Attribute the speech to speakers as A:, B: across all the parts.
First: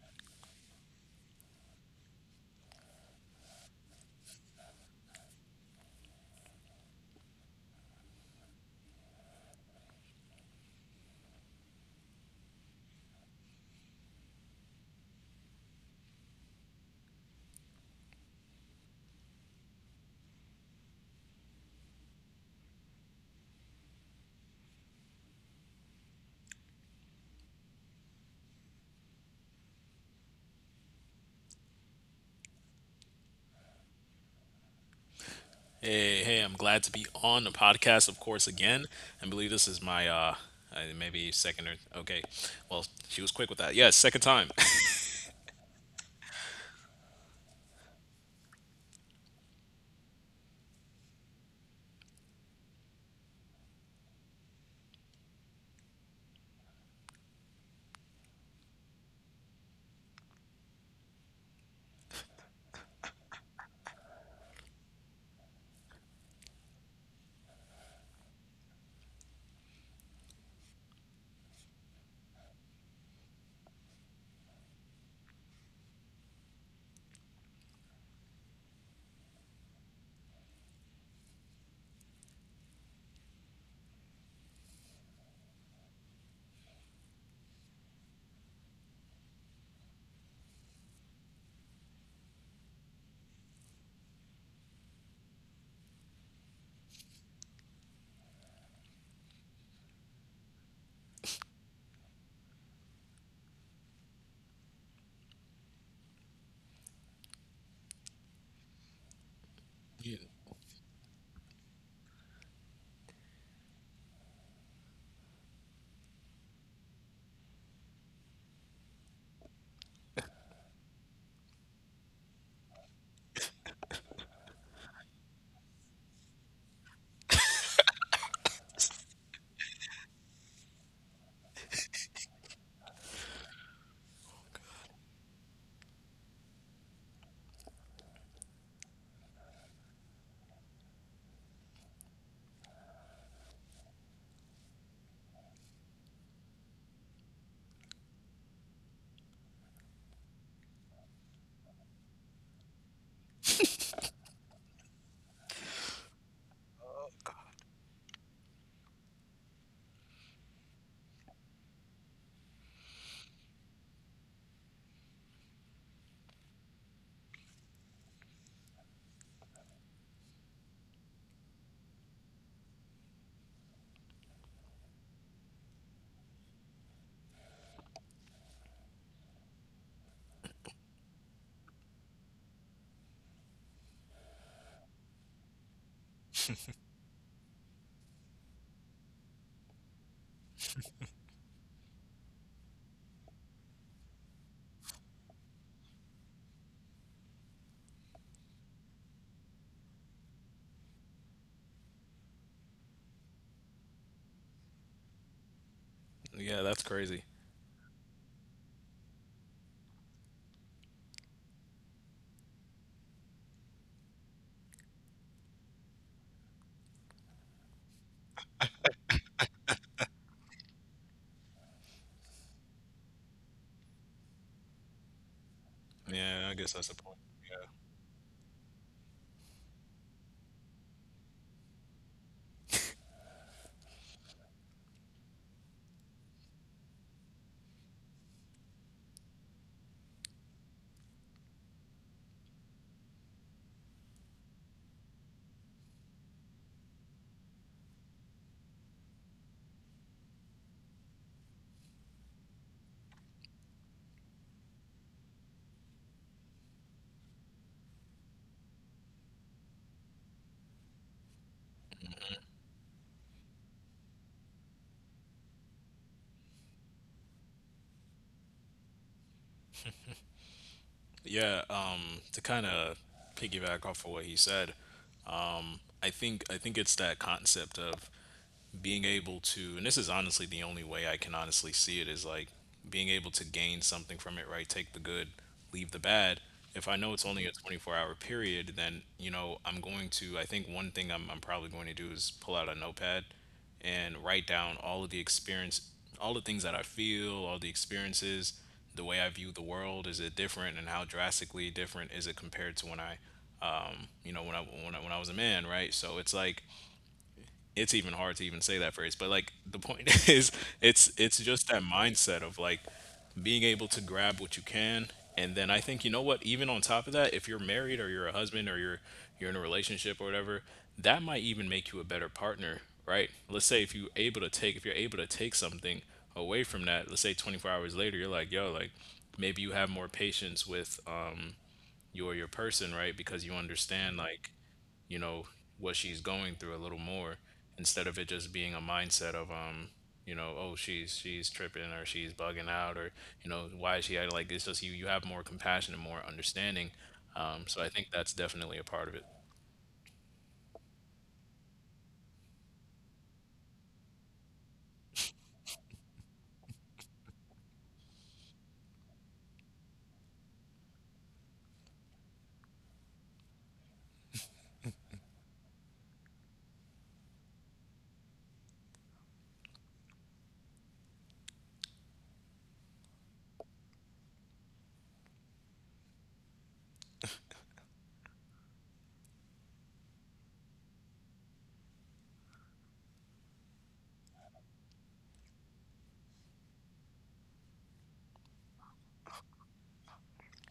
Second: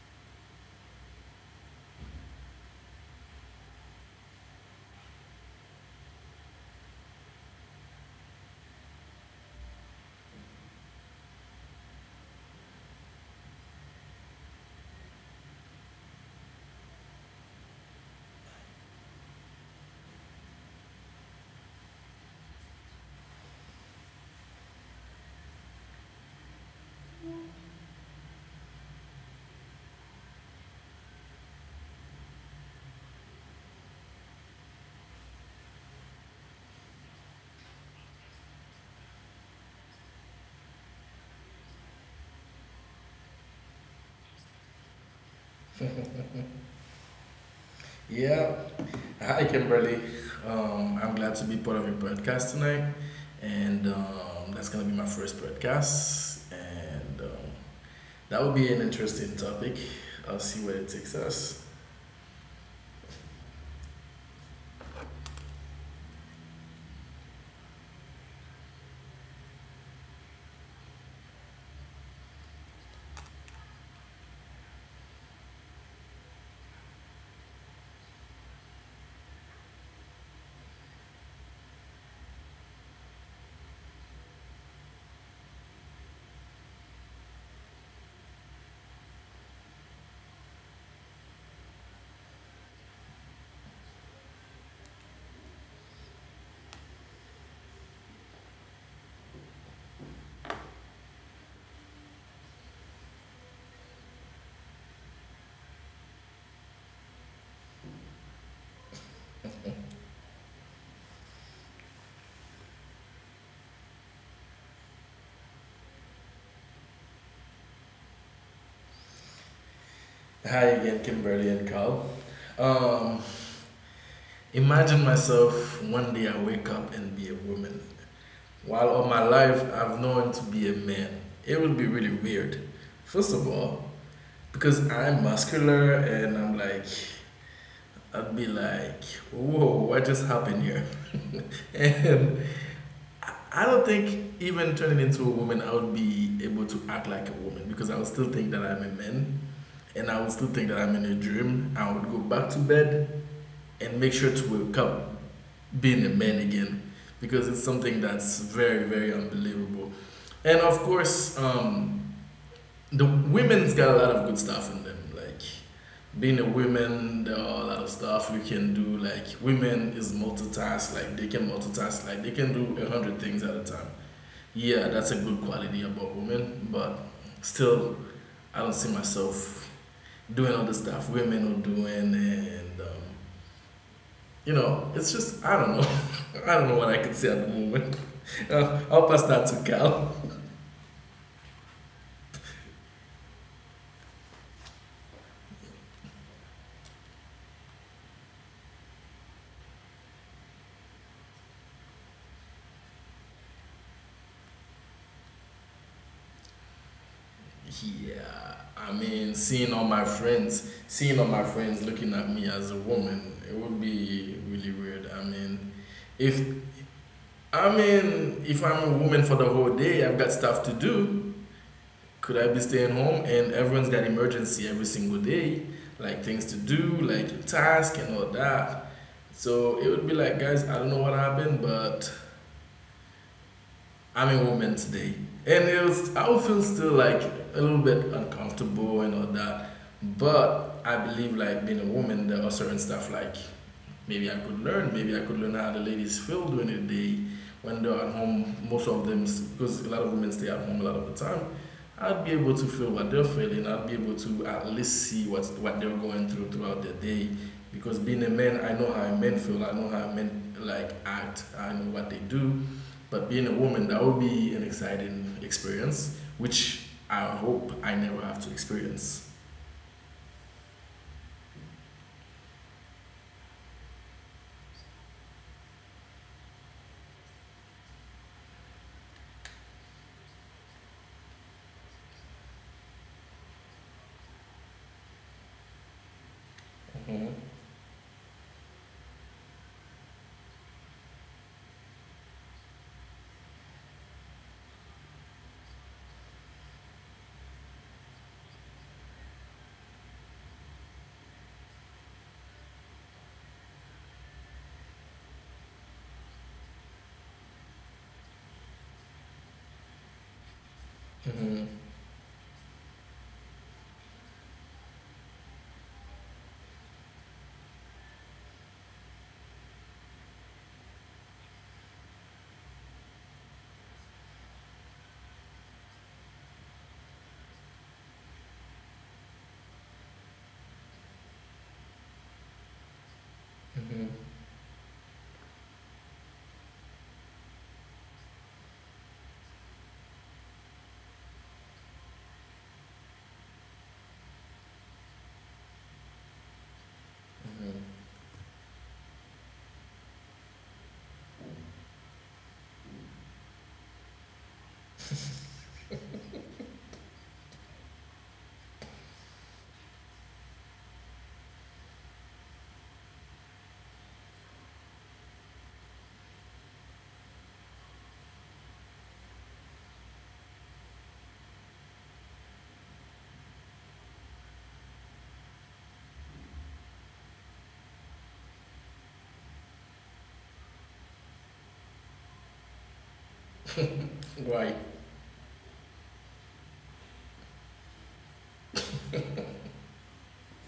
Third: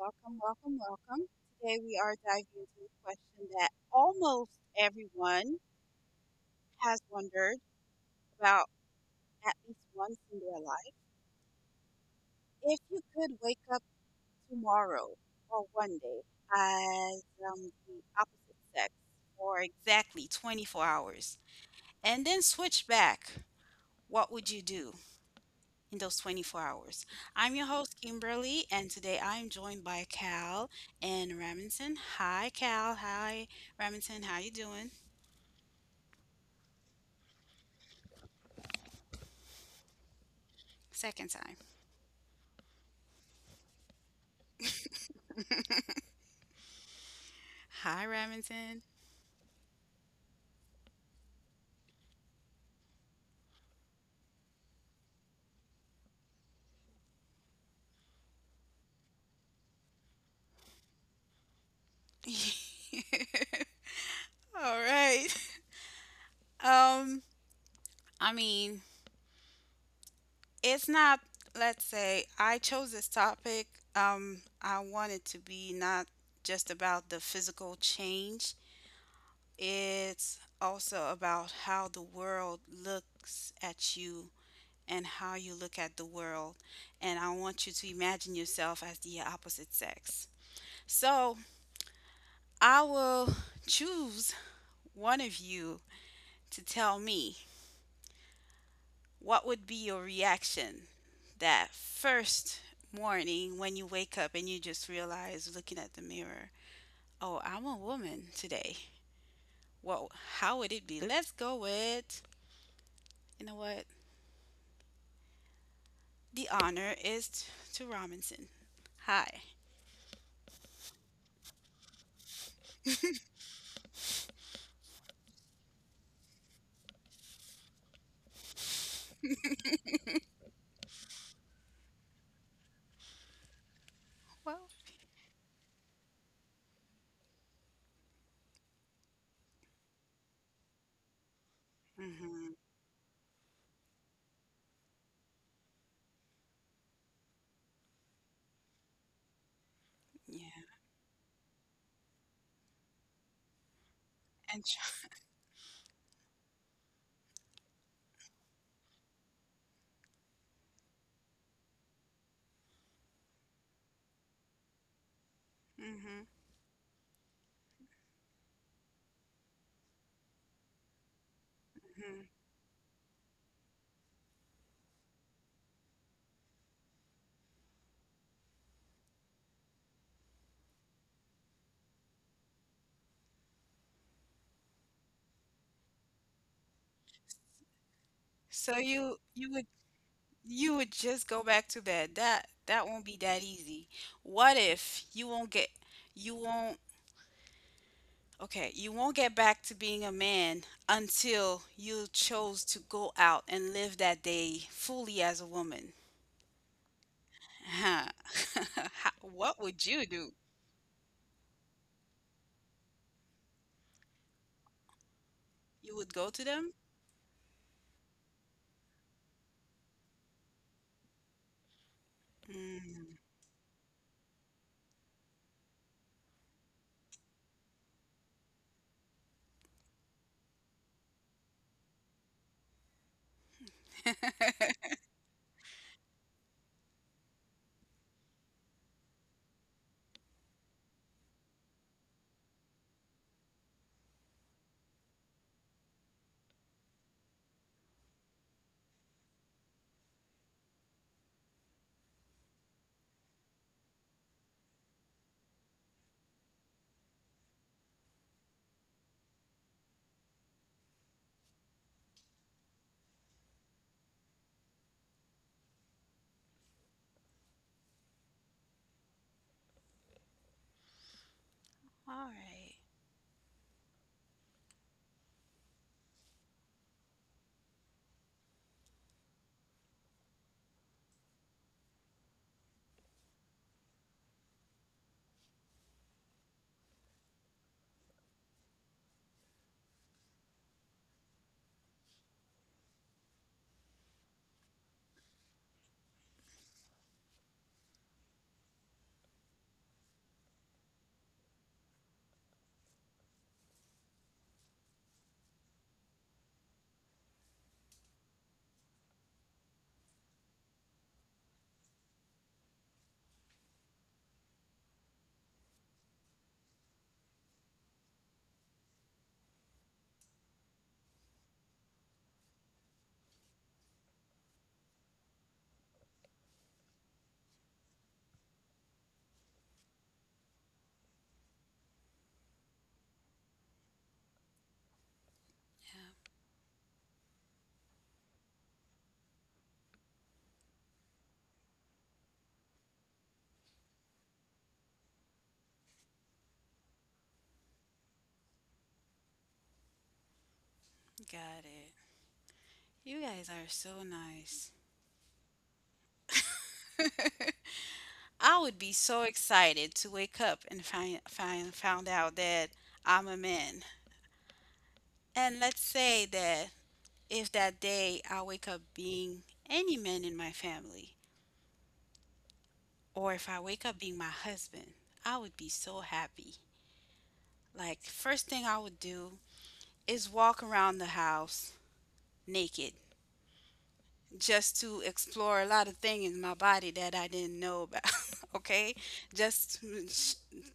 A: Welcome, welcome, welcome. Today we are diving into a question that almost everyone has wondered about at least once in their life. If you could wake up tomorrow or one day as the opposite sex for exactly 24 hours and then switch back, what would you do in those 24 hours? I'm your host, Kimberly, and today I'm joined by Cal and Remington. Hi, Cal. Hi, Remington. How you doing?
B: Hey, hey, I'm glad to be on the podcast, of course, again. I believe this is my uh I-
A: Second
B: maybe
A: time.
B: second or okay. Well, she was quick with that. Yeah, second time.
A: Hi,
C: Yeah.
A: Remington.
C: Hi, Kimberly. I'm glad to be part of your podcast tonight. And that's going to be my first podcast. And that will be an interesting topic. I'll see where it takes us.
A: All right. Um, I mean, it's not, let's say, I chose this topic. I want it to be not just about the physical change, it's also about how the world looks at you and how you look at the world. And I want you to imagine yourself as the opposite sex. So I will choose one of you to tell me what would be your reaction that first morning when you wake up and you just realize looking at the mirror, oh, I'm a woman today. Well, how would it be? Let's go with, you know what? The honor is to Robinson. Hi.
C: Hi again, Kimberly and Carl. Um, imagine myself one day I wake up and be a woman. While all my life I've known to be a man. It would be really weird. First of all,
A: Well,
C: because I'm muscular and I'm like I'd be like, whoa, what just happened here? And
A: hmm,
C: I- I don't think even turning into a woman, I would be able to act like a woman because I would still think that I'm a man and I would still
A: yeah.
C: think that I'm in a dream. I would go back to bed and make sure to
A: And
C: wake up being a man again because it's something that's very, very unbelievable. And of course, the women's got a lot of good stuff in them. Like
A: mhm,
C: being a woman, there are a lot of stuff we can do. Like women is multitask. Like they can multitask. Like
A: mhm.
C: they can do 100 things at a time. Yeah, that's a good quality about women. But still, I don't see myself doing all the stuff women are doing, and you know, it's just I don't know. I don't know what I can say at the moment.
A: So
C: I'll
A: you
C: pass that
A: you
C: to
A: would
C: Cal.
A: you would just go back to bed. That won't be that easy. What if you won't get you won't okay, you won't get back to being a man until you chose to go out and live that day fully as a woman.
B: Yeah, that's crazy.
A: Huh.
C: Yeah. I mean,
A: What would you do?
C: seeing all my friends looking at me as a woman, it would be really weird. I mean,
A: You would go to
C: if
A: them?
C: if I'm a woman for the whole day, I've got stuff to do. Could I be staying
A: Mm.
C: home and everyone's got emergency every single day, like things
B: Yeah, I
C: to
B: guess that's the
C: do,
B: point.
C: like
B: Yeah.
C: task and all that. So it would be like, guys, I don't know what happened, but I'm a woman today. And it was, I would feel still like a little bit uncomfortable and all that. But I believe like being a woman, there are certain stuff like maybe I could learn how the ladies feel during the day when they're at home. Most of them, because a lot of women stay at home a lot of the time, I'd be able to feel what they're feeling. I'd be able to at least what they're going through throughout their day. Because being a man, I know how men feel. I know how men like act. I know what they do, but being a woman, that would be an exciting experience, which I hope I never have to experience.
B: Yeah,
A: All
B: to kind
A: right.
B: of piggyback off of what he said, I think it's that concept of being able to, and this is honestly the only way I can honestly see it, is like being able to gain something from it, right? Take the good, leave the bad. If I know it's
C: Mm-hmm.
B: only a 24-hour period, then, you know, I'm going to, I think one thing I'm probably going to do is pull out a notepad and write down all of the experience, all the things that I feel, all the experiences, the way I view the world. Is it different and how drastically different is it compared to when I, you know, when I, when I, when I was a man, right? So it's like, it's even hard to even say that phrase, but like the point is it's just
C: Mm-hmm.
B: that mindset of like being able to grab what you can. And then I think, you know what, even on top of that, if you're married or you're a husband or you're in a relationship or whatever, that might even make you a better partner, right? Let's say if you're able to take, if you're able to take something away from that, let's say 24 hours later, you're like, yo, like maybe you have more patience with your person, right? Because you
C: Mm-hmm.
B: understand, like, you know what she's
A: Yeah,
B: going through a little more, instead of it just being a mindset of you know, oh, she's tripping or she's bugging out, or you know, why is she acting like this? Just you, you have more compassion and more understanding. um
C: Mm-hmm.
B: so I think that's definitely a part of it.
A: got it. You guys are so nice. I would be so excited to wake up and find, find found out that I'm a man. And let's say that if that day I wake up being any man in my family, or if I wake up being my husband, I would be so happy. Like first thing I would do is walk around the house naked just
C: Right.
A: to explore a lot of things in my body that I didn't know about. Okay, just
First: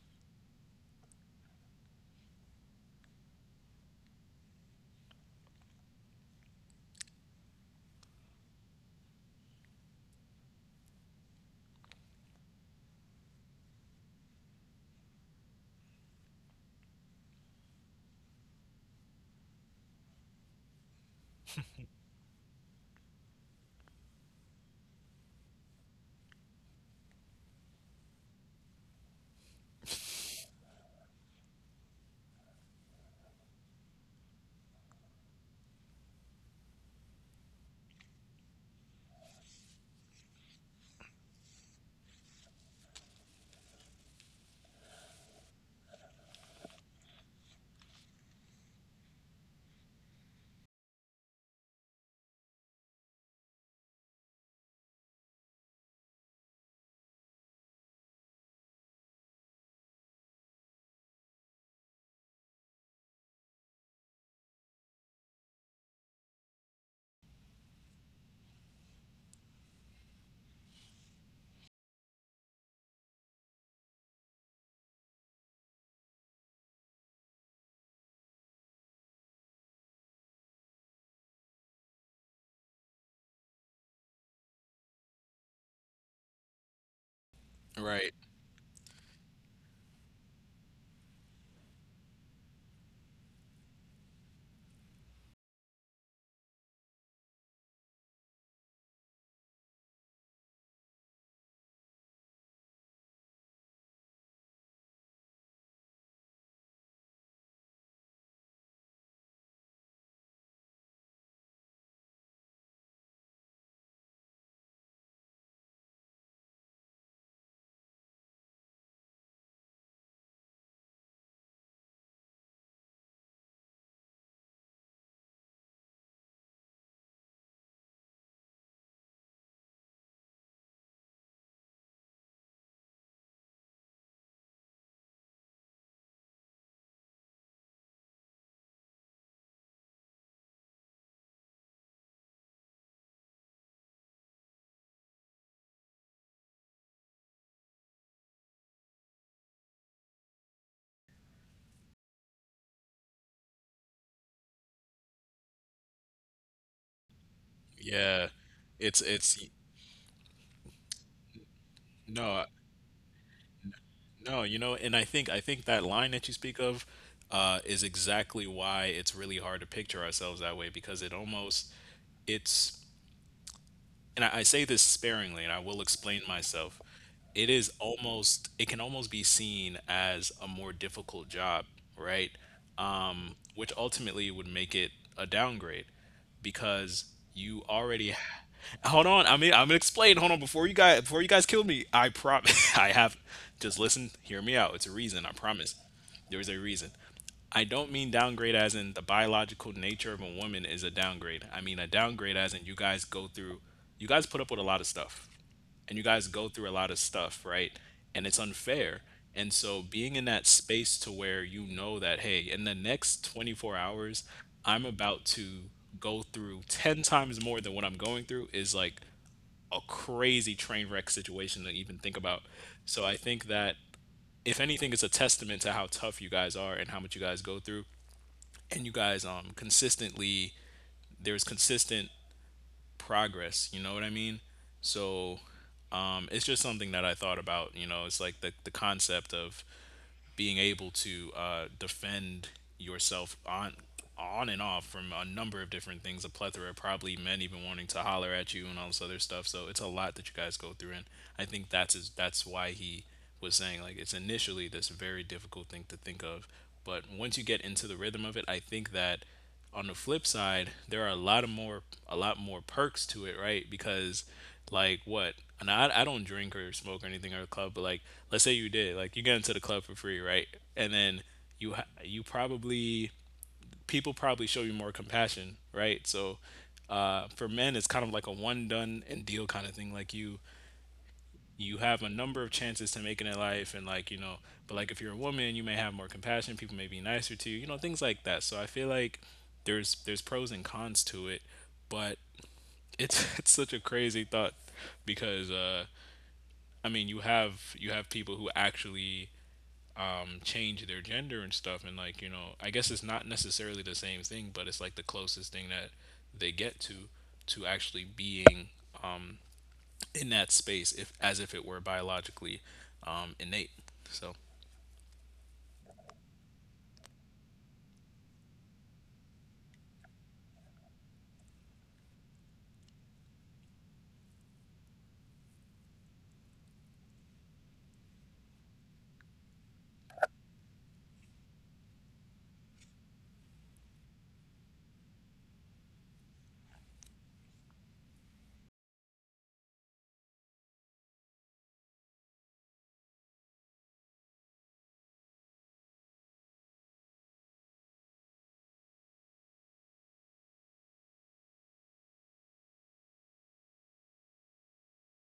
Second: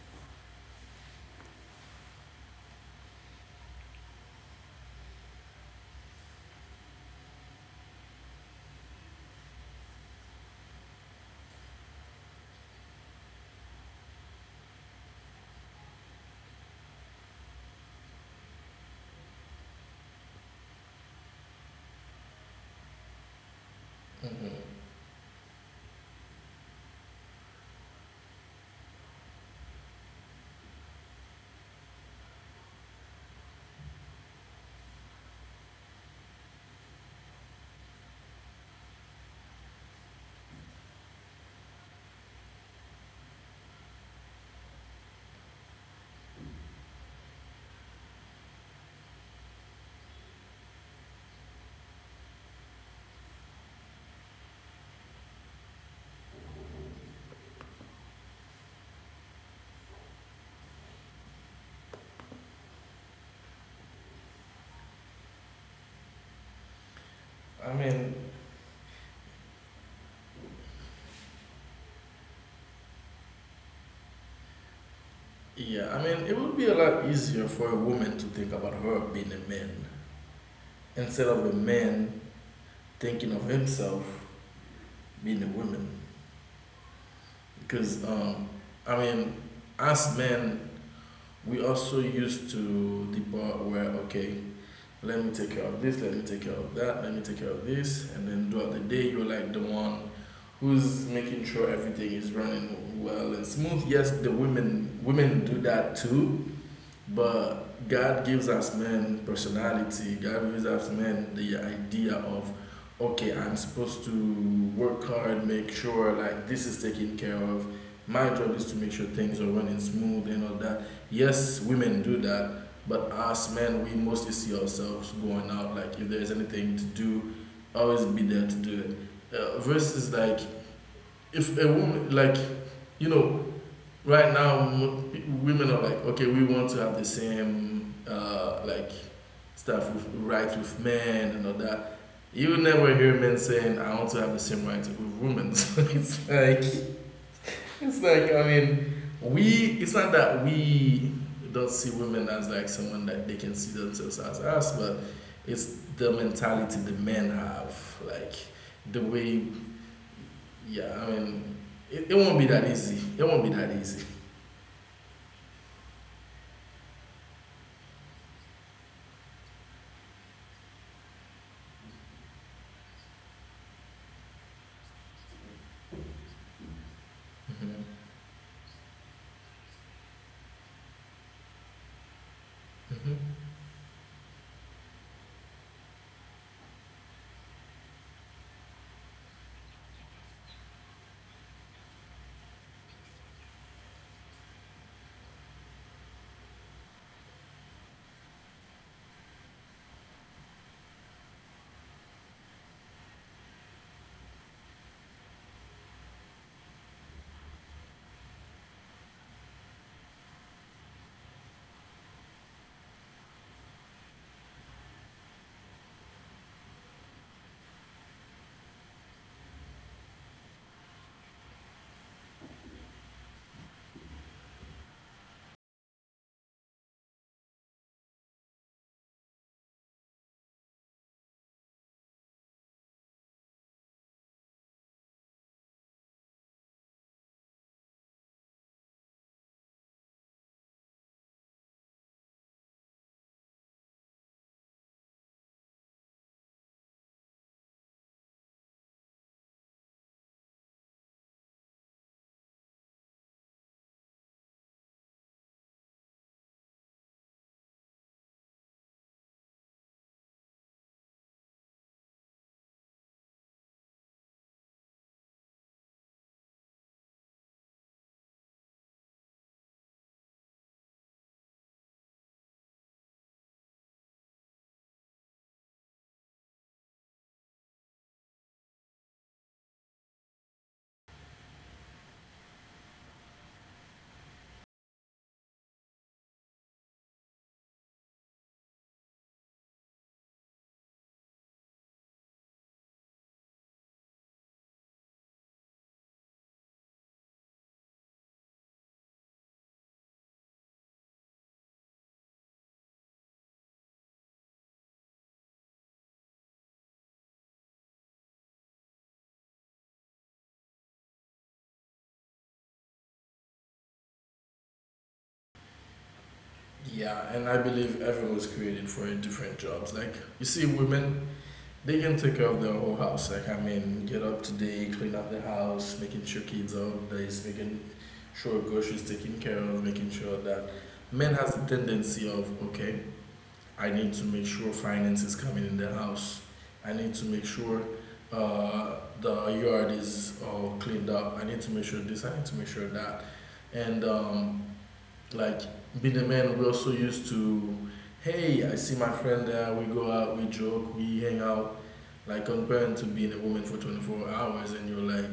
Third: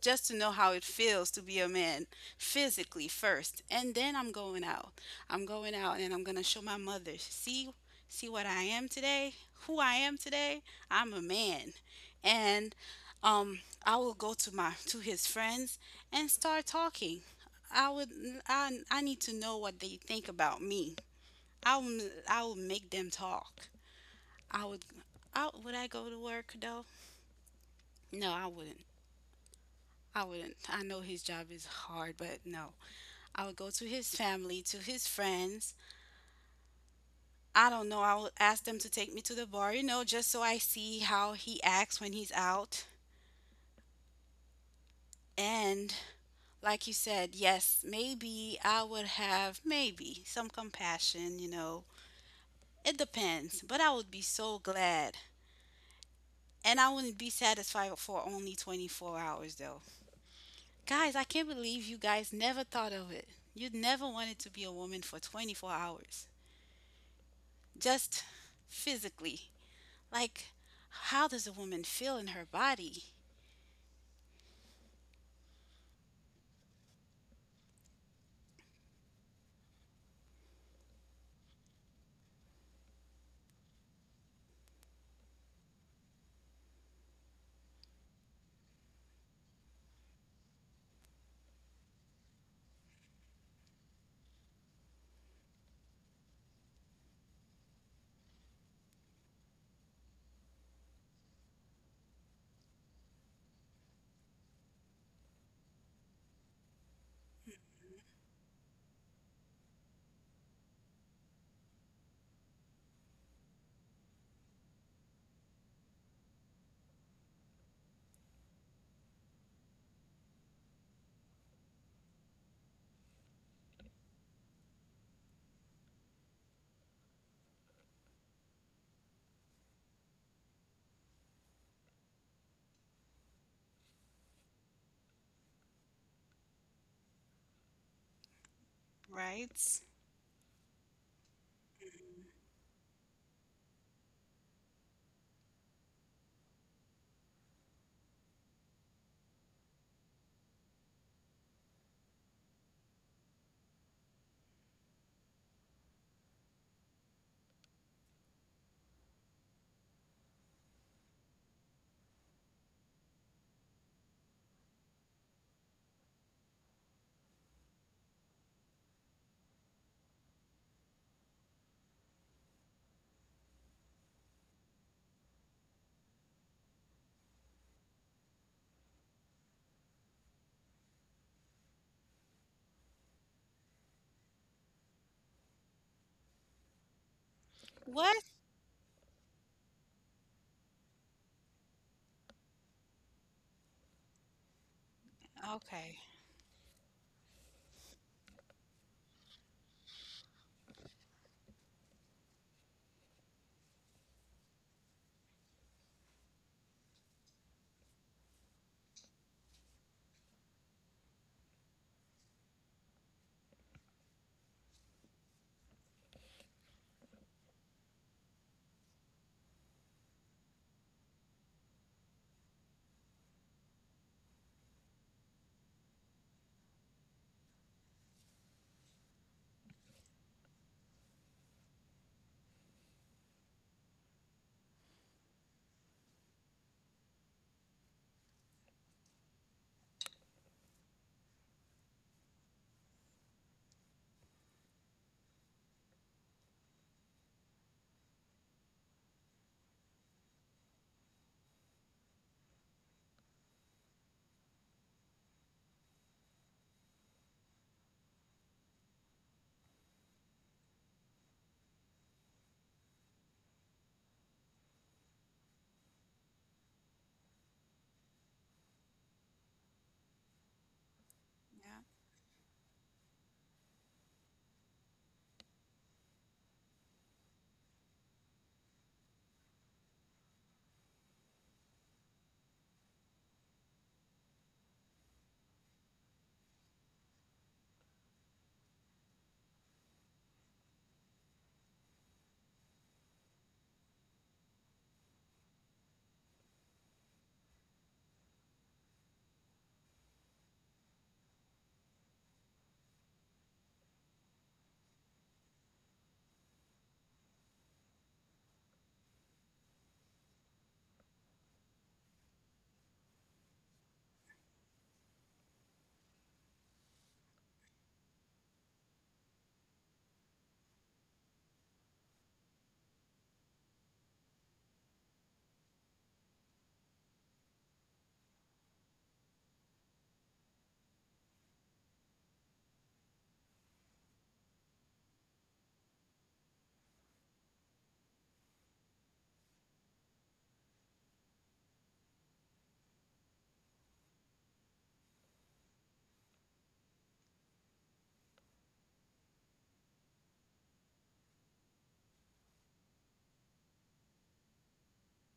A: just to know how it feels to be a man physically first, and then I'm going out. I'm going out, and I'm gonna show my mother. See what I am today, who I am today. I'm a man, and um, I will go to his friends and start talking. I would I need to know what they think about me. I will I will make them talk.
C: Mm-hmm.
A: I would. I go to work though? No, I wouldn't. I wouldn't. I know his job is hard, but no. I would go to his family, to his friends. I don't know. I would ask them to take me to the bar, just so I see how he acts when he's out. And like you said, yes, maybe I would have maybe some compassion. It depends, but I would be so glad. And I wouldn't be satisfied for only 24 hours though. Guys, I can't believe you guys never thought of it. You never wanted to be a woman for 24 hours,
C: I mean,
A: just physically. Like, how does a woman feel in her body?
C: yeah, I mean, it would be a lot easier for a woman to think about her being a man instead of a man thinking of himself being a woman. Because,
B: Right.
C: I mean, as men, we also used to the part where, okay, let me take care of this, let me take care of that, let me take care of this. And then throughout the day, you're like the one who's making sure everything is running well and smooth. Yes, the women do that too, but God gives us men personality. God gives us men the idea of, okay, I'm supposed to work hard, make sure like this is taken care of. My job is to make sure things are running smooth and all that. Yes, women do that, but us men, we mostly see ourselves going out. Like if there's anything to do, always be there to do it. Versus like if a woman like you know right now women are like okay we want to have the same like
A: Right?
C: stuff with rights with men and all that. You never hear men saying I want to have the same rights with women. So it's like I mean, we, it's not that we don't see women as like someone that they can see themselves as us, but it's the mentality the men have,
B: Yeah.
C: like
B: It's
C: the
B: it's
C: way yeah, I mean,
B: no,
C: it won't be that easy.
B: no, you know, and I think that line that you speak of is exactly why it's really hard to picture ourselves that way, because it almost, it's, and I say this sparingly, and I will explain myself. It is
C: Mhm.
B: almost, it can almost be seen as a more difficult job, right?
C: Mhm.
B: Which ultimately would make it a downgrade because you
A: What?
B: already. Hold on, I mean, I'm gonna explain. Hold on, before you guys kill me, I promise. I have, just listen, hear me out. It's a reason. I promise.
A: Okay.
B: There is a reason. I don't mean downgrade as in the biological nature of a woman is a downgrade. I mean a downgrade as in you guys go through, you guys put up with a lot of stuff, and you guys go through a lot of stuff, right? And it's unfair. And so being in that space to where you know that, hey, in the next 24 hours, I'm about to go through 10 times more than what I'm going through is like a crazy train wreck situation to even think about. So I think that if anything, it's a testament to how tough you guys are and how much you guys go through, and you guys consistently, there's consistent progress, you know what I mean? So it's just something that I thought about, you know. It's like the concept of being able to defend yourself on and off from a number of different things, a plethora, probably men even wanting to holler at you and all this other stuff. So it's a lot that you guys go through, and I think that's why he was saying like it's initially this very difficult thing to think of, but once you get into the rhythm of it, I think that on the flip side, there are a lot more perks to it, right? Because like what? And I don't drink or smoke or anything at the club, but like let's say you did, like you get into the club for free, right? And then
A: Yeah.
B: you ha- you probably people probably show you more compassion, right? So for men, it's kind of like a one done and deal kind of thing. Like you have a number of chances to make it in life and like, you know, but like if you're a woman, you may have more compassion, people may be nicer to you, you know, things like that. So I feel like there's pros and cons to it, but it's it's such a crazy thought because I mean, you have people who actually change their gender and stuff, and like, you know, I guess it's not necessarily the same thing, but it's like the closest thing that they get to actually being in that space, if as if it were biologically innate. So,
C: Yeah, and I believe everyone was created for different jobs. Like you see, women they can take care of their whole house. Like I mean, get up today, clean up the house, making sure kids are nice, making sure groceries taken care of, making sure that men has the tendency of okay, I need to make sure finance is coming in the house. I need to make sure the yard is all cleaned up. I need to make sure this. I need to make sure that, and like being a man we also used to hey I see my friend there we go out we joke we hang out, like comparing to being a woman for 24 hours and you're like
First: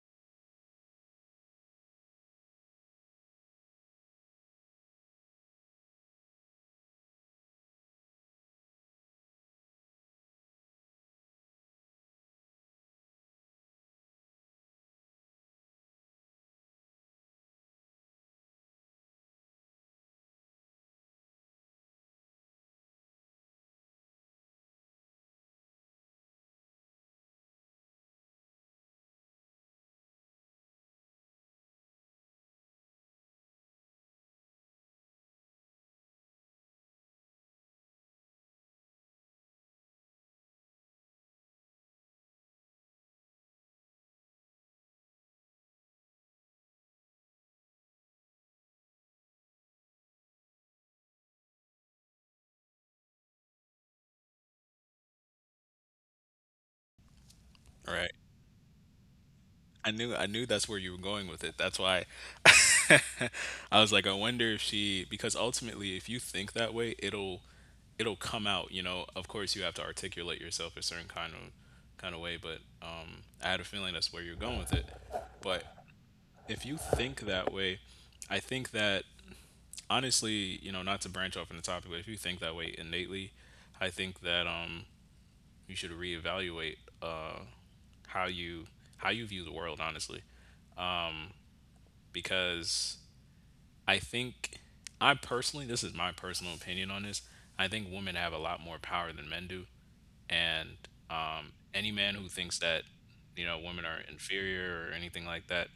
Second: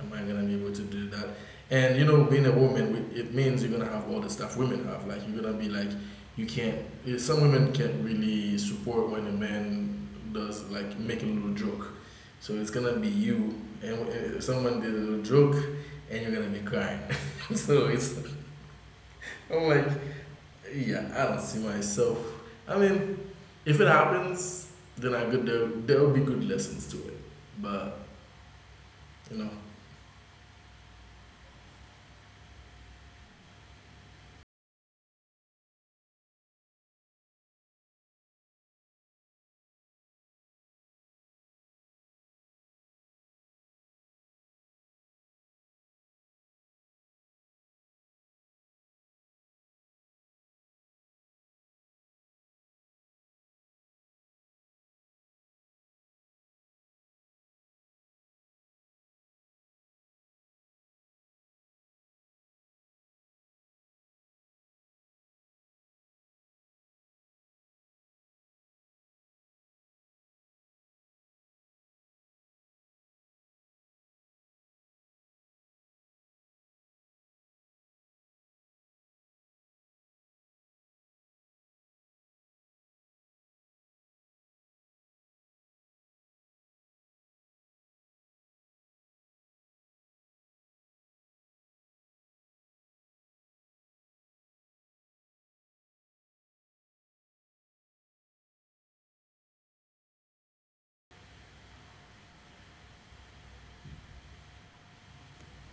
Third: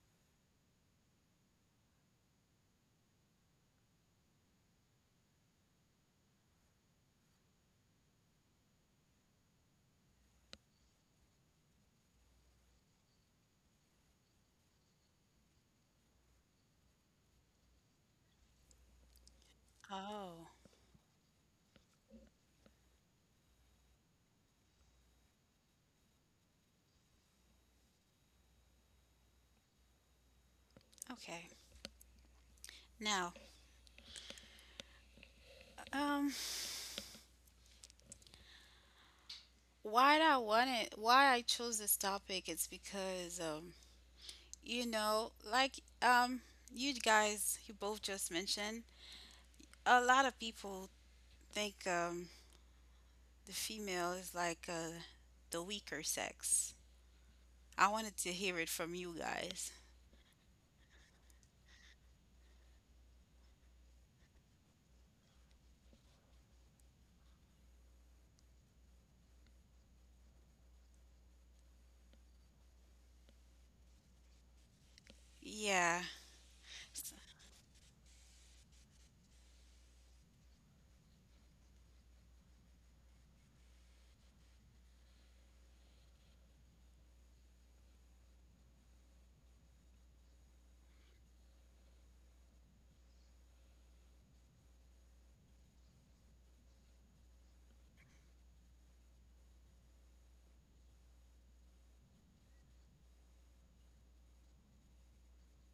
C: am I gonna be able to do that. And you know being a woman it means you're gonna have all the stuff women have, like you're gonna be like you can't some women can't really support when a man does like make a little joke, so it's gonna be you and someone did a little joke and you're gonna be crying. So it's, I'm like,
A: Oh,
C: yeah, I don't see myself. I mean, if it happens, then I could there will be good lessons to it. But you know,
A: okay. Now, um, why I chose this topic is because, like, you guys, you both just mentioned, a lot of people think, the female is like the weaker sex. I
B: all
A: wanted
B: right.
A: to hear it from you guys.
B: I knew that's where you were going with it. That's why I was like, I wonder if she, because ultimately if you think that way, it'll, it'll come out, you know. Of course you have to articulate yourself a certain kind of way, but I had a feeling that's where you're going with it. But
A: Yeah,
B: if you think that way, I think that honestly, you know, not to branch off on the topic, but if you think that way innately, I think that you should reevaluate how you, how you view the world, honestly, because I think, I personally, this is my personal opinion on this. I think women have a lot more power than men do, and any man who thinks that, you know, women are inferior or anything like that,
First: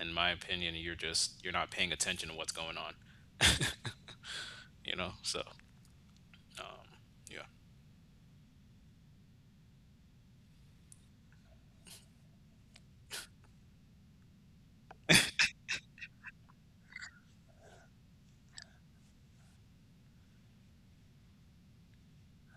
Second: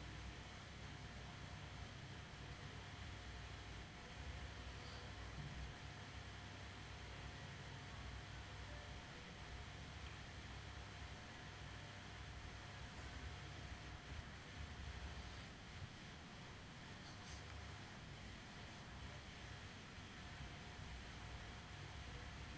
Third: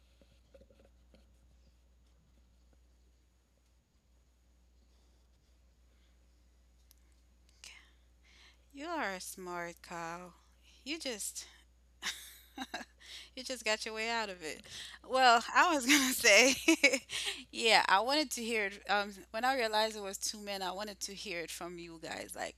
B: in my opinion, you're just, you're not paying attention to what's going on. You know, so yeah.
A: you are a smart cow. You just you just got your way out of it. Well, I was gonna say, yeah, I wanted to hear it. When I realized it was two men, I wanted to hear it from you guys. Like,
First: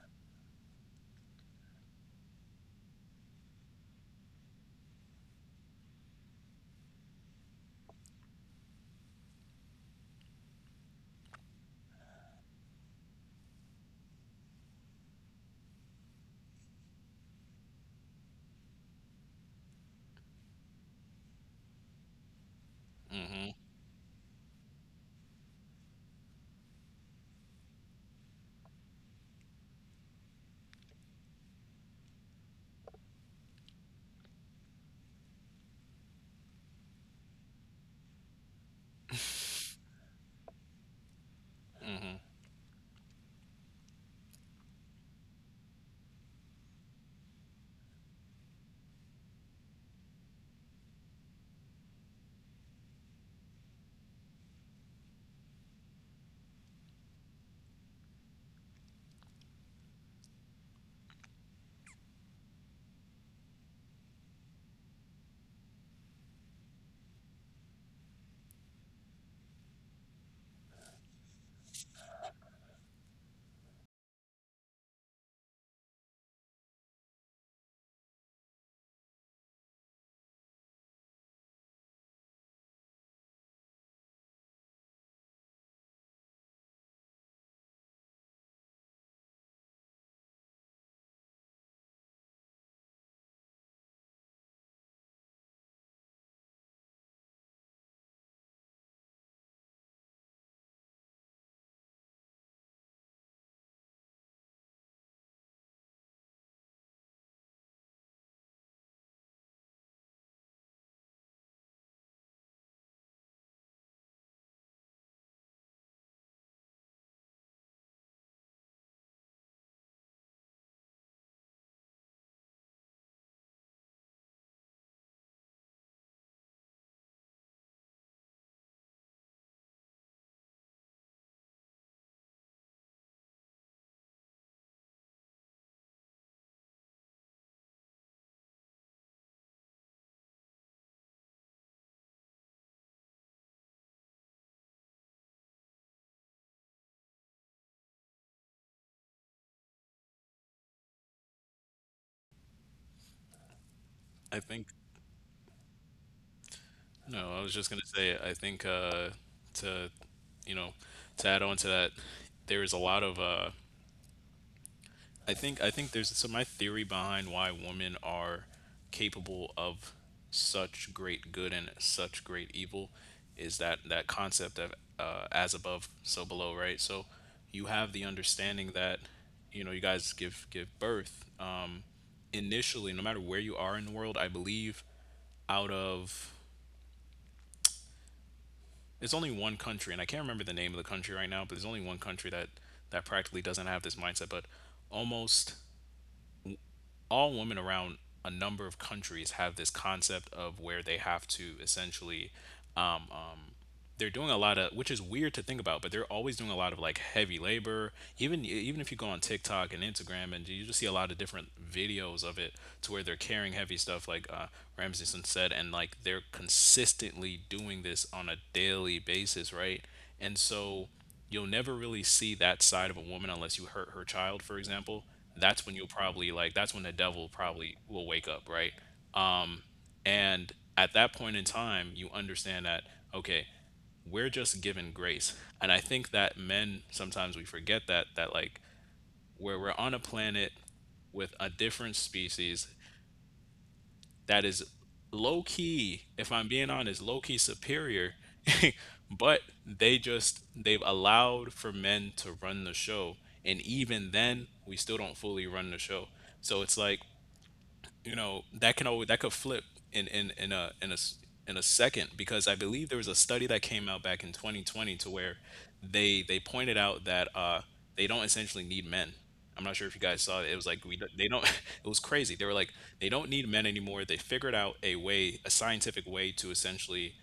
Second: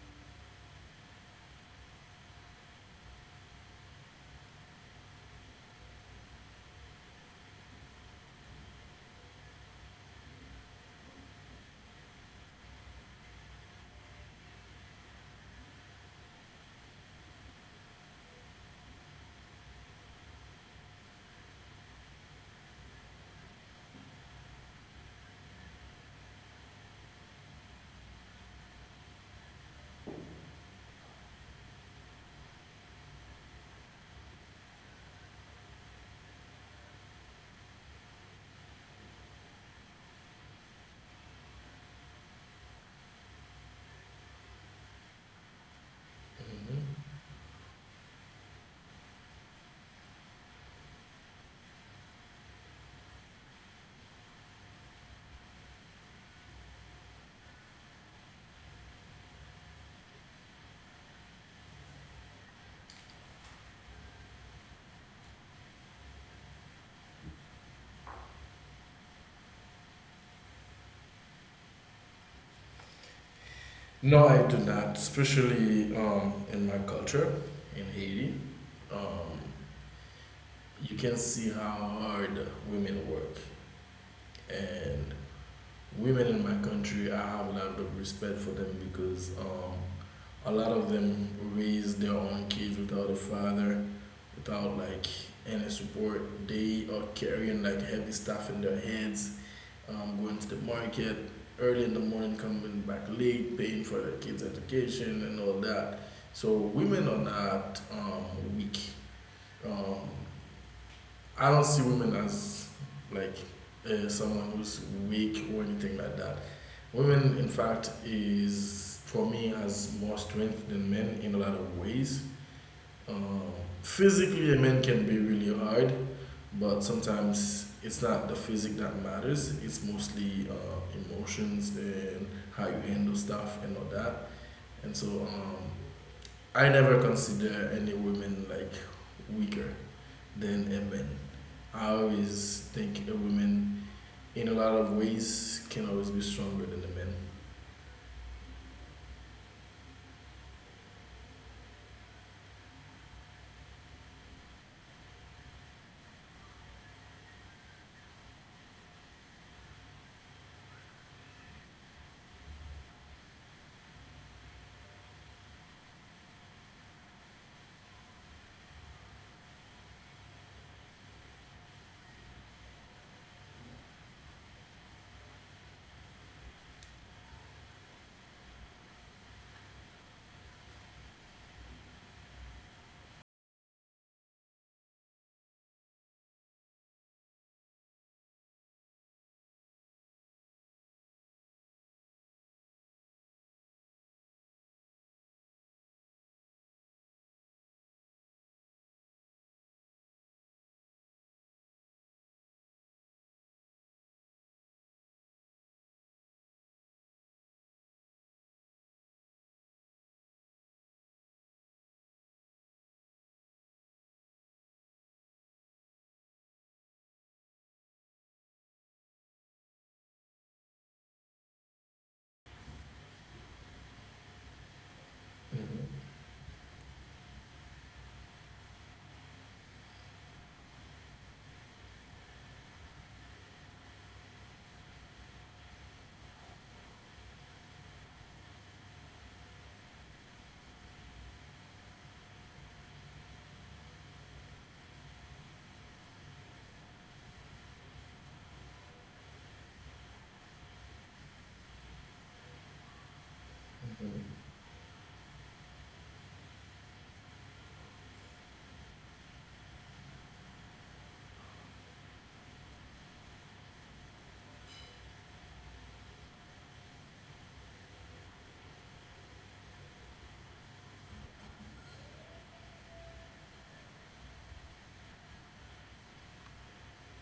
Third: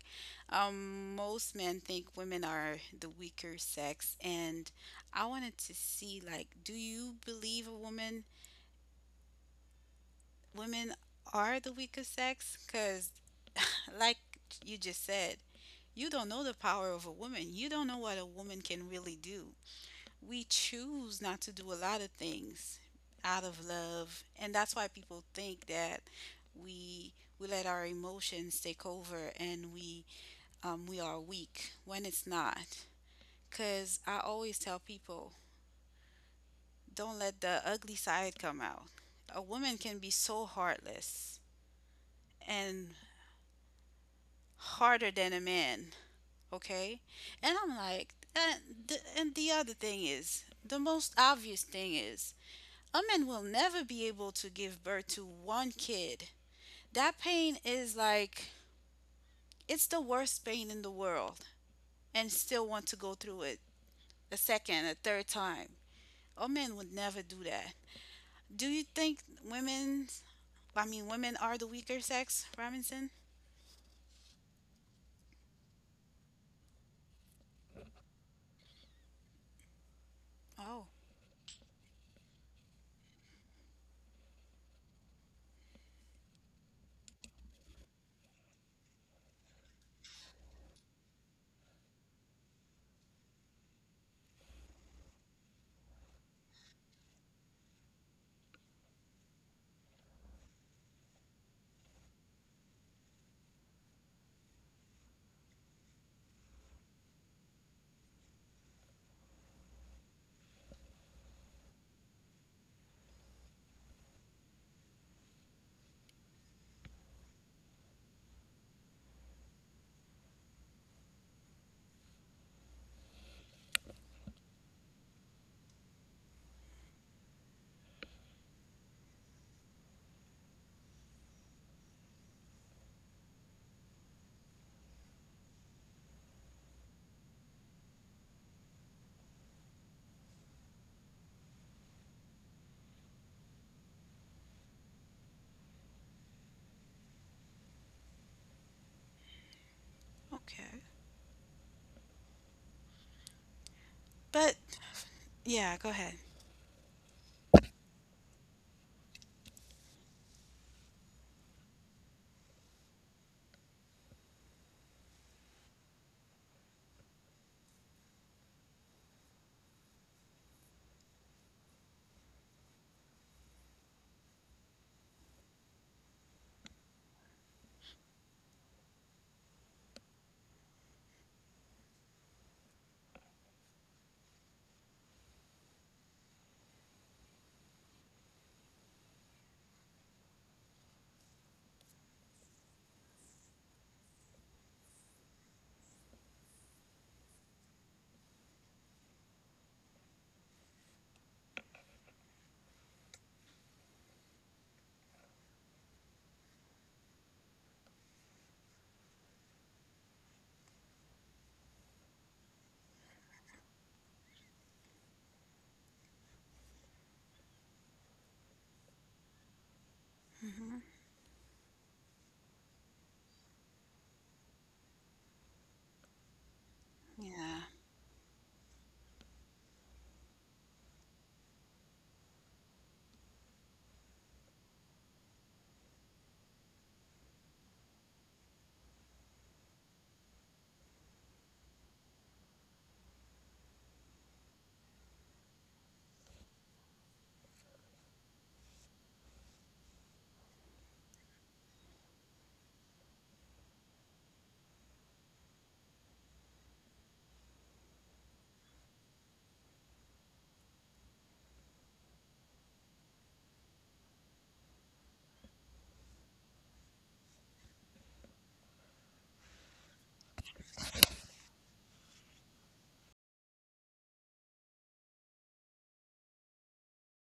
A: most men think women are the weaker sex, and I wanted to see, like, do you believe a woman women are the weaker sex? Because like you just said, you don't know the power of a woman. You don't know what a woman can really do. We choose not to do a lot of things out
B: Mm-hmm.
A: of love, and that's why people think that we we let our emotions take over, and we are weak, when it's not. Because I always tell people, don't let the ugly side come out. A woman can be so heartless
B: Mm-hmm.
A: and harder than a man, okay?
C: mhm.
A: And I'm like, and the other thing is the most obvious thing is a man will never be able to give birth to one kid. That pain is like, it's the worst pain in the world, and still want to go through it a second, a third time. A man would never do that. Do you think women, I mean, women are the weaker sex, Robinson?
C: No, I do not. Especially in my culture, in Haiti, um,
A: Oh,
C: you can see how hard women work, and women in my country, I have a lot of respect for them because a lot of them raise their own kids without a father, without like any support. They are carrying like heavy stuff in their heads, going to the market early in the morning, coming back late, paying for their kids' education and all that. So women are not weak. Um, I don't see women as like someone who's weak or anything like that. Women, in fact, is for me has more strength than men in a lot of ways. Um, physically, a man can be really hard, but sometimes it's not the physic that matters. It's mostly emotions and how you handle stuff and all that. And so, I never consider any woman like weaker than a man. I always think a woman, in a lot of ways, can always be stronger than a man.
A: okay.
B: I
A: But
B: think,
A: yeah, go ahead.
B: no, I was just gonna say, I think to, you know, to add on to that, there is a lot of I think there's, so my theory behind why women are capable of such great good and such great evil is that that concept of as above, so below, right? So you have the understanding that, you know, you guys give birth. Initially, no matter where you are in the world. I believe out of, there's only one country, and I can't remember the name of the country right now, but there's only one country that, that practically doesn't have this mindset. But almost all women around a number of countries have this concept of where they have to essentially, they're doing a lot of, which is weird to think about, but they're always doing a lot of like heavy labor. Even if you go on TikTok and Instagram and you just see a lot of different videos of it, to where they're carrying heavy stuff like Ramseyson said, and like they're consistently doing this on a daily basis, right? And so you'll never really see that side of a woman unless you hurt her child, for example. That's when you'll
C: Hmm.
B: probably like, that's when the devil
A: Yeah.
B: probably will wake up, right? And at that point in time, you understand that, okay, we're just given grace. And I think that men sometimes we forget that, that like where we're on a planet with a different species that is low key, if I'm being honest, low key superior, but they just, they've allowed for men to run the show. And even then, we still don't fully run the show. So it's like, you know that can always, that could flip in in in a in a s- in a second, because I believe there was a study that came out back in 2020 to where they pointed out that they don't essentially need men. I'm not sure if you guys saw it. It was like we don't, they don't. It was crazy. They were like they don't need men anymore. They figured out a way, a scientific way to essentially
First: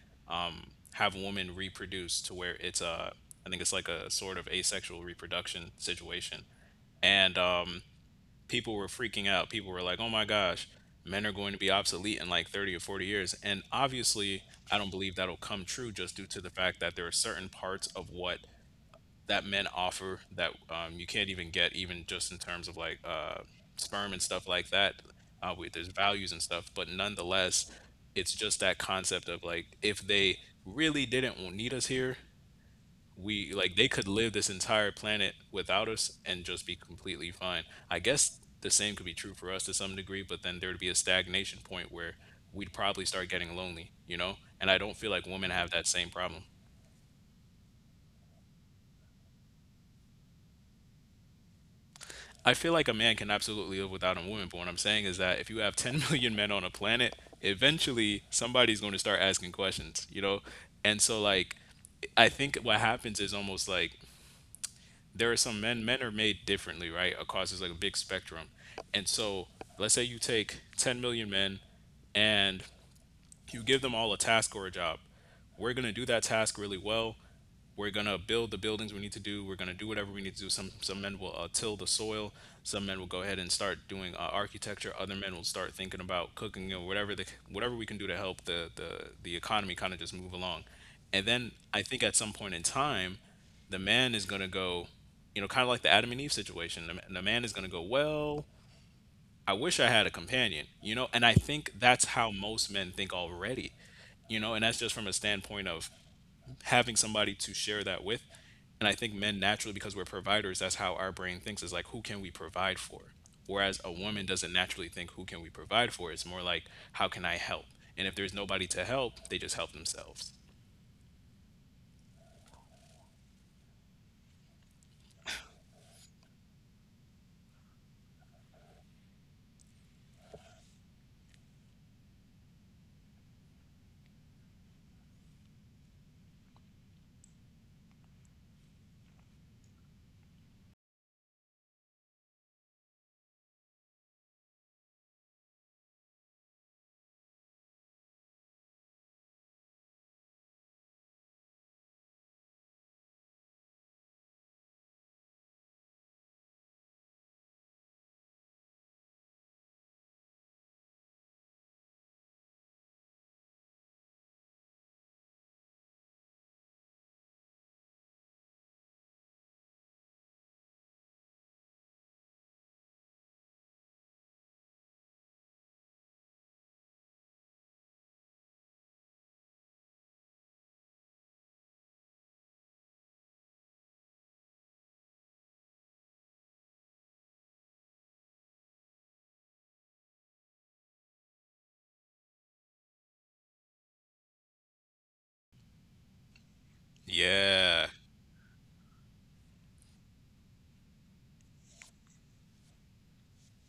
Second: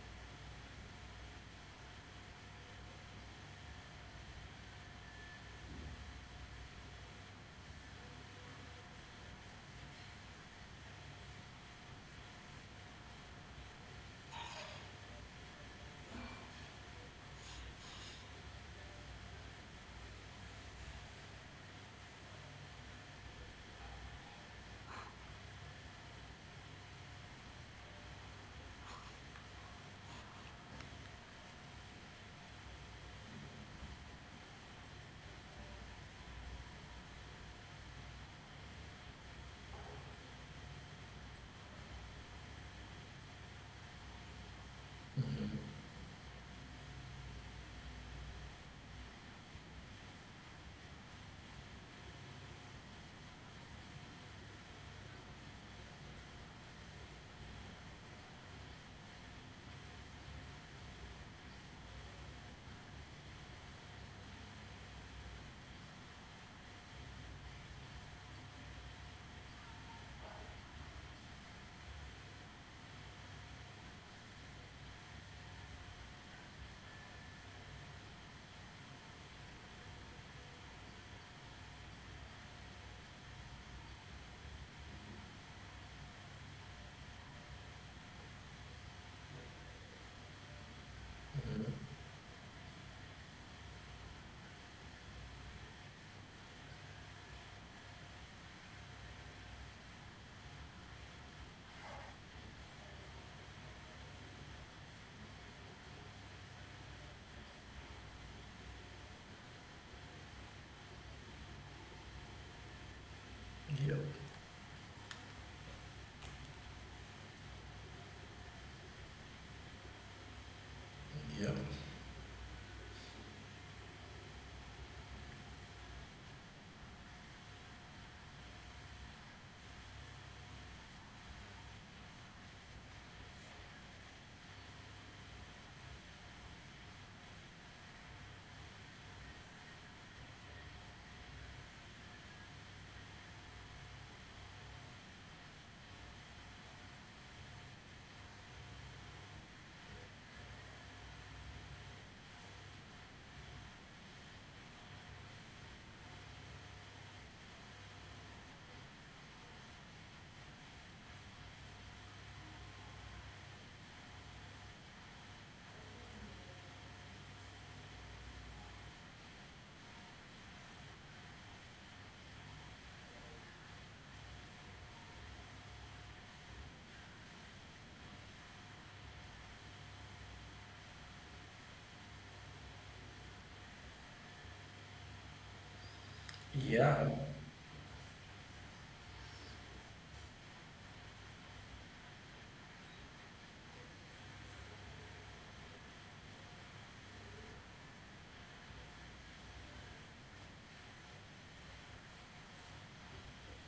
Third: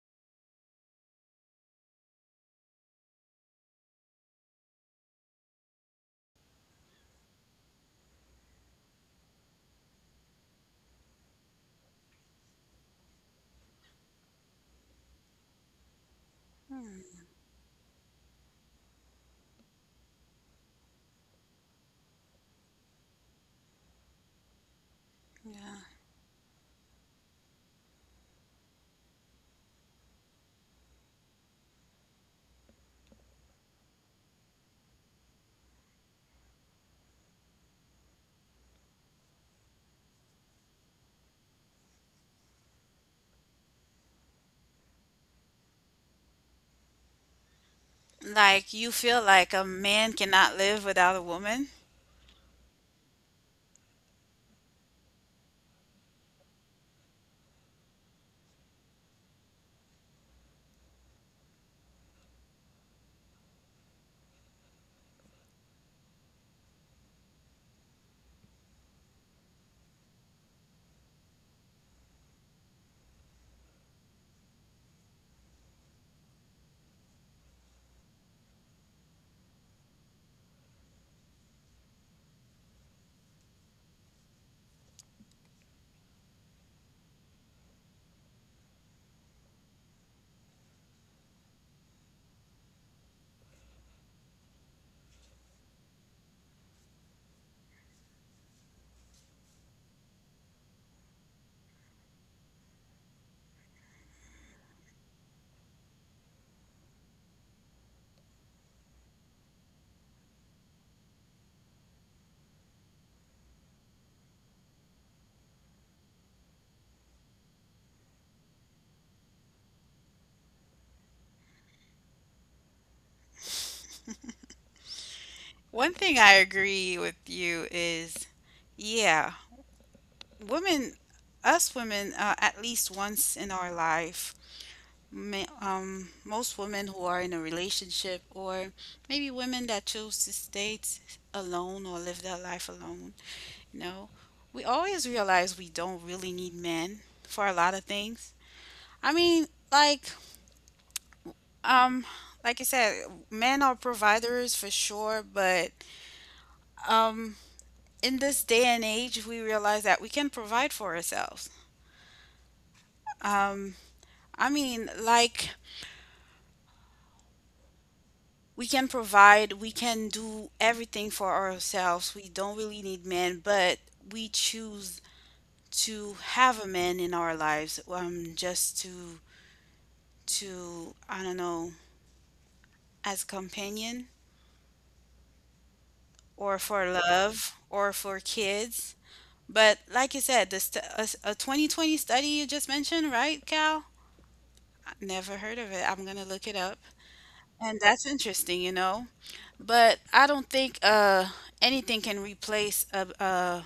B: have women reproduce to where it's I think it's like a sort of asexual reproduction situation, and people were freaking out. People were like, "Oh my gosh, men are going to be obsolete in like 30 or 40 years." And obviously, I don't believe that'll come true just due to the fact that there are
A: Hmm,
B: certain parts of what that men offer that you can't even get, even just in terms of like sperm and stuff like that. We,
A: yeah.
B: there's values and stuff, but nonetheless, it's just that concept of like if they really didn't need us here, we, like they could live this entire planet without us and just be completely fine. I guess the same could be true for us to some degree, but then there'd be a stagnation point where we'd probably start getting lonely, you know? And I don't feel like women have
C: Hmm.
B: that same problem.
A: Like, you feel like a man cannot live without a woman.
B: I feel like a man can absolutely live without a woman, but what I'm saying is that if you have 10 million men on a planet, eventually somebody's going to start asking questions, you know? And so, like, I think what happens is almost like there are some men men are made differently, right, across this like a big spectrum, and so let's say you take 10 million men and you give them all a task or a job. We're going to do that task really well. We're gonna build the buildings we need to do. We're gonna do whatever we need to do. Some men will till the soil. Some men will go ahead and start doing architecture. Other men will start thinking about cooking or whatever we can do to help the economy kind of just move along. And then I
C: Hmm.
B: think at some point in time, the man is gonna go, you know, kind of like the Adam and Eve situation. The man is gonna go, well, I wish I had a companion, you know. And I think that's how most men think already, you know, and that's just from a standpoint of having somebody to share that with. And I think men naturally, because we're providers, that's how our brain thinks, is like, who can we provide for? Whereas a
C: Yep.
B: woman doesn't naturally think, who can we provide for? It's more like, how can I help? And if there's nobody to help, they just help themselves.
C: Yep.
A: One thing I agree with you is, yeah, women, us women, at least once in our life, most women who are in a relationship, or maybe women that choose to alone or live their life alone, you know, we always realize we don't really need men for a lot of things. I mean, like, Um, like I said, men are providers for sure, but um, in this day and age, we realize that we can provide for ourselves. Um, I mean, like, we can provide, we can do everything for ourselves. We don't really need men, but we choose to have a man in our lives, just to I don't know, as companion or for
C: Yeah.
A: love or for kids. But like you said, the st- a, s- a 2020 study you just mentioned, right, Cal? I never heard of it. I'm gonna look it up. And
B: Yeah.
A: that's interesting. But I don't think anything can replace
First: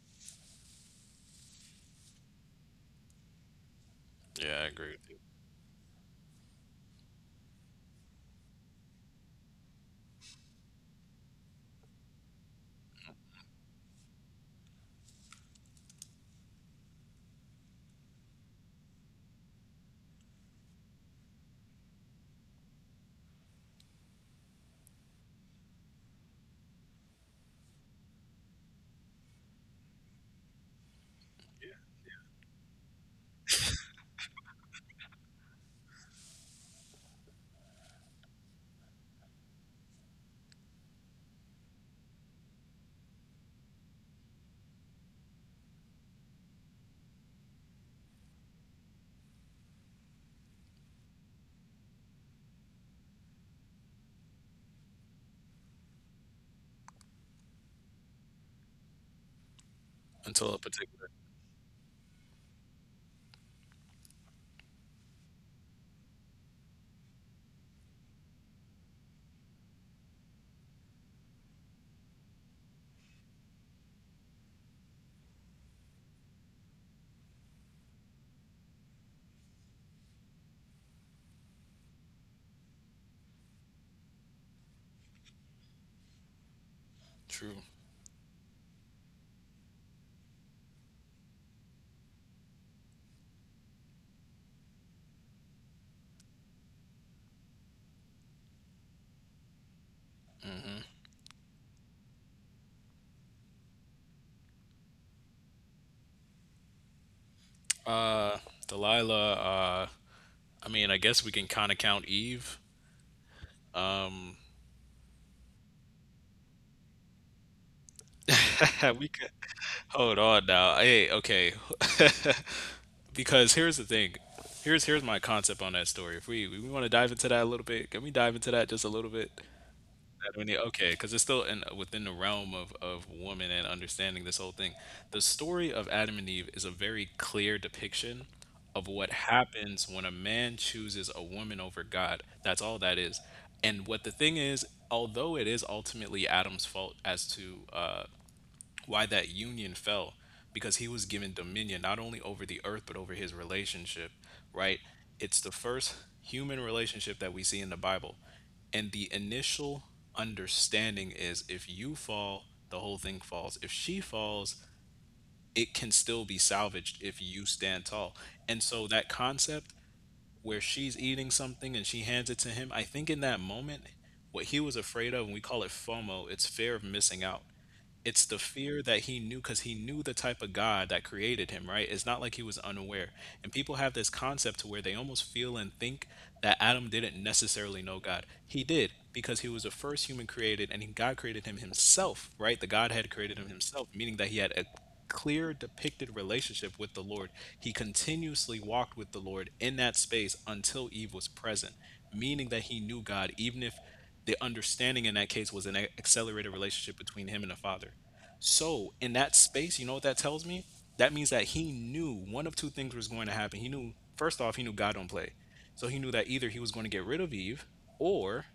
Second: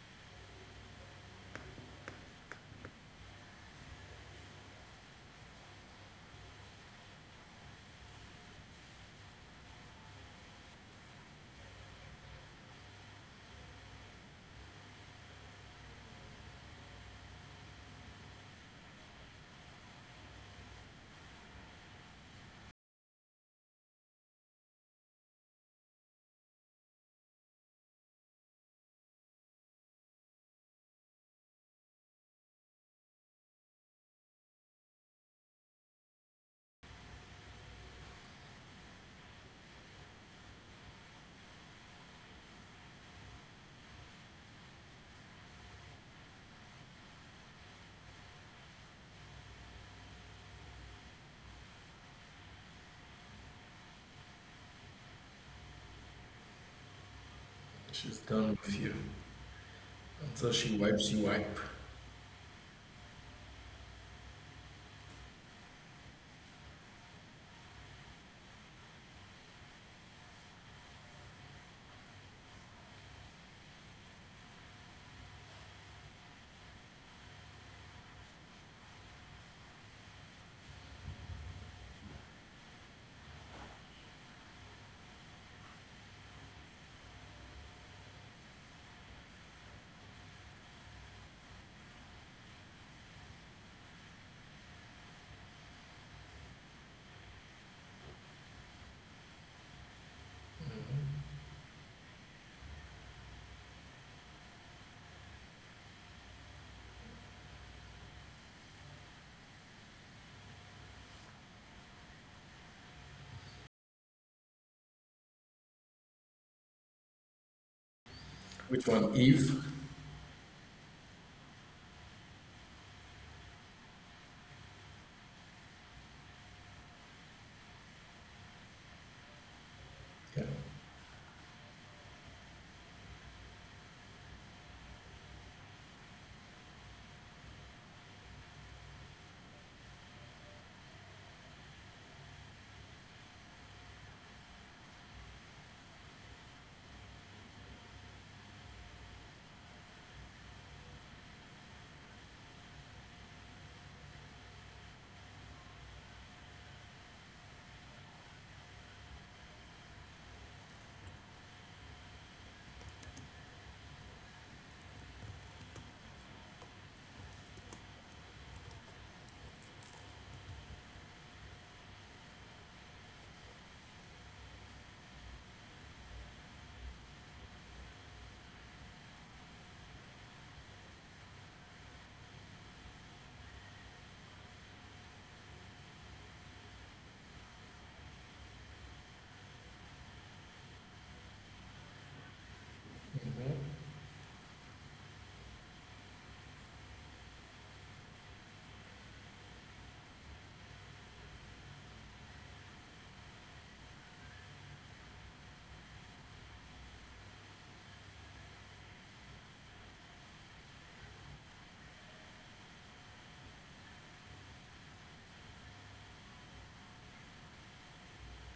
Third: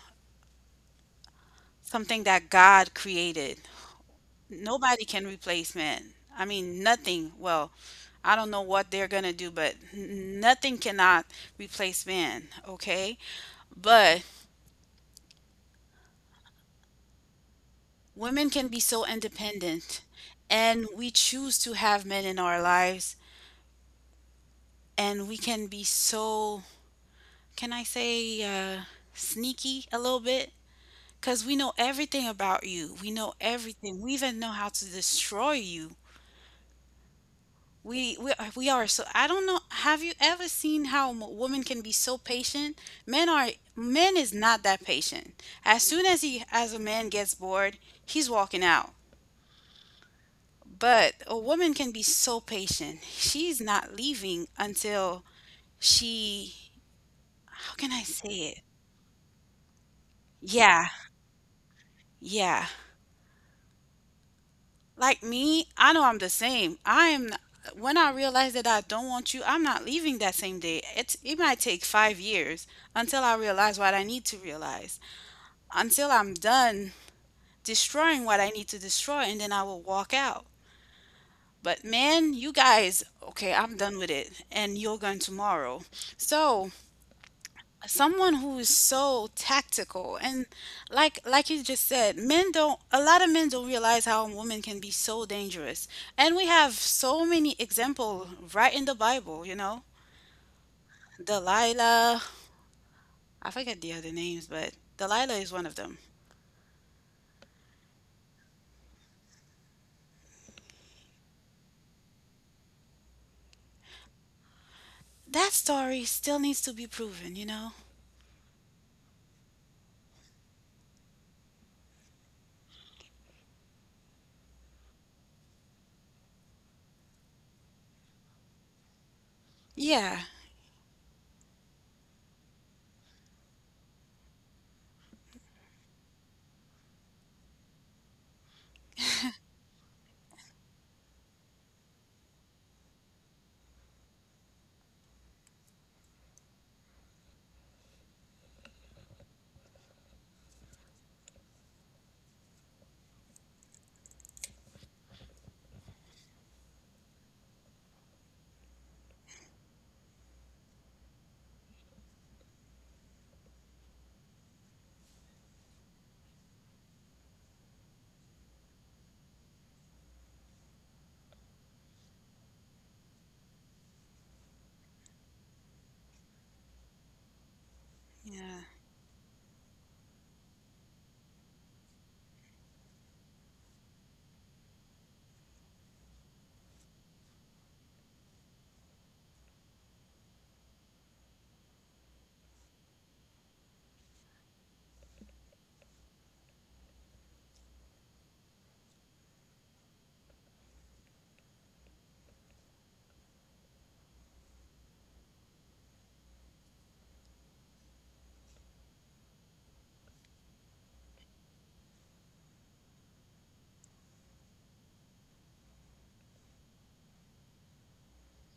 A: something that God created.
B: Yeah, I agree
A: Nobody
B: with you.
A: can replace man. I mean, nothing. Well, I don't know what they're gonna do, but nothing cannot replace man. Okay, but women can be so independent, and we choose to have men in our lives, and we can be so, can I say sneaky a little bit? Because we know everything about you. We know everything. We even know how to destroy you. We are so, I don't know. Have you ever seen how a woman can be so patient? men are Men is not that patient. As soon as a man gets bored, he's walking out. But a woman can be so patient, she's not leaving until she, how can I
C: She's
A: say it?
C: done with you. So
B: Until a
C: she
A: Yeah,
B: particular.
C: wipes, you wipe.
A: yeah. Like me, I know I'm the same. I am When I realize that I don't want you, I'm not leaving that same day. It might take 5 years until I realize what I need to realize. Until I'm done destroying what I need to destroy, and then I will walk out. But man, you guys, okay, I'm done with it and you're gone tomorrow. So,
B: True.
A: someone who is so tactical, and like you just said, men don't a lot of men don't realize how women can be so dangerous, and we have so many example right in the Bible.
C: Mm-hmm.
A: Delilah. I forget the other names, but Delilah is one of them.
B: Uh, Delilah, I mean, I guess we can kind of count Eve.
A: That story still needs to be proven.
C: Which
B: We
C: one?
B: could.
C: Eve?
B: Hold on now. Hey, okay. Because here's the thing. Here's my concept on that story. If we want to dive into that a little bit, can we dive into that just a little bit?
A: Yeah,
C: Yeah.
B: Okay, because it's still in within the realm of woman and understanding this whole thing. The story of Adam and Eve is a very clear depiction of what happens when a man chooses a woman over God. That's all that is. And what the thing is, although it is ultimately Adam's fault as to why that union fell, because he was given dominion not only over the earth but over his relationship, right, it's the first human relationship that we see in the Bible. And the initial understanding is, if you fall, the whole thing falls. If she falls, it can still be salvaged if you stand tall. And so that concept where she's eating something and she hands it to him, I think in that moment what he was afraid of, and we call it FOMO, it's fear of missing out, it's the
A: yeah.
B: fear that he knew, because he knew the type of God that created him, right? It's not like he was unaware. And people have this concept to where they almost feel and think that Adam didn't necessarily know God. He did, because he was the first human created and God created him himself, right? The Godhead created him
C: Mm-hmm.
B: himself, meaning that he had a clear depicted relationship with the Lord. He continuously walked with the Lord in that space until Eve was present, meaning that he knew God, even if the understanding in that case was accelerated relationship between him and the father. So in that space, you know what that tells me? That means that he knew one of two things was going to happen. He knew, first off, he knew God don't play. So he knew that either he was going to get rid of Eve or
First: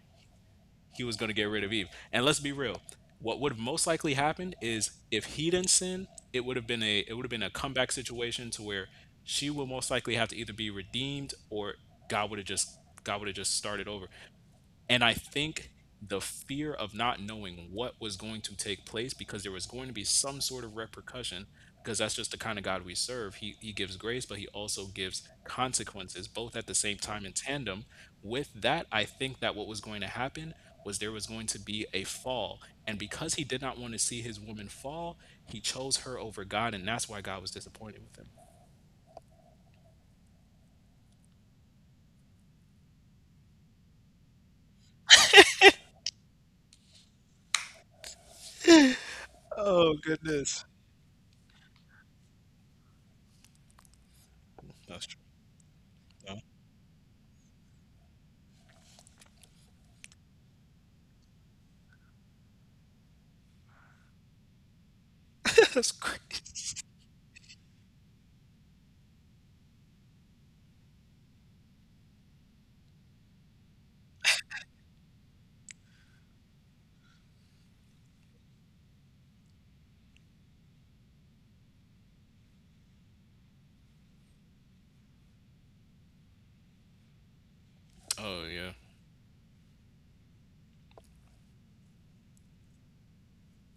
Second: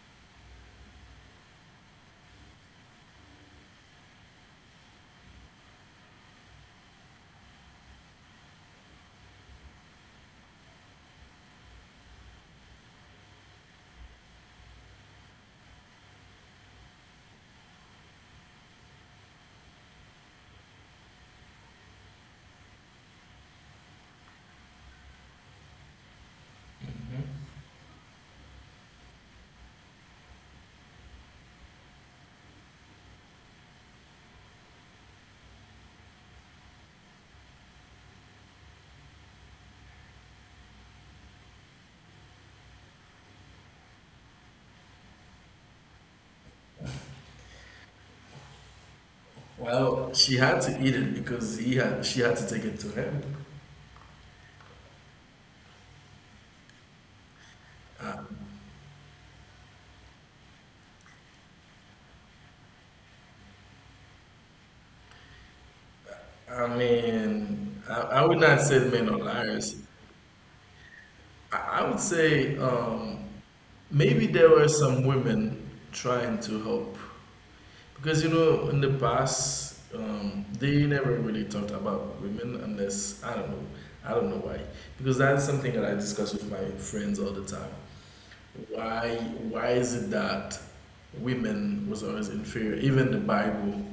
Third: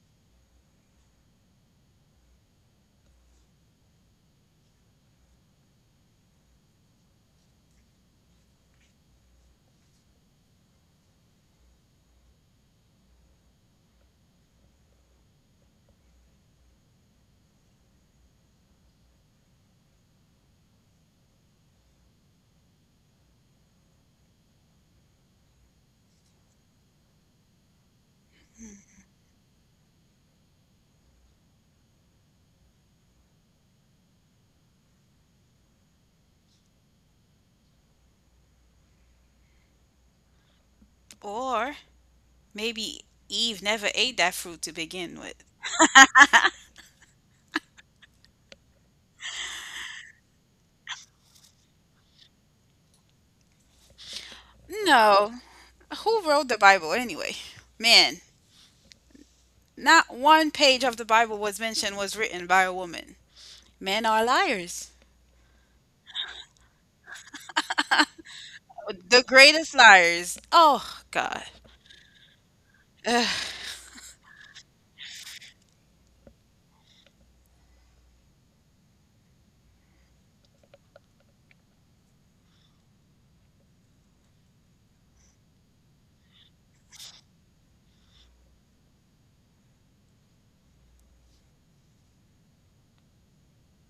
B: he was going to get rid of Eve. And let's be real. What would have most likely happened is, if he didn't sin, it would have been a comeback situation, to where she would most likely have to either be redeemed or God would have just God would have just started over. And I think the fear of not knowing what was going to take place, because there was going to be some sort of repercussion, because that's just the kind of God we serve. He gives grace, but he also gives consequences, both at the same time, in
C: Mm-hmm.
B: tandem. With that, I think that what was going to happen was there was going to be a fall. And because he did not want to see his woman fall, he chose her over God, and that's why God was disappointed with him.
A: Or maybe Eve never ate that fruit to begin with.
B: Oh
C: Well, she had
B: goodness.
C: to eat it because he had she had to take it to him.
B: That's true.
A: No. Who
B: Though.
A: wrote the Bible anyway?
C: I,
A: Man. Not one page of the Bible was written by a woman. Men are liars.
B: That's
C: I
B: crazy.
C: mean, I would not say men are
A: The greatest
C: liars.
A: liars. Oh God.
C: I would say
A: Ugh.
C: maybe there were some women trying to help because you know in the past, they never really talked about women unless I don't know. I don't know why, because that's something that I discuss with my friends all the time.
B: Oh yeah,
C: Why why is it that women was always inferior? Even the Bible,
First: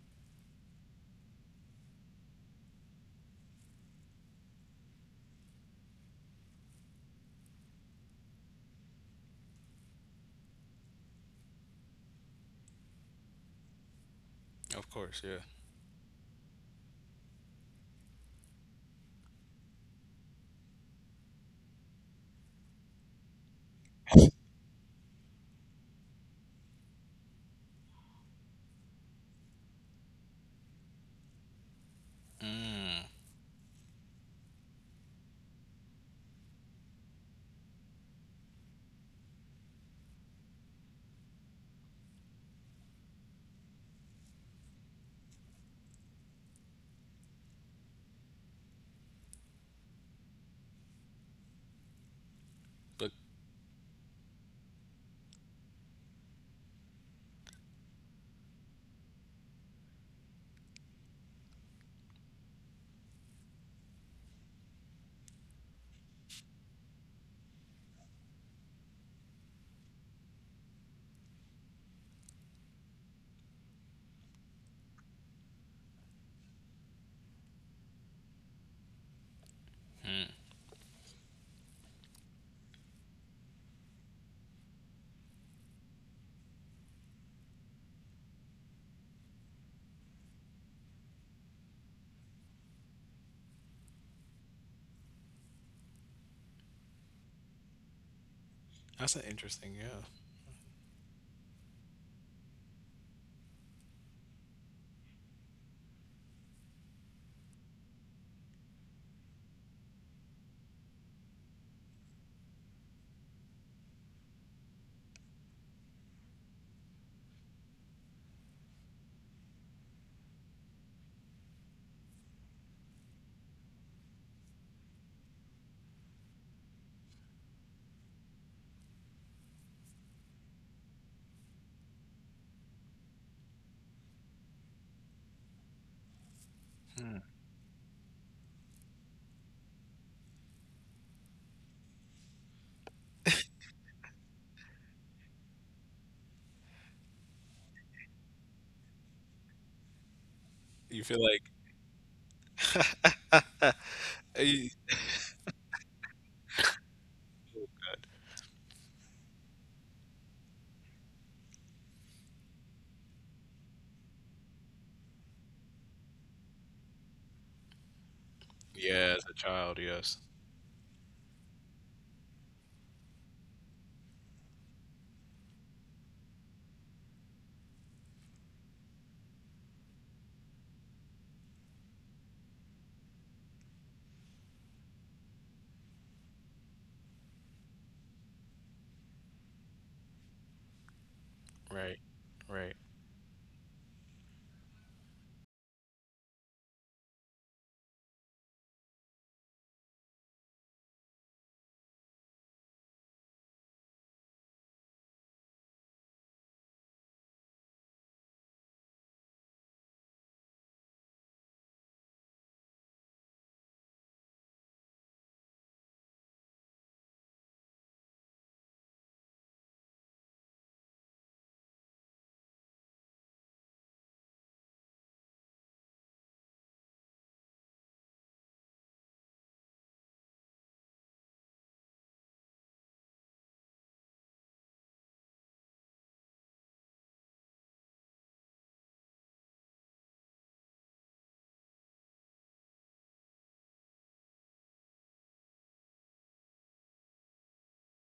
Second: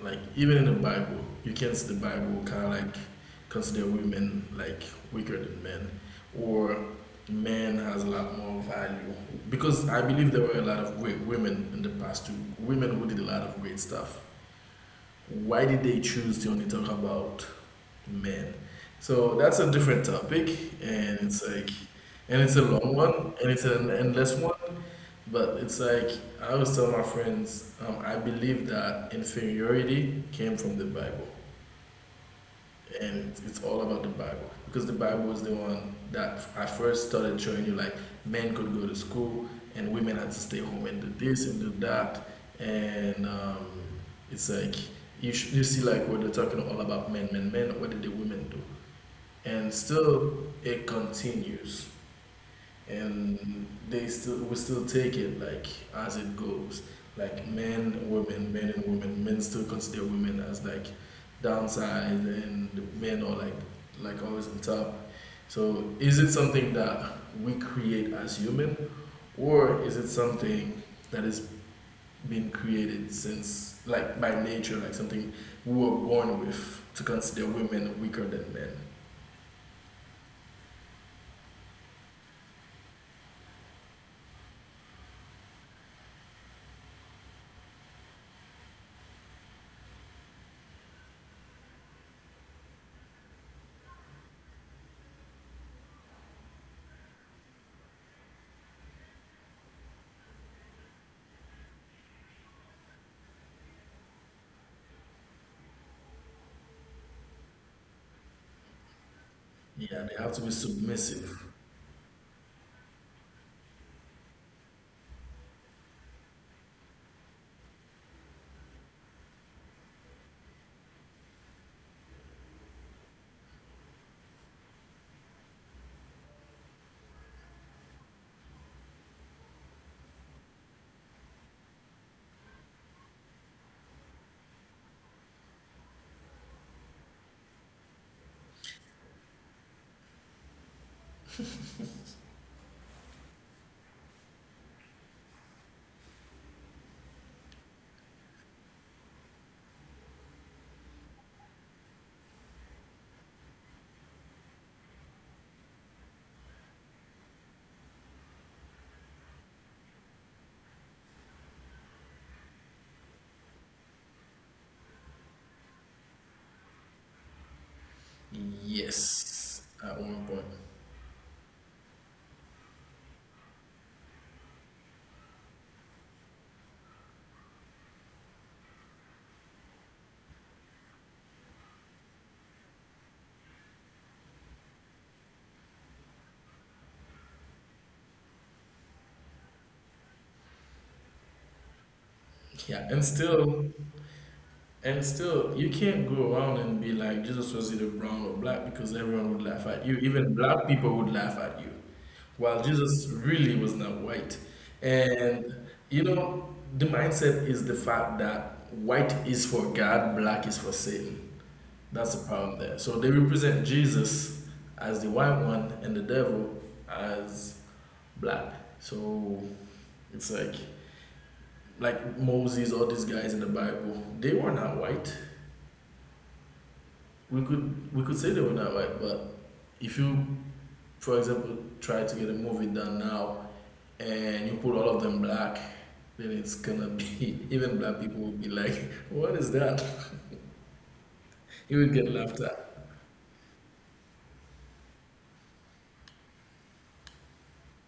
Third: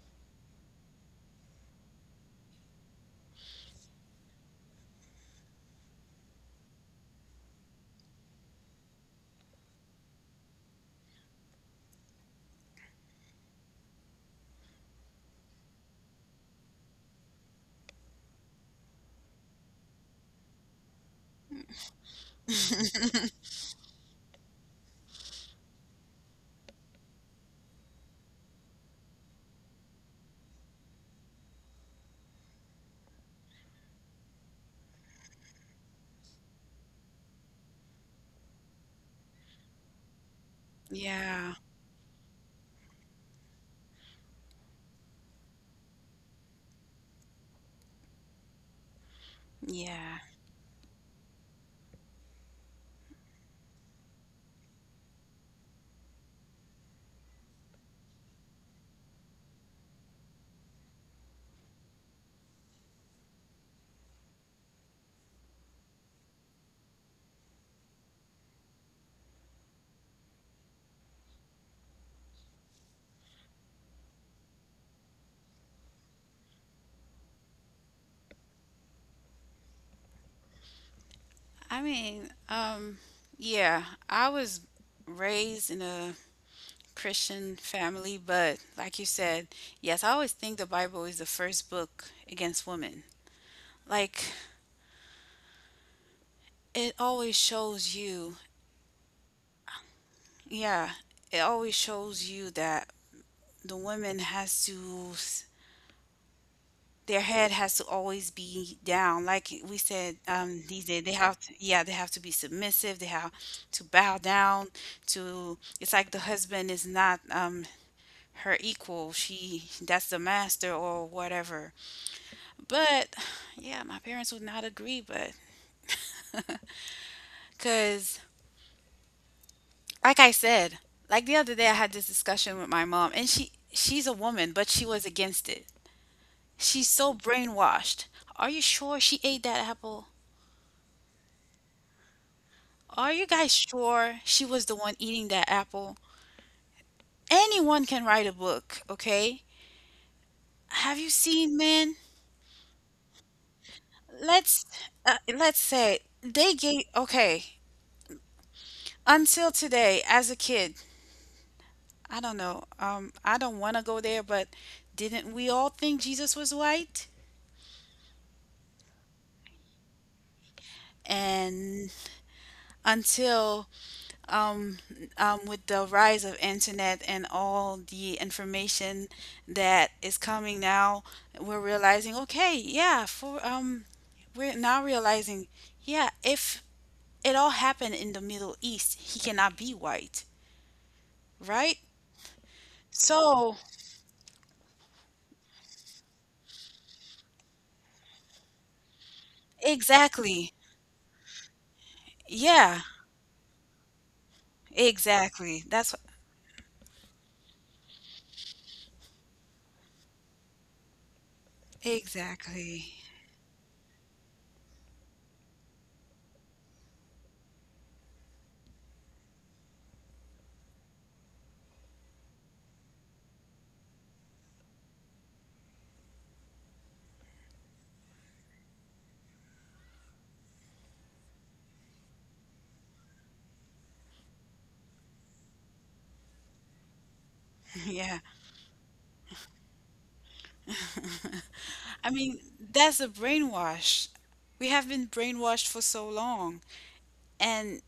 C: like even in the Bible, you can see the Bible kind of like consider women like weaker than men, or men has a lot more value, because I believe there were a lot of great women in the past too. Women who did a lot of great stuff.
B: of course, yeah.
C: Why did they choose to only talk about men? So that's a different topic, and it's like, and it's a long one, and it's an endless one. But it's like I always tell my friends, I believe that inferiority came from the Bible, and it's all about the Bible because the Bible is the one that I first started showing you, like men could go to school and women had to stay home and do this
A: Yeah.
C: and do that, and it's like you see like what they're talking all about men, men, men. What did the women do? And
A: Yeah.
C: still, it continues,
B: But
C: and they still, we still take it like as it goes, like men, women, men and women, men still consider women as like downside and the men are like always on top. So is it something that we create as human, or is it something that has been created since like by nature, like something we were born with to consider women weaker than men?
A: I mean, yeah, I was raised in a Christian family, but like you said, yes, I always think the Bible is the first book against women. Like, it always shows you,
B: That's an interesting, yeah.
A: yeah, it always shows you that the woman has to their head has to always be down. Like we
C: Yeah, they
A: said,
C: have to be
A: these days they
C: submissive.
A: have to, yeah, they have to be submissive, they have to bow down to it's like the husband is not her equal, she that's the master or whatever. But yeah, my parents would not agree, but because like I said, like the other day I had this discussion with my mom, and she's a woman but she was against it. She's so brainwashed. Are you sure she ate that apple? Are you guys sure she was the one eating that apple? Anyone can write a book, okay?
B: You
A: Have
B: feel
A: you
B: like,
A: seen men?
B: eh,
A: Let's let's say until today, as a kid, I don't know. I don't want to go there, but didn't we all think Jesus was white?
B: yeah, as a
C: Yes,
B: child,
C: at
B: yes.
C: one point.
A: And until um, with the rise of internet and all the information that is coming now, we're realizing, okay, yeah, for we're now realizing, yeah, if it all happened in the Middle East, he cannot be white, right?
B: Right, right.
C: Yeah, and
A: So
C: still, you can't go around and be like Jesus was either brown or black because everyone would laugh at you. Even
A: exactly,
C: black people would laugh at you, while
A: yeah,
C: Jesus really was not white. And
A: exactly. That's what,
C: you know, the mindset is the fact that white is for God, black is for Satan. That's the problem there.
A: exactly,
C: So they represent Jesus as the white one and the devil as black. So it's like Moses, all these guys in the Bible, they were not white. We could say they were not right, but if you, for example, try to get a movie done now and you put all of them black, then it's gonna be even black
A: yeah.
C: people will be like, "What is that?" You will
A: I
C: get
A: mean,
C: laughed at.
A: that's a brainwash. We have been brainwashed for so long, and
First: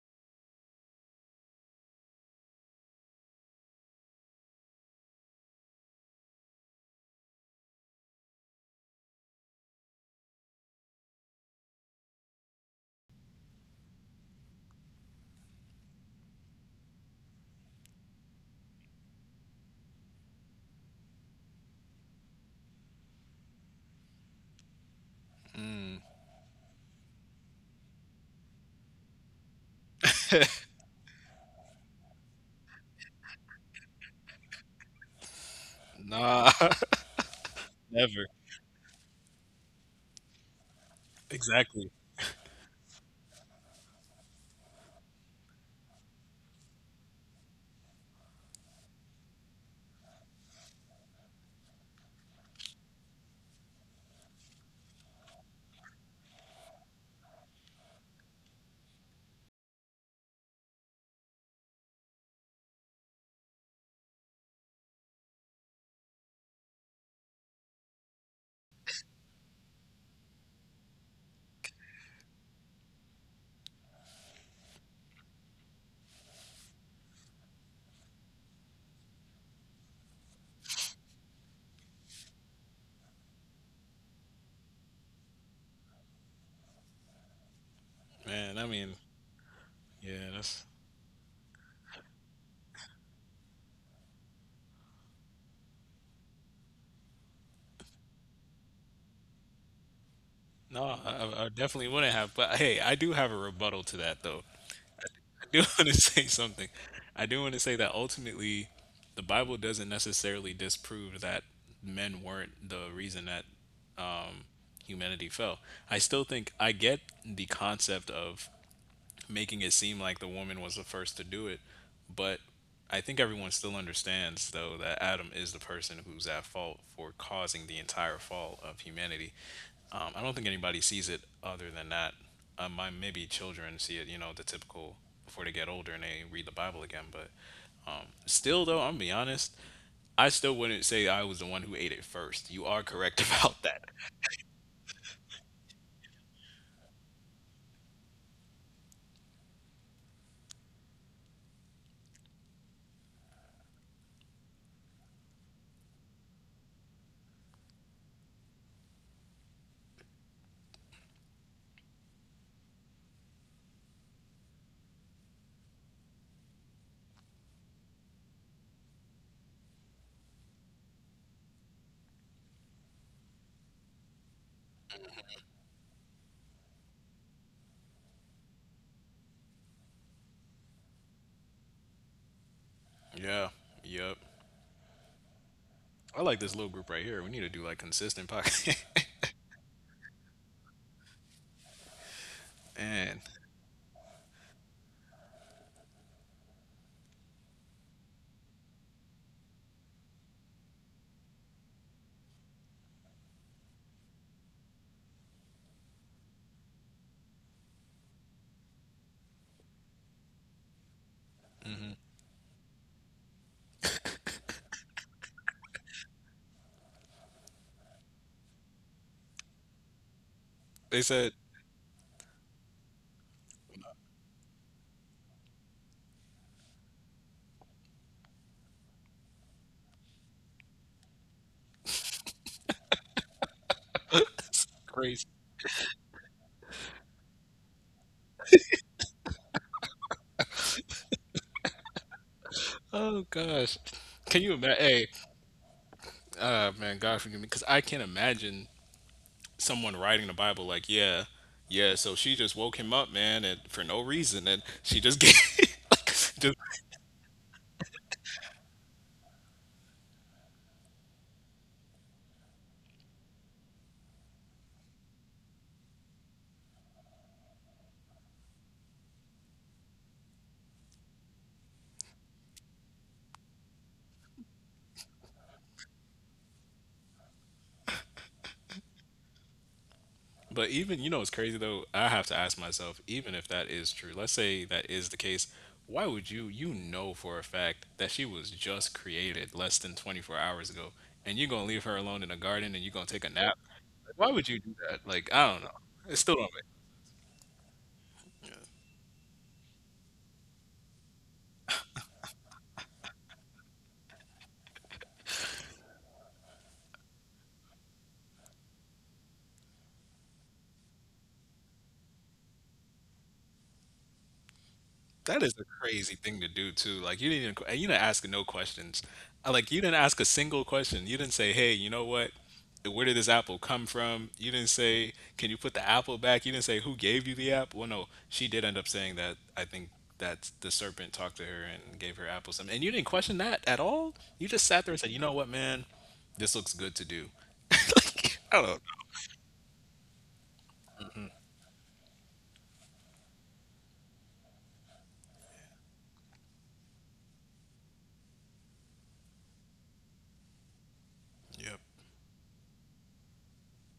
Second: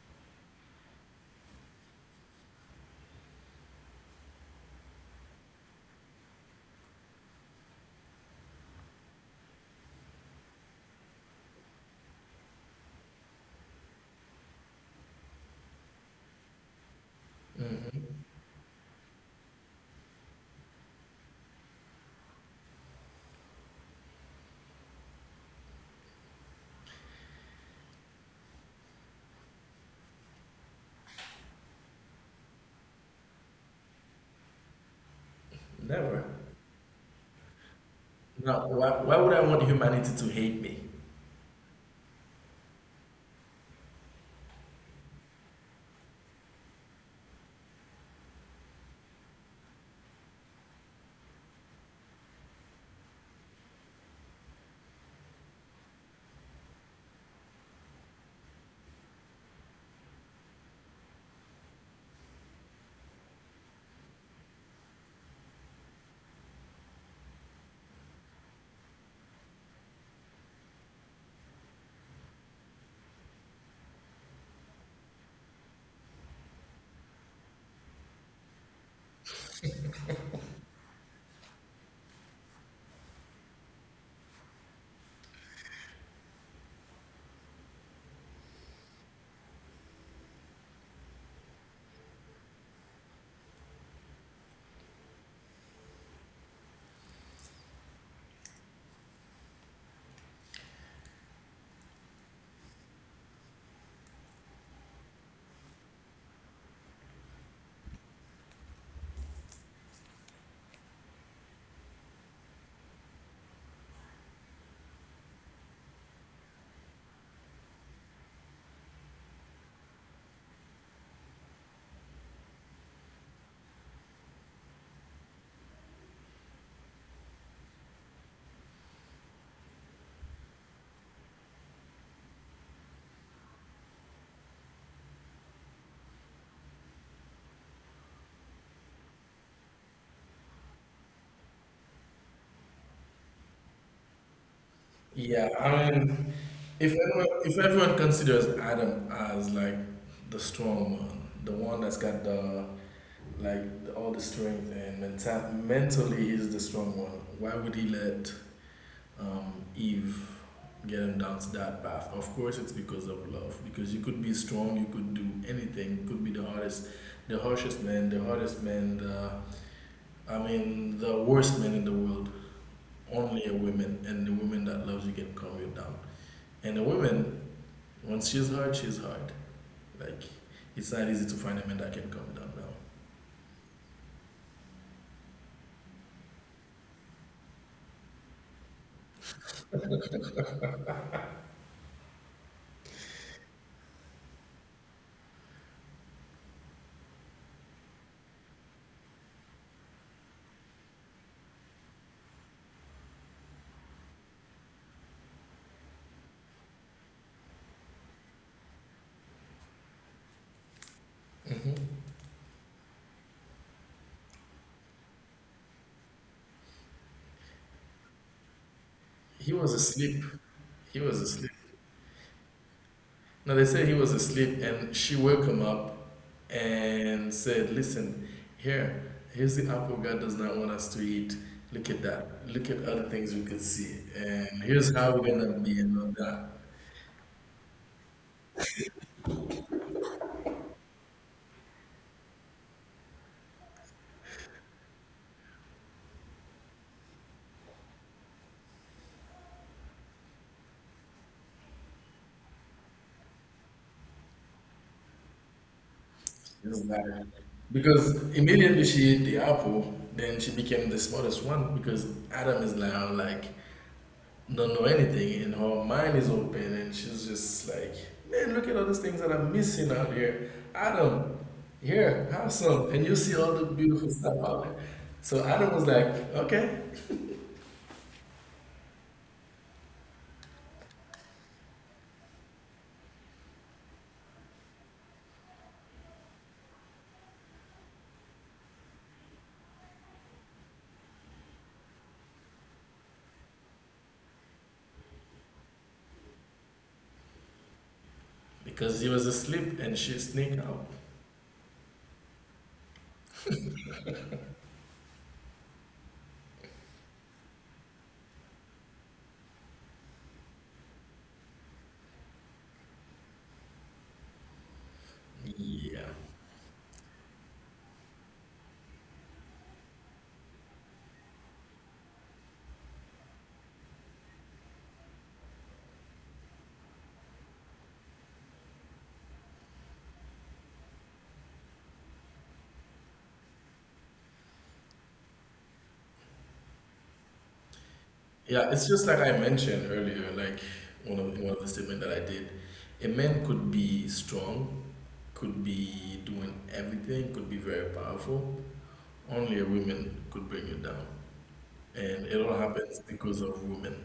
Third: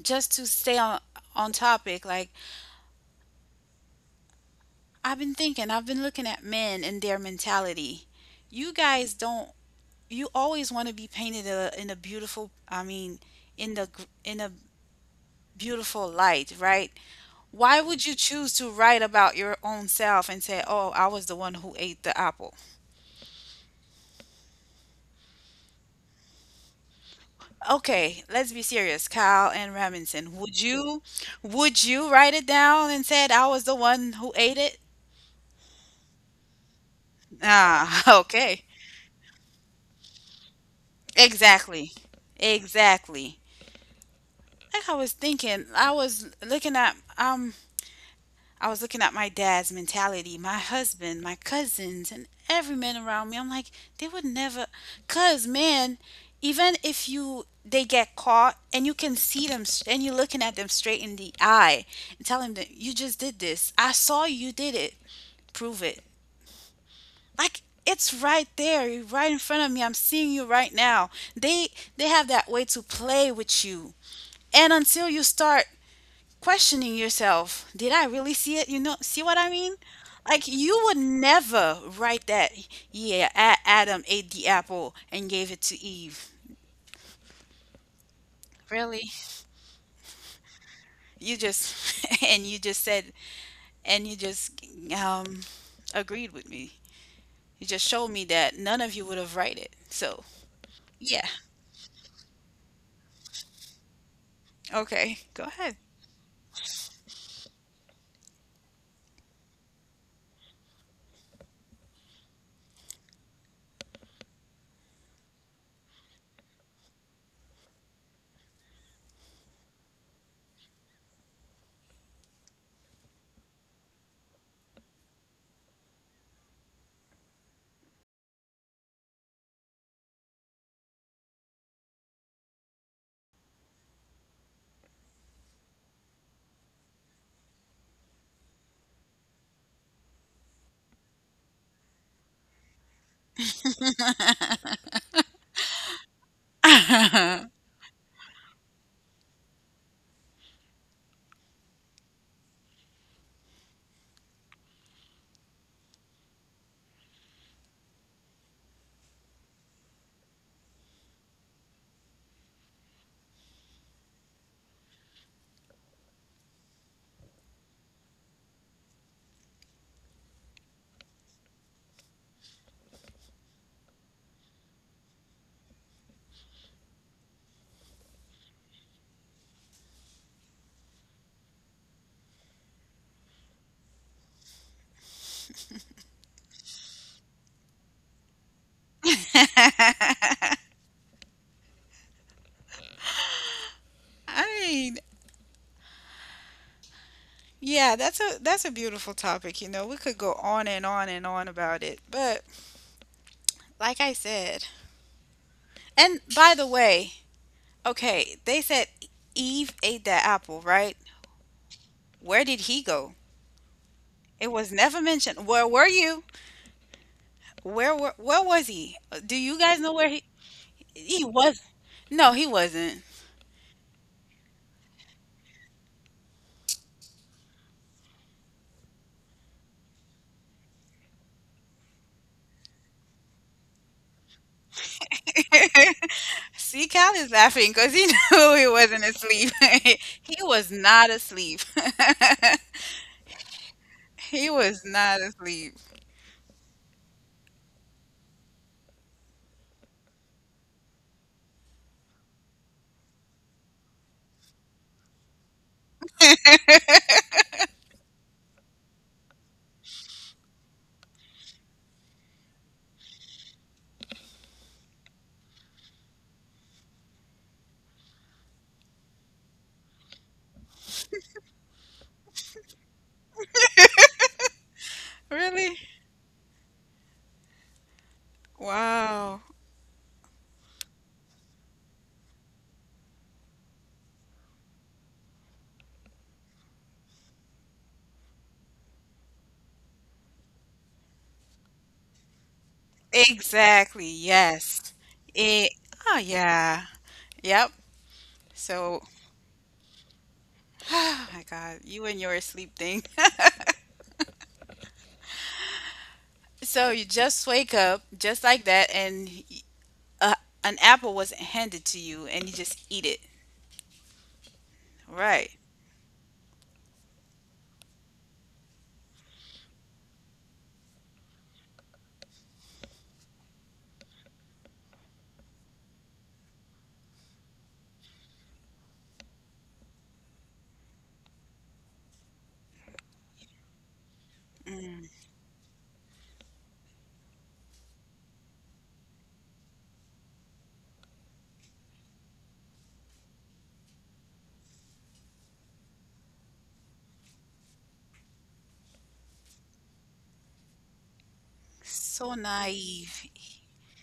A: just to stay on topic, like I've been thinking, I've been looking at men and their mentality. You guys don't. You always want to be painted a, in a beautiful. I mean, in the gr- in a beautiful light, right? Why would you
C: hmm
A: choose to write about your own self and say, "Oh, I was the one who ate the apple"? Okay, let's be serious, Kyle and Robinson. Would you write it down and said I was the one who ate it?
C: Never.
B: Nah,
A: Ah,
B: never.
A: okay.
C: Now, why would I want humanity to hate me?
A: Exactly.
B: Exactly.
A: Exactly. Like I was thinking, I was looking at my dad's mentality, my husband, my cousins, and every man around me. I'm like, they would never cuz man, even if you they get caught and you can see them and you're looking at them straight in the eye and telling them you just did this. I saw you did it. Prove it. Like it's right there, you're right in front of me. I'm seeing you right now. They they have that way to play with you and until you start questioning yourself, did I really see it? You know, see what I mean? Like you would never write that, yeah, Adam ate the apple and gave it to Eve,
B: Man, I mean,
A: really.
B: yeah, that's,
A: You just and you just um agreed with me. You just showed me that none of you would have write it. So
B: no, I,
A: yeah,
B: I I definitely wouldn't have. But hey, I do have a rebuttal to that, though.
A: okay,
B: I
A: go
B: do
A: ahead.
B: want to say something. I do want to say that ultimately, the Bible doesn't necessarily disprove that men weren't the reason that humanity fell. I still think I get the concept of making it seem like the woman was the first to do it. But I think everyone still understands, though, that Adam is the person who's at fault for causing the entire fall of humanity. I don't think anybody sees it other than that. My maybe children see it, you know, the typical before they get older and they read the Bible again. But still, though, I'm gonna be honest, I still wouldn't say I was the one who ate it first. You are correct about that.
C: Yeah, I mean, if everyone considers Adam as the strong one, the one that's got the all the strength and mentally he's the strong one. Why would he let Eve get him down to that path? Of course, it's because of love. Because you could be strong, you could do anything. You could be the hardest, the harshest man, the hardest man, the the worst man in the world. Only a woman, and the woman that loves you can calm you down. And a woman, once she's hard, she's hard. Like it's not easy to find a man that can calm down now.
B: Yeah. Yep. I like this little group right here. We need to do like consistent podcast. Man.
A: I mean, yeah, that's a beautiful topic, you know. We could go on and on and on about it, but like I said. And by the way, okay, they said Eve ate that apple, right?
C: hmm
A: Where did he go? It was never mentioned. Where were you? Where was he? Do
C: He
A: you
C: was
A: guys know where
C: asleep. He
B: They
C: was
A: he
B: said
C: asleep.
A: was? No, he wasn't.
C: No, they said he was asleep, and she woke him up and said, "Listen, here, here's the apple God does not want us to eat. Look at that. Look at other things we could see, and here's how we're
B: crazy.
C: gonna be and all that.
A: See, Cal is laughing because he knew he wasn't asleep. He was not asleep.
B: Oh gosh, can
A: He
B: you imagine?
A: was
B: Hey,
A: not asleep.
B: man, God forgive me, because I can't imagine someone writing the Bible like, yeah, yeah. So she just woke him up, man, and for no reason, and she just gave. Like, just,
C: Here's that." Because immediately she ate the apple, then she became the smartest one because Adam is now like don't know anything and her mind is open and she's just like, "Man, look at all these things that I'm missing out here, Adam, here, have some and you see all the beautiful stuff out there." So Adam
A: Really?
C: was like, "Okay,"
A: Wow.
B: but even, you know, it's crazy though. I have to ask myself, even if that is true, let's say that is the case. Why would you, you know for a fact that she was just created less than 24 hours ago, and you're gonna leave her alone in the garden and you're gonna take a nap?
A: Exactly.
B: Why would you do
A: Yes.
B: that? Like, I
A: It,
B: don't know.
A: oh
B: It still don't
A: yeah. Yep. So
C: because he was asleep and she sneaked out.
A: my God, you and your sleep thing. So you just wake up just like that, and uh, an apple was handed to you, and you just eat it.
B: That is
A: Right.
B: a
C: Yeah,
B: crazy thing to do too. Like you didn't even, and you didn't ask no questions. Like you didn't ask a single question. You didn't say, "Hey, you know what? Where did this apple come from?" You didn't say, "Can you put the apple back?" You didn't say, "Who gave you the apple?" Well, no, she did end up saying that. I think that the serpent talked to her and gave her apples. I mean, and you didn't question that at all. You just sat there and
A: Mm,
B: said, "You know what, man? This looks good to do." Like, I don't
C: yeah,
B: know.
C: it's just like I mentioned earlier, like one of the statement that I did. A man could be strong, could be doing everything, could be very powerful. Only a woman could bring you down.
B: Yep.
C: And
A: so
C: it all happens
A: naive.
C: because of women.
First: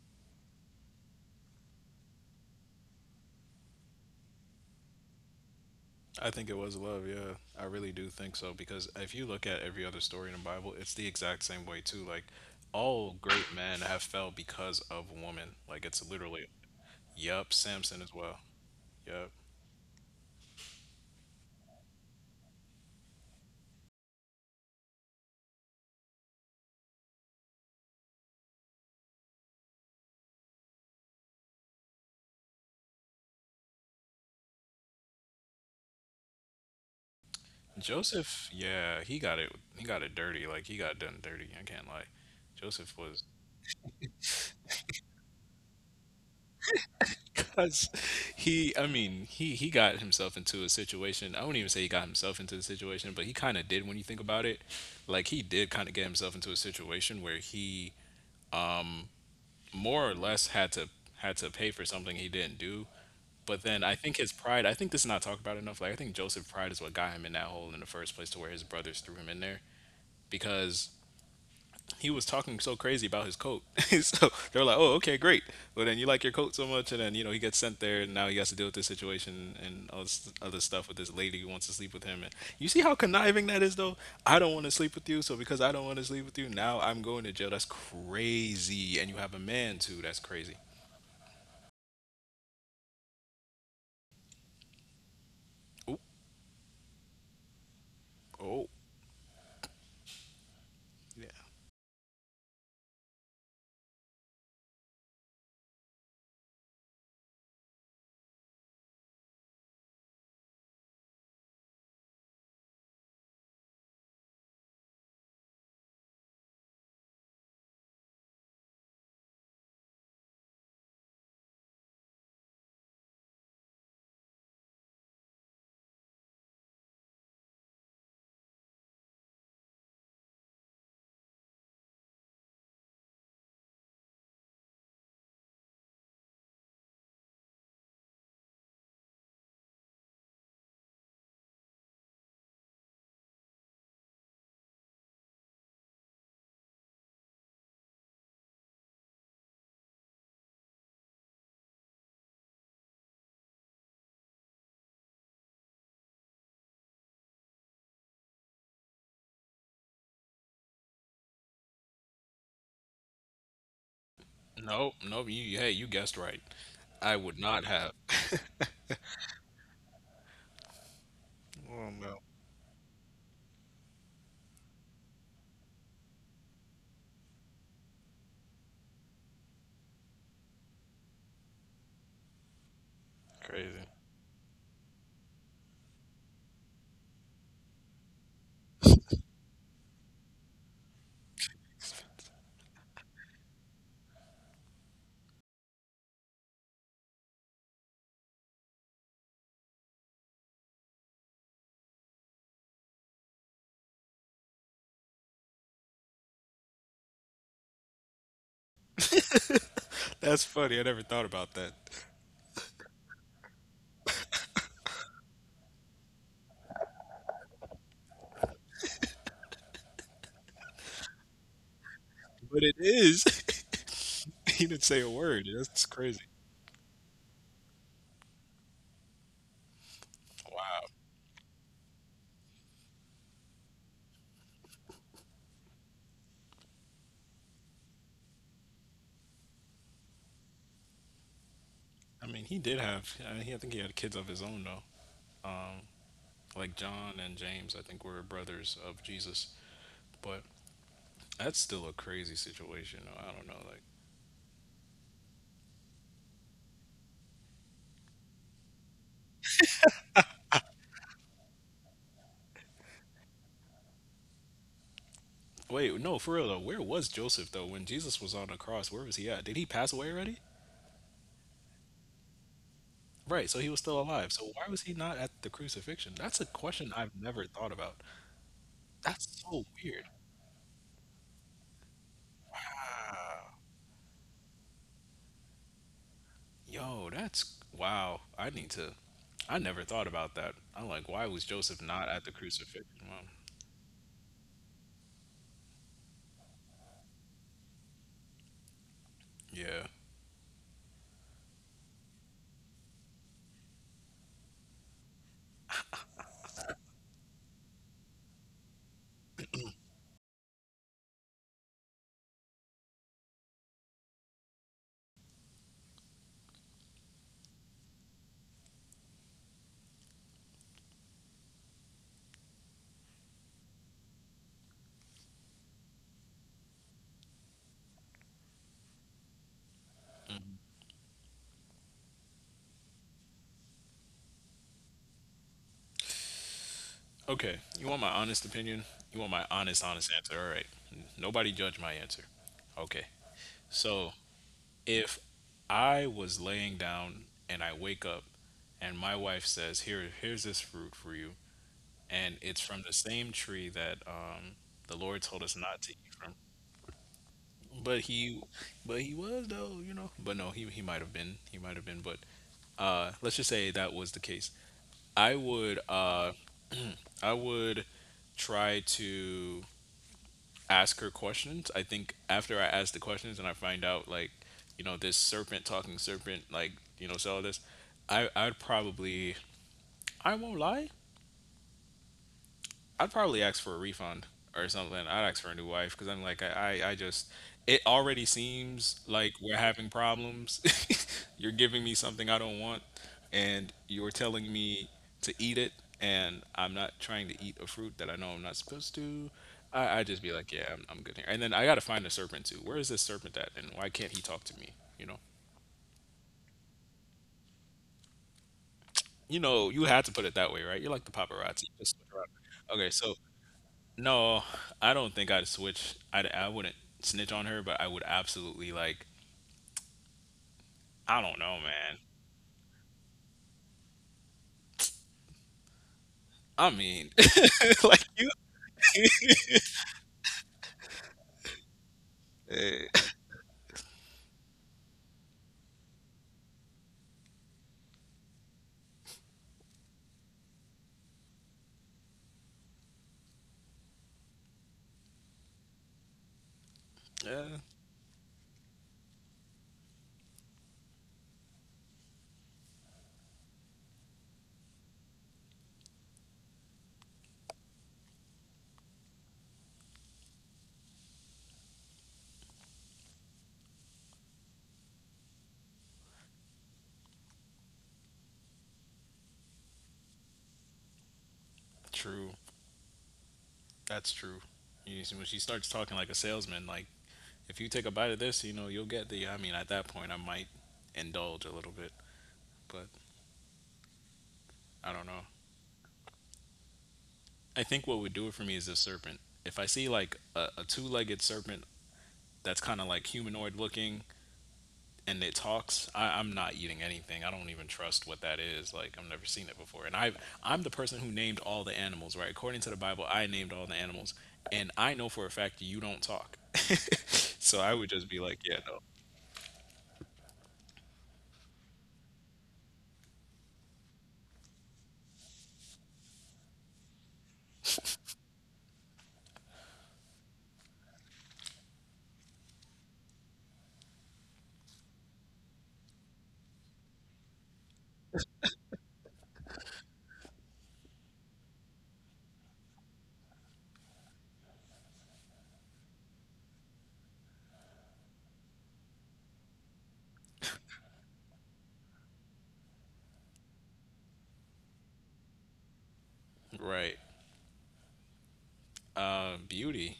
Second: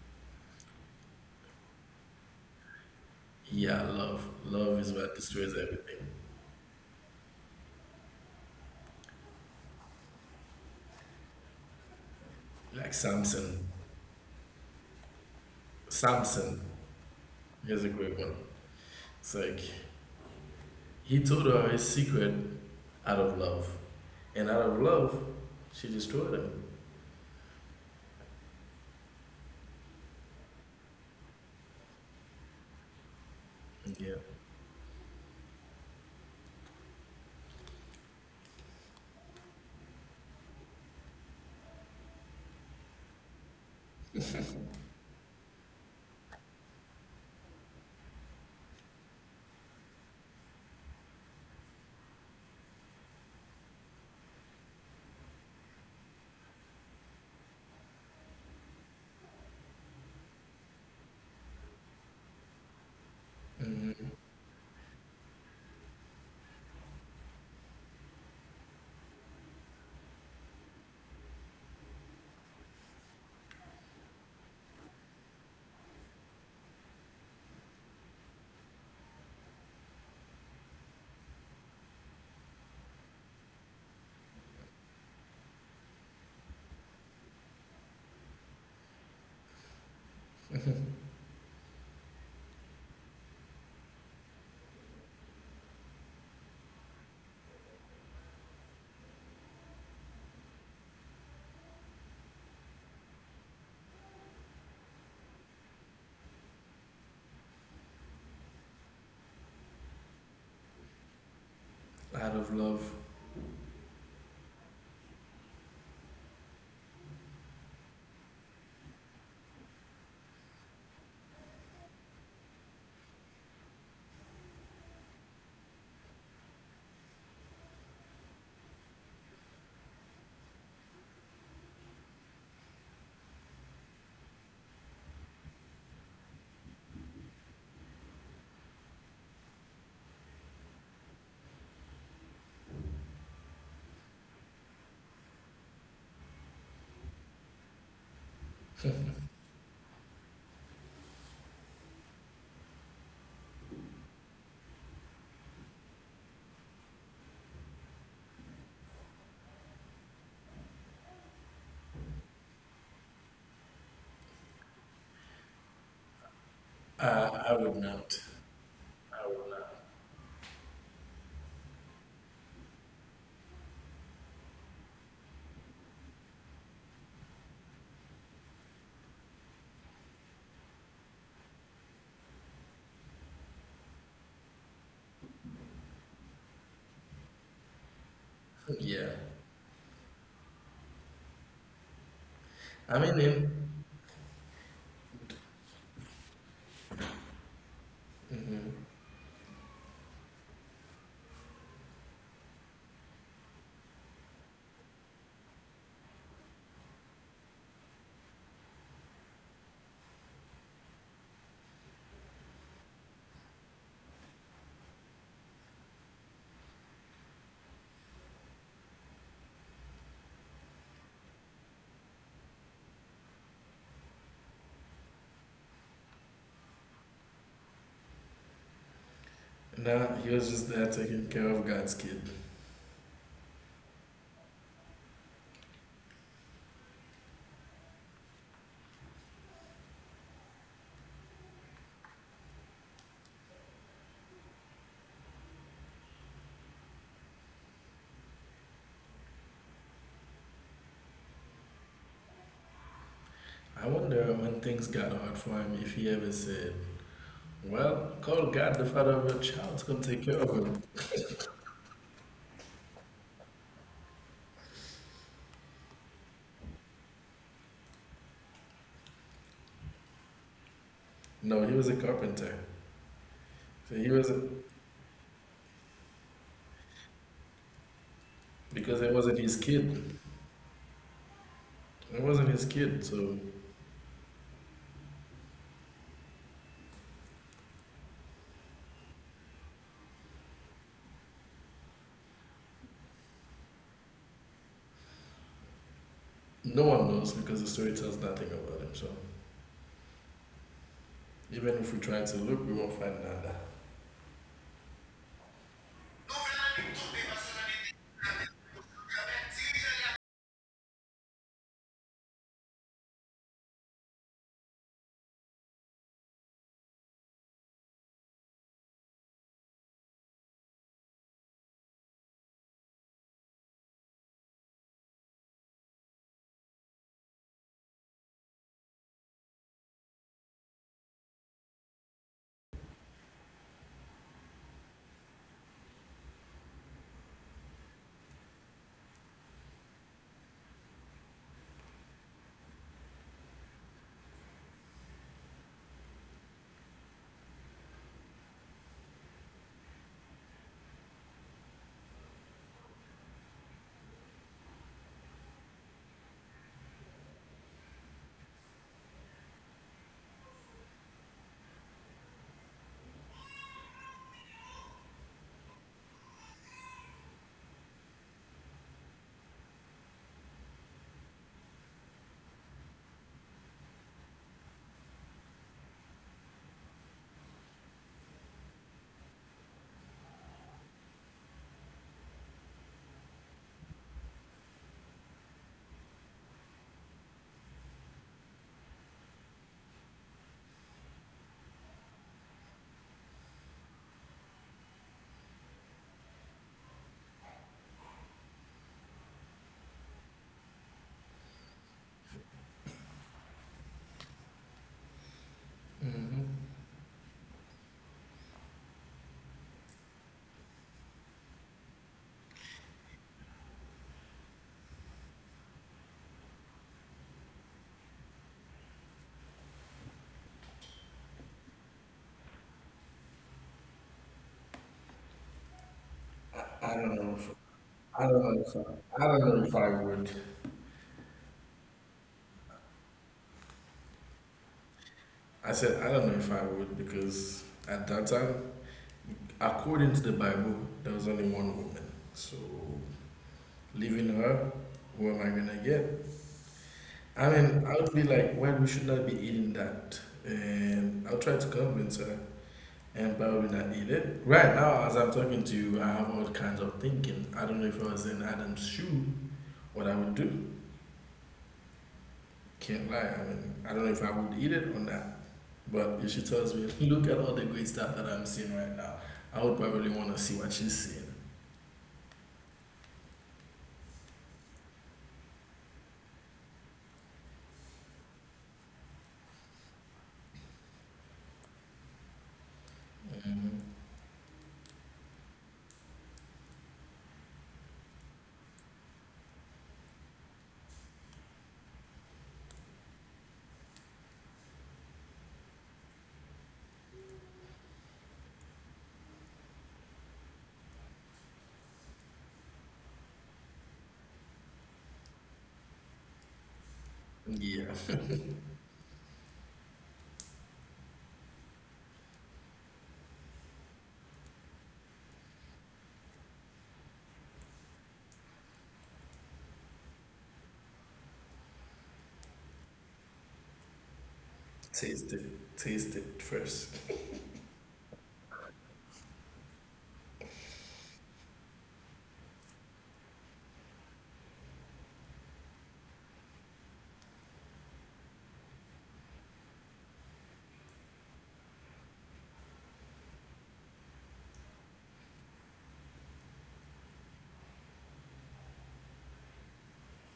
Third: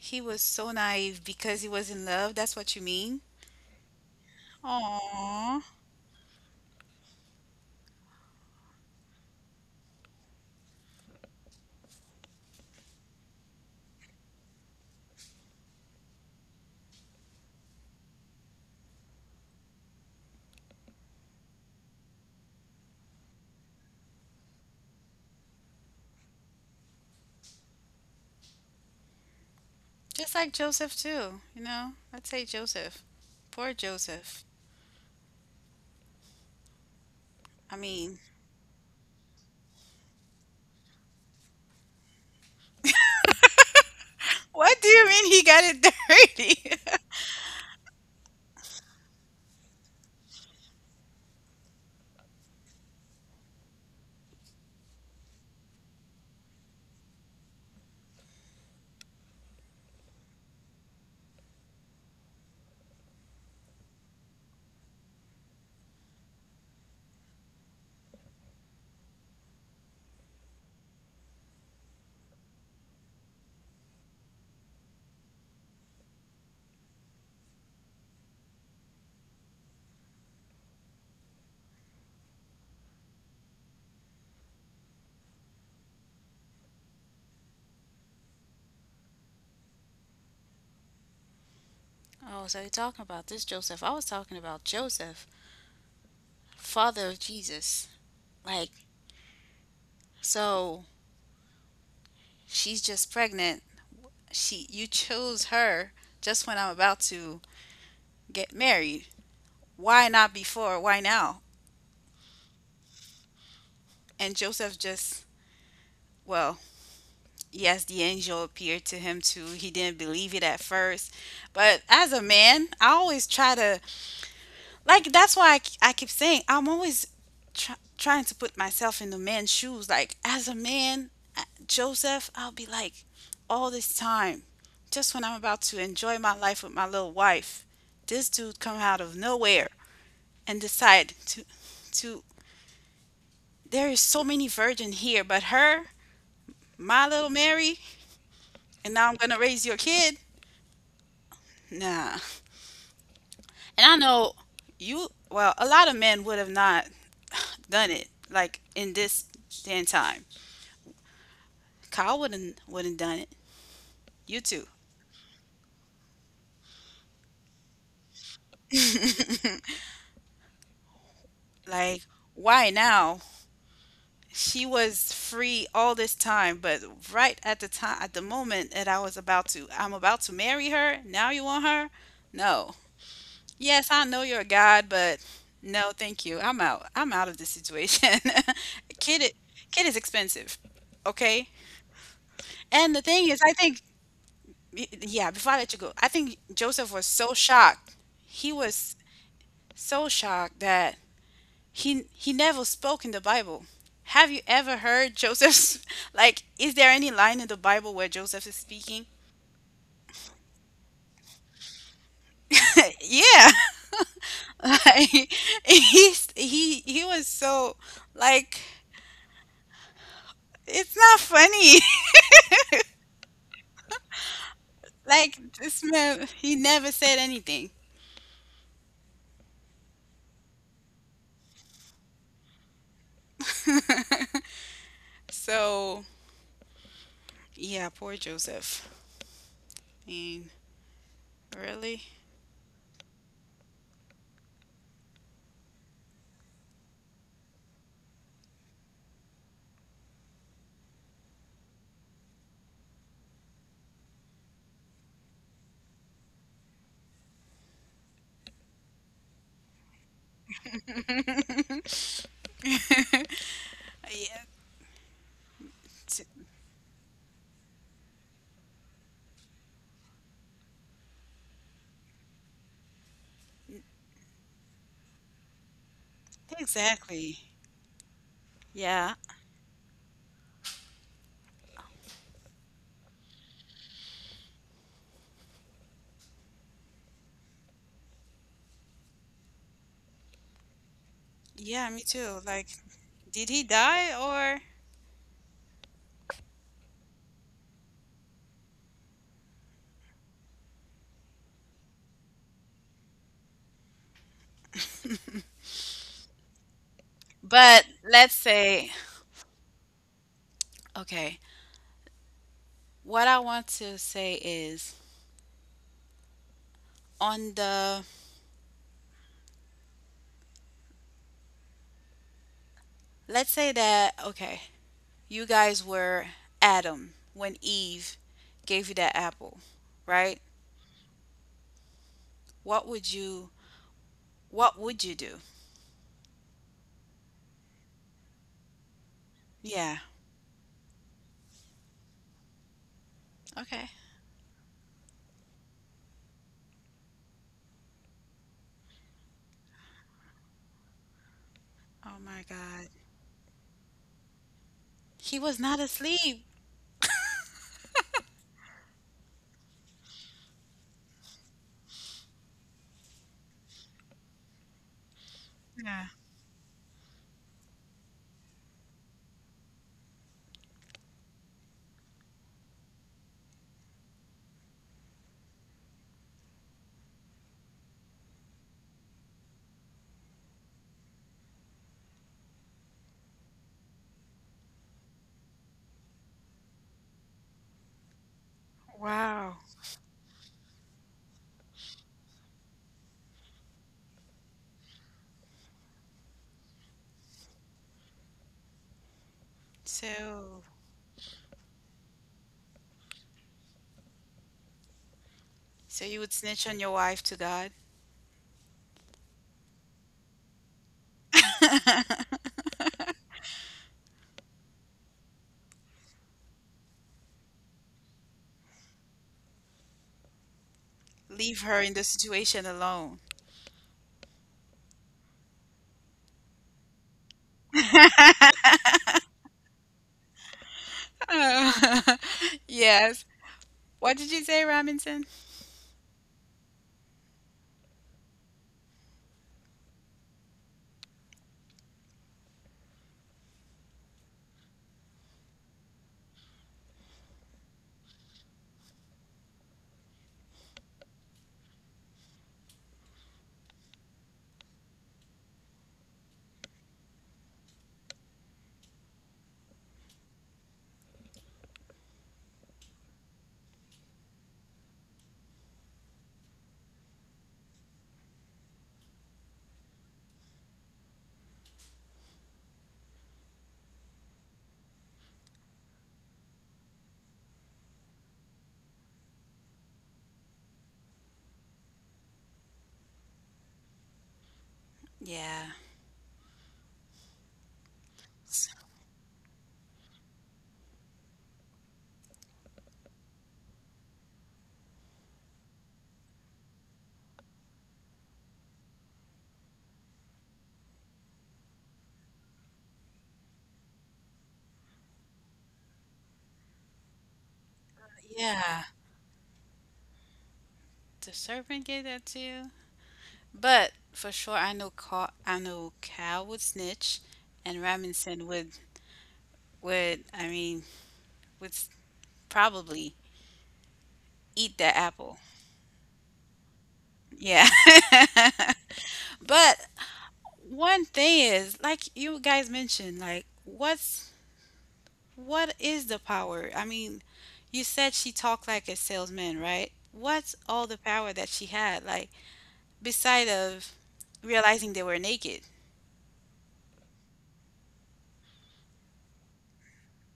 A: He was so naive because he was in love. That's what you mean?
C: Yeah, love. Love is what destroys
A: Aww.
C: everything.
B: I think it was love, yeah. I really do think so, because if you look at every other story in the Bible, it's the exact same way too. Like
C: Like
B: all great
C: Samson.
B: men have fell because of woman. Like it's literally
C: Samson
B: yep,
C: is a
B: Samson as
C: great one.
B: well. Yep.
C: It's like he told her his secret out of love. And out of love, she destroyed him.
A: Just like Joseph, too. You know, I'd say Joseph. Poor
C: Yeah.
A: Joseph. I mean,
B: Joseph, yeah, he got it dirty. Like he got done dirty, I can't lie. Joseph was
A: what do you mean he got it dirty?
B: because he I mean, he got himself into a situation. I wouldn't even say he got himself into the situation, but he kind of did when you think about it. Like he did kind of get himself into a situation where he um, more or less had to had to pay for something he didn't do. But then
C: hmm
B: I think his pride. I think this is not talked about enough. Like I think Joseph pride is what got him in that hole in the first place, to where his brothers threw him in there because he was talking so crazy about his coat. So they're like, "Oh, okay, great." But then you like your coat so much, and then you know he gets sent there, and now he has to deal with this situation and all this other stuff with this lady who wants to sleep with him. And you see how conniving that is, though. I don't want to sleep with you, so because I don't want to sleep with you, now I'm going to jail. That's crazy, and you have a man too. That's crazy.
A: Oh, so you're talking about this Joseph. I was talking about Joseph, father of Jesus. Like,
B: Oh,
A: so
B: yeah.
A: she's just pregnant. She you chose her just when I'm about to get married. Why not before? Why now?
C: Out of love.
A: And Joseph just, well, yes, the angel appeared to him too. He didn't believe it at first. But as a man, I always try to, like that's why I keep saying I'm always trying to put myself in the man's shoes. Like as a man, Joseph, I'll be like, all this time, just when I'm about to enjoy my life with my little wife, this dude come out of nowhere and decide to there is so many virgin here, but her, my little Mary, and now I'm gonna raise your kid. Nah, and I know you. Well, a lot of men would have not done it like in this day and time. Kyle wouldn't done it. You too.
B: No, no, hey, you guessed right. I would
C: I
B: not
C: would
B: have.
C: not. I would not.
A: like,
B: Oh, no.
A: why now? She was free all this time, but right at the time, at the moment that I was about to I'm about to marry her, now you want her? No. Yes,
B: Crazy.
A: I know you're a god, but no, thank you. I'm out. I'm out of this situation.
C: Yeah.
A: kid kid is expensive. Okay? And the
C: I
A: thing
C: mean
A: is, I think
C: him.
A: yeah, before I let you go, I think Joseph was so shocked. He was
C: hmm
A: so shocked that he never spoke in the Bible. Have you ever heard Joseph's like is there any line in the Bible where Joseph is speaking?
B: That's funny. I never thought about that.
A: yeah. Like he he was so, like, it's not funny.
B: But it is. He didn't say a
A: like
B: word.
A: this
B: That's
A: man,
B: crazy.
A: he never said anything.
C: Nah, he was just there
B: Wow.
C: taking care of God's kid.
A: So yeah, poor Joseph. I mean, really?
B: I mean, he did have, I think he had kids of his own, though. Like John and James, I think were brothers of Jesus. But that's still a crazy situation, though. I don't know.
C: I
B: Like,
C: wonder when things got hard for him if he ever said, "Well, call God the father of your child's gonna take care of him."
A: Yeah.
B: wait,
A: t-
B: no, for real, though. Where was Joseph, though, when Jesus was on the cross? Where was he at? Did he pass away already?
C: No, he was a carpenter.
B: Right, so he was
C: So he
B: still
C: was
B: alive. So why was he not at the crucifixion? That's a question I've
A: Exactly.
B: never thought about.
C: because
A: Yeah.
C: it wasn't
B: That's
C: his
B: so
C: kid.
B: weird.
C: It wasn't his kid, so
B: Wow. Yo, that's wow. I need to. I never thought about that. I'm like, why was
A: Yeah, me
B: Joseph not
A: too.
B: at the
A: Like
B: crucifixion? Wow.
A: did he die or,
C: no one knows because the story tells nothing about him. So
B: Yeah.
C: even if we try to look, we won't find nada.
A: but let's say, okay. What I want to say is, on the, let's say that okay, you guys were Adam when Eve gave you that apple, right? What would you, what would you do?
B: Okay. You want my honest opinion? You want my
A: Yeah.
B: honest, honest answer? All right. Nobody judge my answer. Okay.
A: Okay.
B: So if I was laying down and I wake up and my wife says, "Here, here's this fruit for you,"
A: Oh my
B: and
A: God.
B: it's from the same tree that the
A: He
B: Lord
A: was
B: told
A: not
B: us not to eat
A: asleep.
B: from. But he, but he was though. But no, he might have been, he might have been. But let's just say that was the case. I
A: Yeah.
B: would uh I would try to ask her questions. I think after I ask the questions and I find out like, this serpent talking serpent like saw this. I'd probably. I won't lie. I'd probably ask for a refund or something. I'd ask for a new wife because I'm like, I just, it already seems
A: Wow.
B: like we're having problems. You're giving me something I don't want, and you're telling me to eat it, and I'm not trying to eat a fruit that I know I'm not supposed to. I just be
A: So,
B: like, yeah, I'm good here. And then I got to find a serpent too. Where is this serpent at, and why can't he talk to me? You know,
A: so you would
C: hmm
A: snitch on your wife to God?
B: you know, you had to put it that way, right? You're like the paparazzi. Just look around. Okay, so, no, I don't think I'd switch. I wouldn't snitch on her, but I would absolutely like. I don't
A: Leave
B: know,
A: her in the
B: man.
A: situation alone.
B: I
C: I
B: mean,
C: don't know. If,
B: like
C: I
B: you.
C: don't know. If I, I don't know if I would.
B: eh,
A: yes. What did you say, Robinson?
C: I said I don't know if I would because at that time, according to the Bible, there was only one woman. So leaving her, who am I gonna get? I
B: Yeah,
C: mean, I would be like, why we should not be eating that? And I'll try to convince her and probably not eat it. Right now, as I'm talking to you, I have all kinds of thinking. I don't know if I was in Adam's shoe, what I would do. Can't lie. I mean, I don't know if I would eat it or not. But if she tells me, look at all the great stuff that I'm seeing right now, I would probably want to see what she's seeing.
B: true. That's true. You see, when she starts talking like a salesman, like if you take a bite of this, you know you'll get the. I mean, at that point, I might indulge a little bit, but
C: hmm
B: I don't know.
A: Yeah.
B: I think what would do
A: S-
B: it for me is a serpent. If I see like a two-legged serpent that's kind of like humanoid looking, and it talks, I'm not eating anything. I don't even trust what that is. Like, I've never seen it before, and I'm the person who named all the animals, right? According to the bible, I named all the animals, and I know for a fact you don't talk. So I
C: Yeah,
B: would just be like,
A: Yeah.
B: yeah, no.
A: The serpent gave that to you. But for sure I know Carl, I know Cal would snitch and Robinson would, would I mean would s- probably eat that
C: taste
A: apple.
C: it. Taste it first.
A: Yeah. But one thing is, like you guys mentioned, like what's, what is the power? I mean, you said she talked like a salesman, right? What's all the power that she had? Like beside of realizing they were naked.
B: Right. Beauty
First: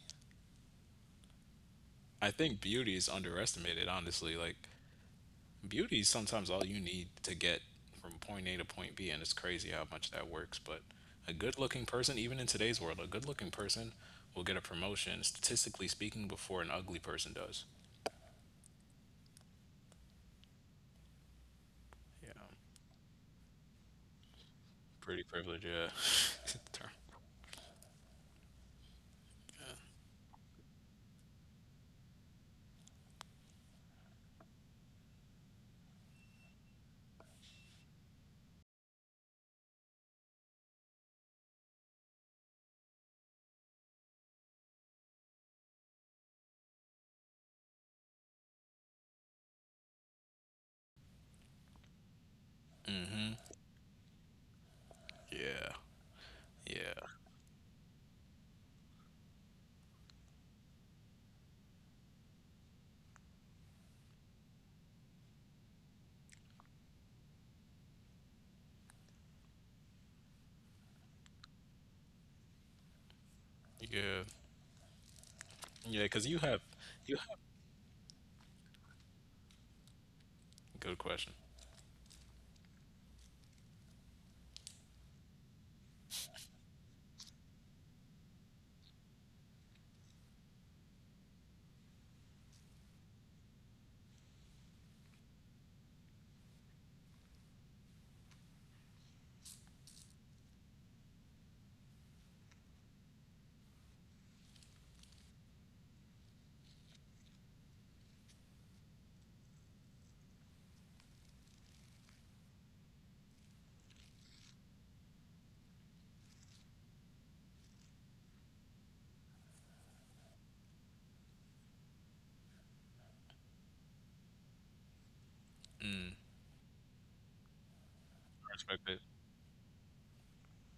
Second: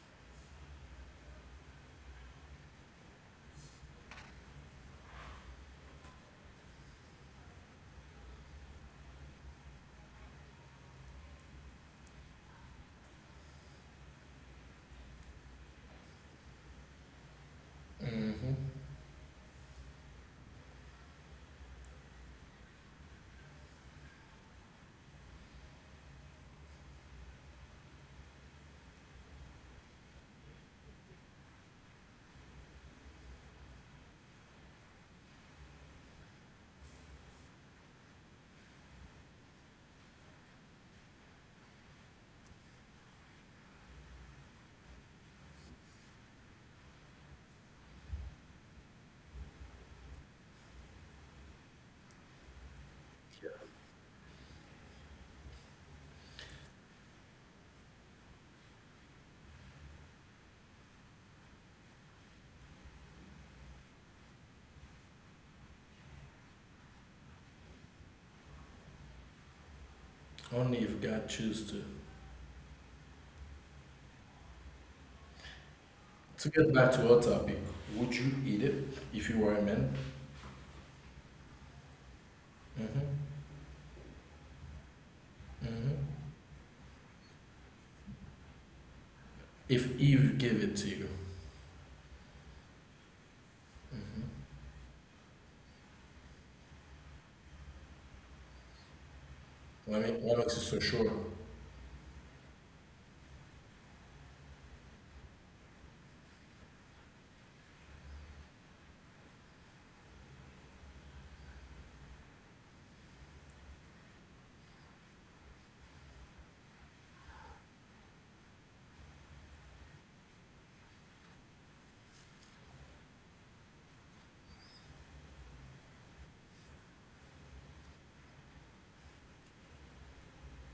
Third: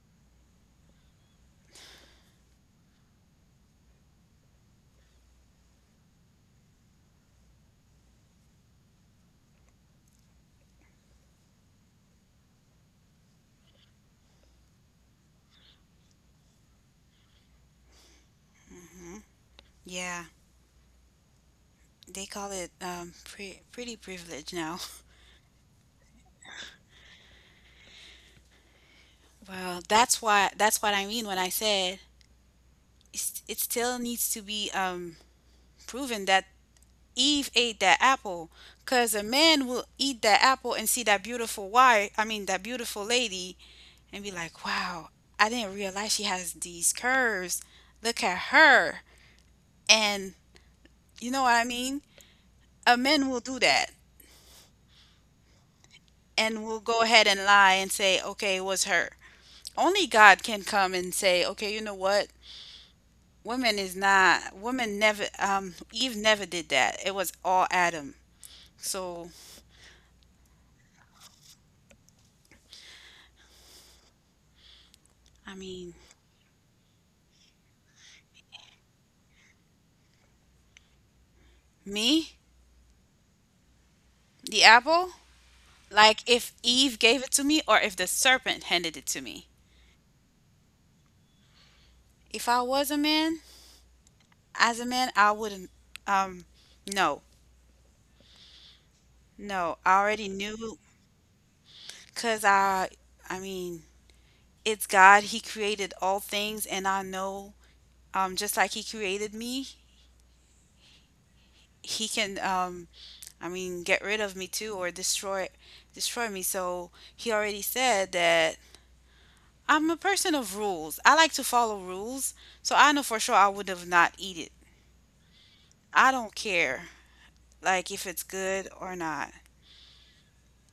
B: I think beauty is underestimated, honestly. Like, beauty is sometimes all you need to get from point A to point B, and it's crazy how much that works. But a good looking person, even in today's world, a good looking person will get a promotion, statistically speaking, before an ugly person does.
C: hmm
A: Yeah, they
B: Yeah.
A: call it pretty privilege now.
B: Pretty privilege, yeah.
A: Well, that's why, that's what I mean when I said it's, it still needs to be proven that Eve ate that apple, cause a man will eat that apple and see that beautiful wife. I mean that beautiful lady and be like, wow, I didn't realize she has these curves. Look at her. And you know what I mean? A man
B: Mm-hmm.
A: will do that
B: Yeah.
A: and will
B: Yeah.
A: go ahead and lie and say, okay, it was her. Only God can come and say, okay, you know what? Woman is not, woman never, Eve never did that. It was all Adam. So,
C: Only if God chooses to.
B: Yeah.
A: I mean,
B: Yeah, because you
C: To
B: have,
C: get back
B: you
C: to our
B: have,
C: topic, would you eat it if you were a man?
B: good question.
A: me,
C: Mm-hmm.
A: the apple,
C: Mm-hmm.
A: like if Eve gave it to me or if the serpent handed it to me.
C: If Eve gave it to you?
A: If I was a man,
C: Mm-hmm.
A: as a man, I wouldn't, um, no, no, I
C: What, make,
A: already
C: what makes you so
A: knew
C: sure?
A: because I mean, it's God. He created all things, and I know, just like He created me, He can, I mean, get rid of me too or destroy me. So he already said that I'm a person of rules. I like to follow rules. So I know for sure I would have not eat it.
B: Mm,
A: I don't care like if it's
B: I
A: good
B: respect it.
A: or not.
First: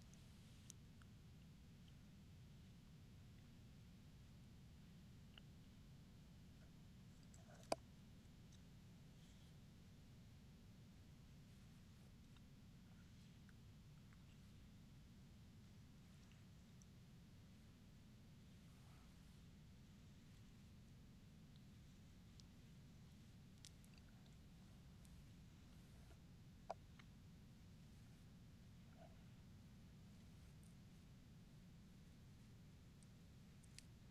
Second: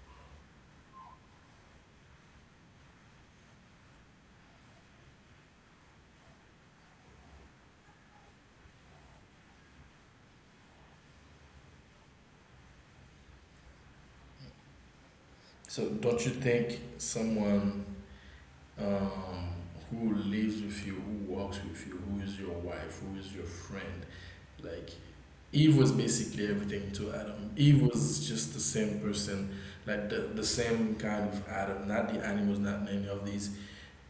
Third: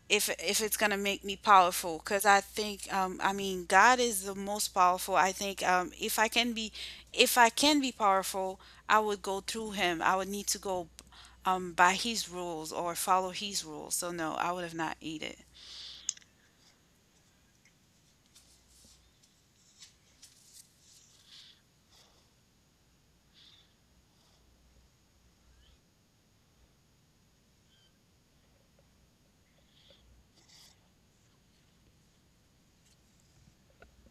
A: If it's gonna make me powerful, because I think I mean God is the most powerful. I think if I can be powerful, I would go through Him. I would need to go by His rules or follow His rules. So no, I would have not eat it.
C: So, don't you think someone, um, who lives with you, who walks with you, who is your wife, who is your friend, like Eve was basically everything to Adam. Eve was just the same person, like the same kind of Adam, not the animals, not any of these.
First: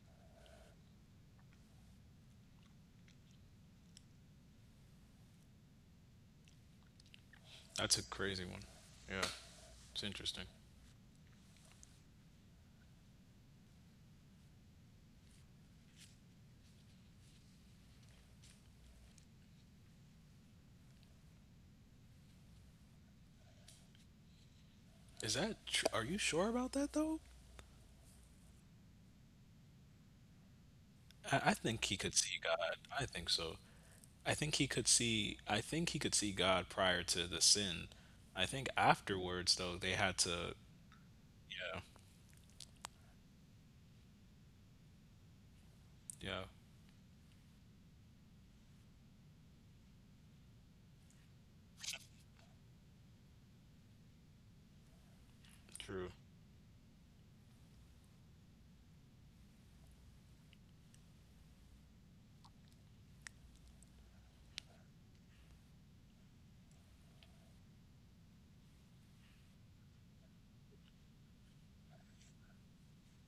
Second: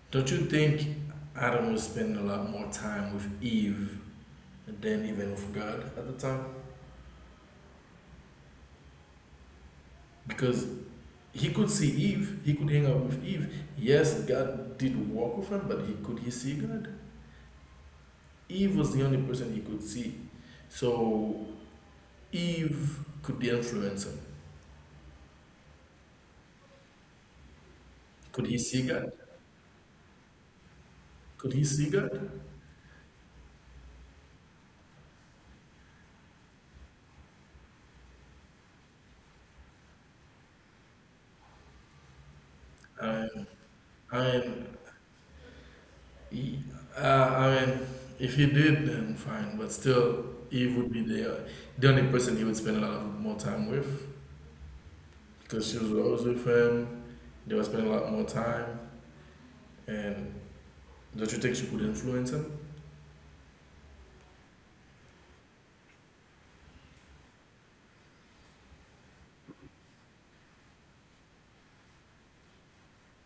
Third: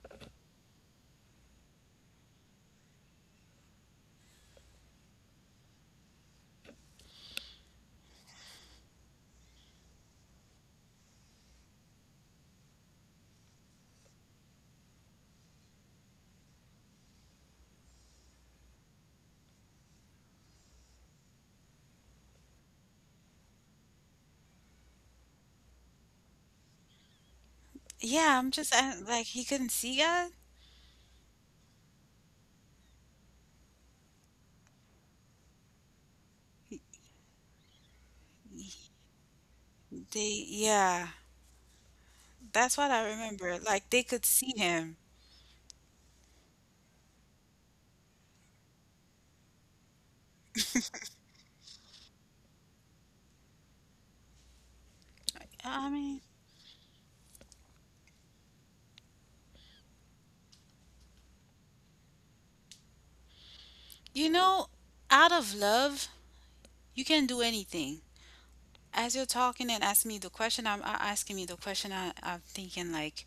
C: Don't you think Adam was spending a lot more time with Eve than even with God at the time?
B: That's a crazy one. Yeah. It's interesting.
C: Because he could see Eve, he could hang out with Eve. Yes, God did walk with him, but he could he see God? Eve was the only person he could see. So Eve could be influencing.
B: Is that, are you sure about that though?
A: Yeah,
C: Could
A: I'm
C: he
A: just
C: see God?
A: like he couldn't see God.
B: I
C: Could he
B: think
C: see
B: he
C: God?
B: could see God. I think so. I think he could see. I think he could see God prior to the sin. I think afterwards, though, they had
A: They,
B: to.
A: yeah,
B: Yeah,
A: that's what I
C: I'm,
A: remember. Like they could see
C: I'm
A: him.
B: yeah,
C: He, I mean, if he did, then fine. But still, Eve would be the only person he would spend a lot of more time with because she
A: I
C: was
B: true.
A: mean,
C: always with him. They would spend a lot more time. And don't you think she could influence him?
A: you know, out of love, you can do anything. As you're talking and asking me the question, I'm, I asking me the question. I, I'm thinking like,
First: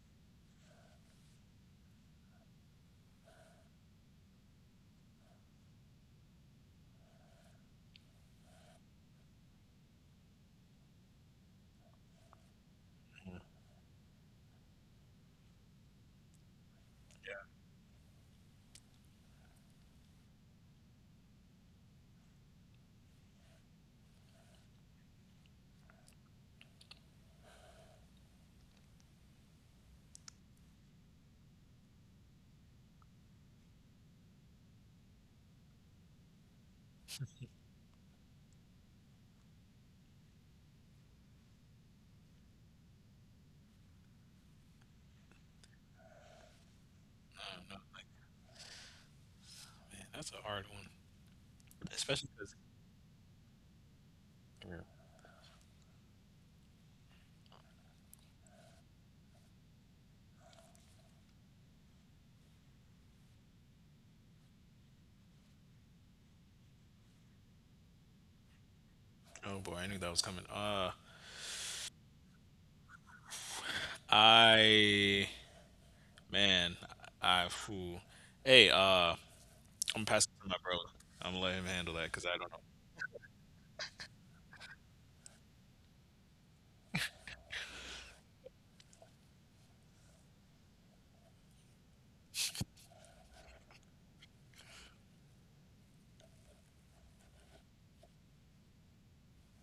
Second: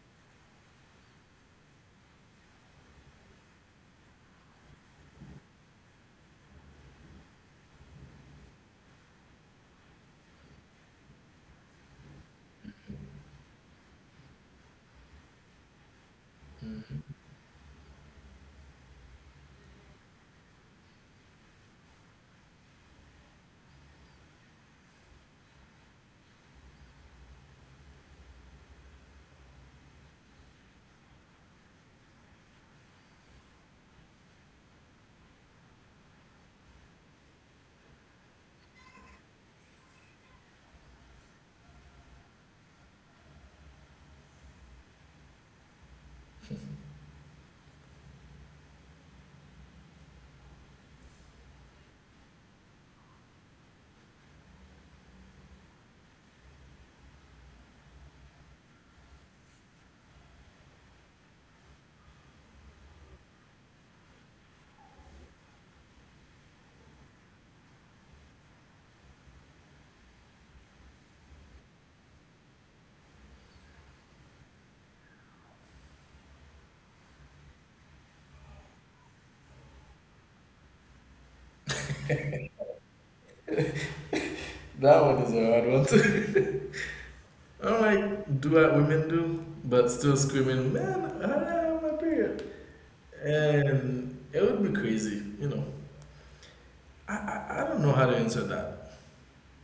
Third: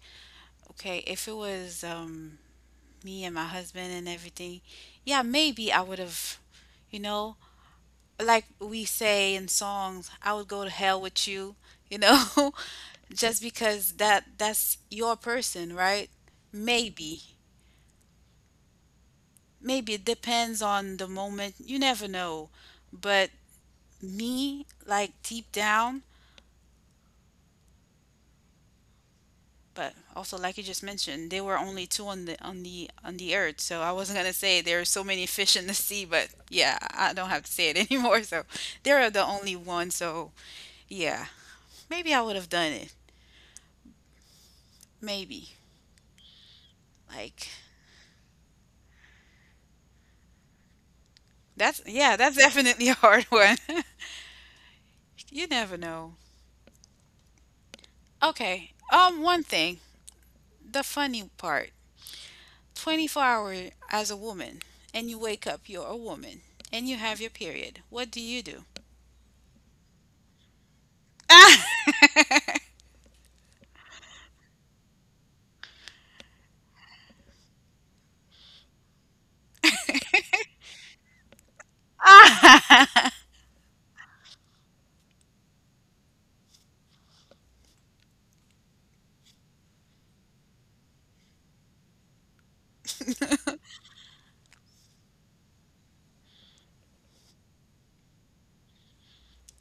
A: okay, if it was me and my husband and everything, yeah, maybe I would have, you know, like we say in songs, I would go to hell with you, you know, just because that's your person, right? Maybe. Maybe it depends on the moment. You never know. But me, like deep down, but also like you just mentioned, there were only two on the on the on the earth. So I wasn't gonna say there are so many fish in the sea, but yeah, I don't have to say it anymore. So there are the only one. So yeah, maybe I would have done it. Maybe like,
B: I don't know, like, man, that's a hard one,
A: that's yeah,
B: especially
A: that's
B: because.
A: definitely a hard one. You never know. Okay. One thing, the funny part. 24-hour as a woman and you wake up, you're a woman and you have your period. What do you do?
B: Oh boy, I knew that was coming. I man, I who, hey, I'm gonna pass it to my bro. I'm gonna let him handle that because I don't know.
C: That one is a hard one. I'm like, do what women do, but still screaming, "Man, I have my period." And it would be crazy, you know. I don't know how to answer that.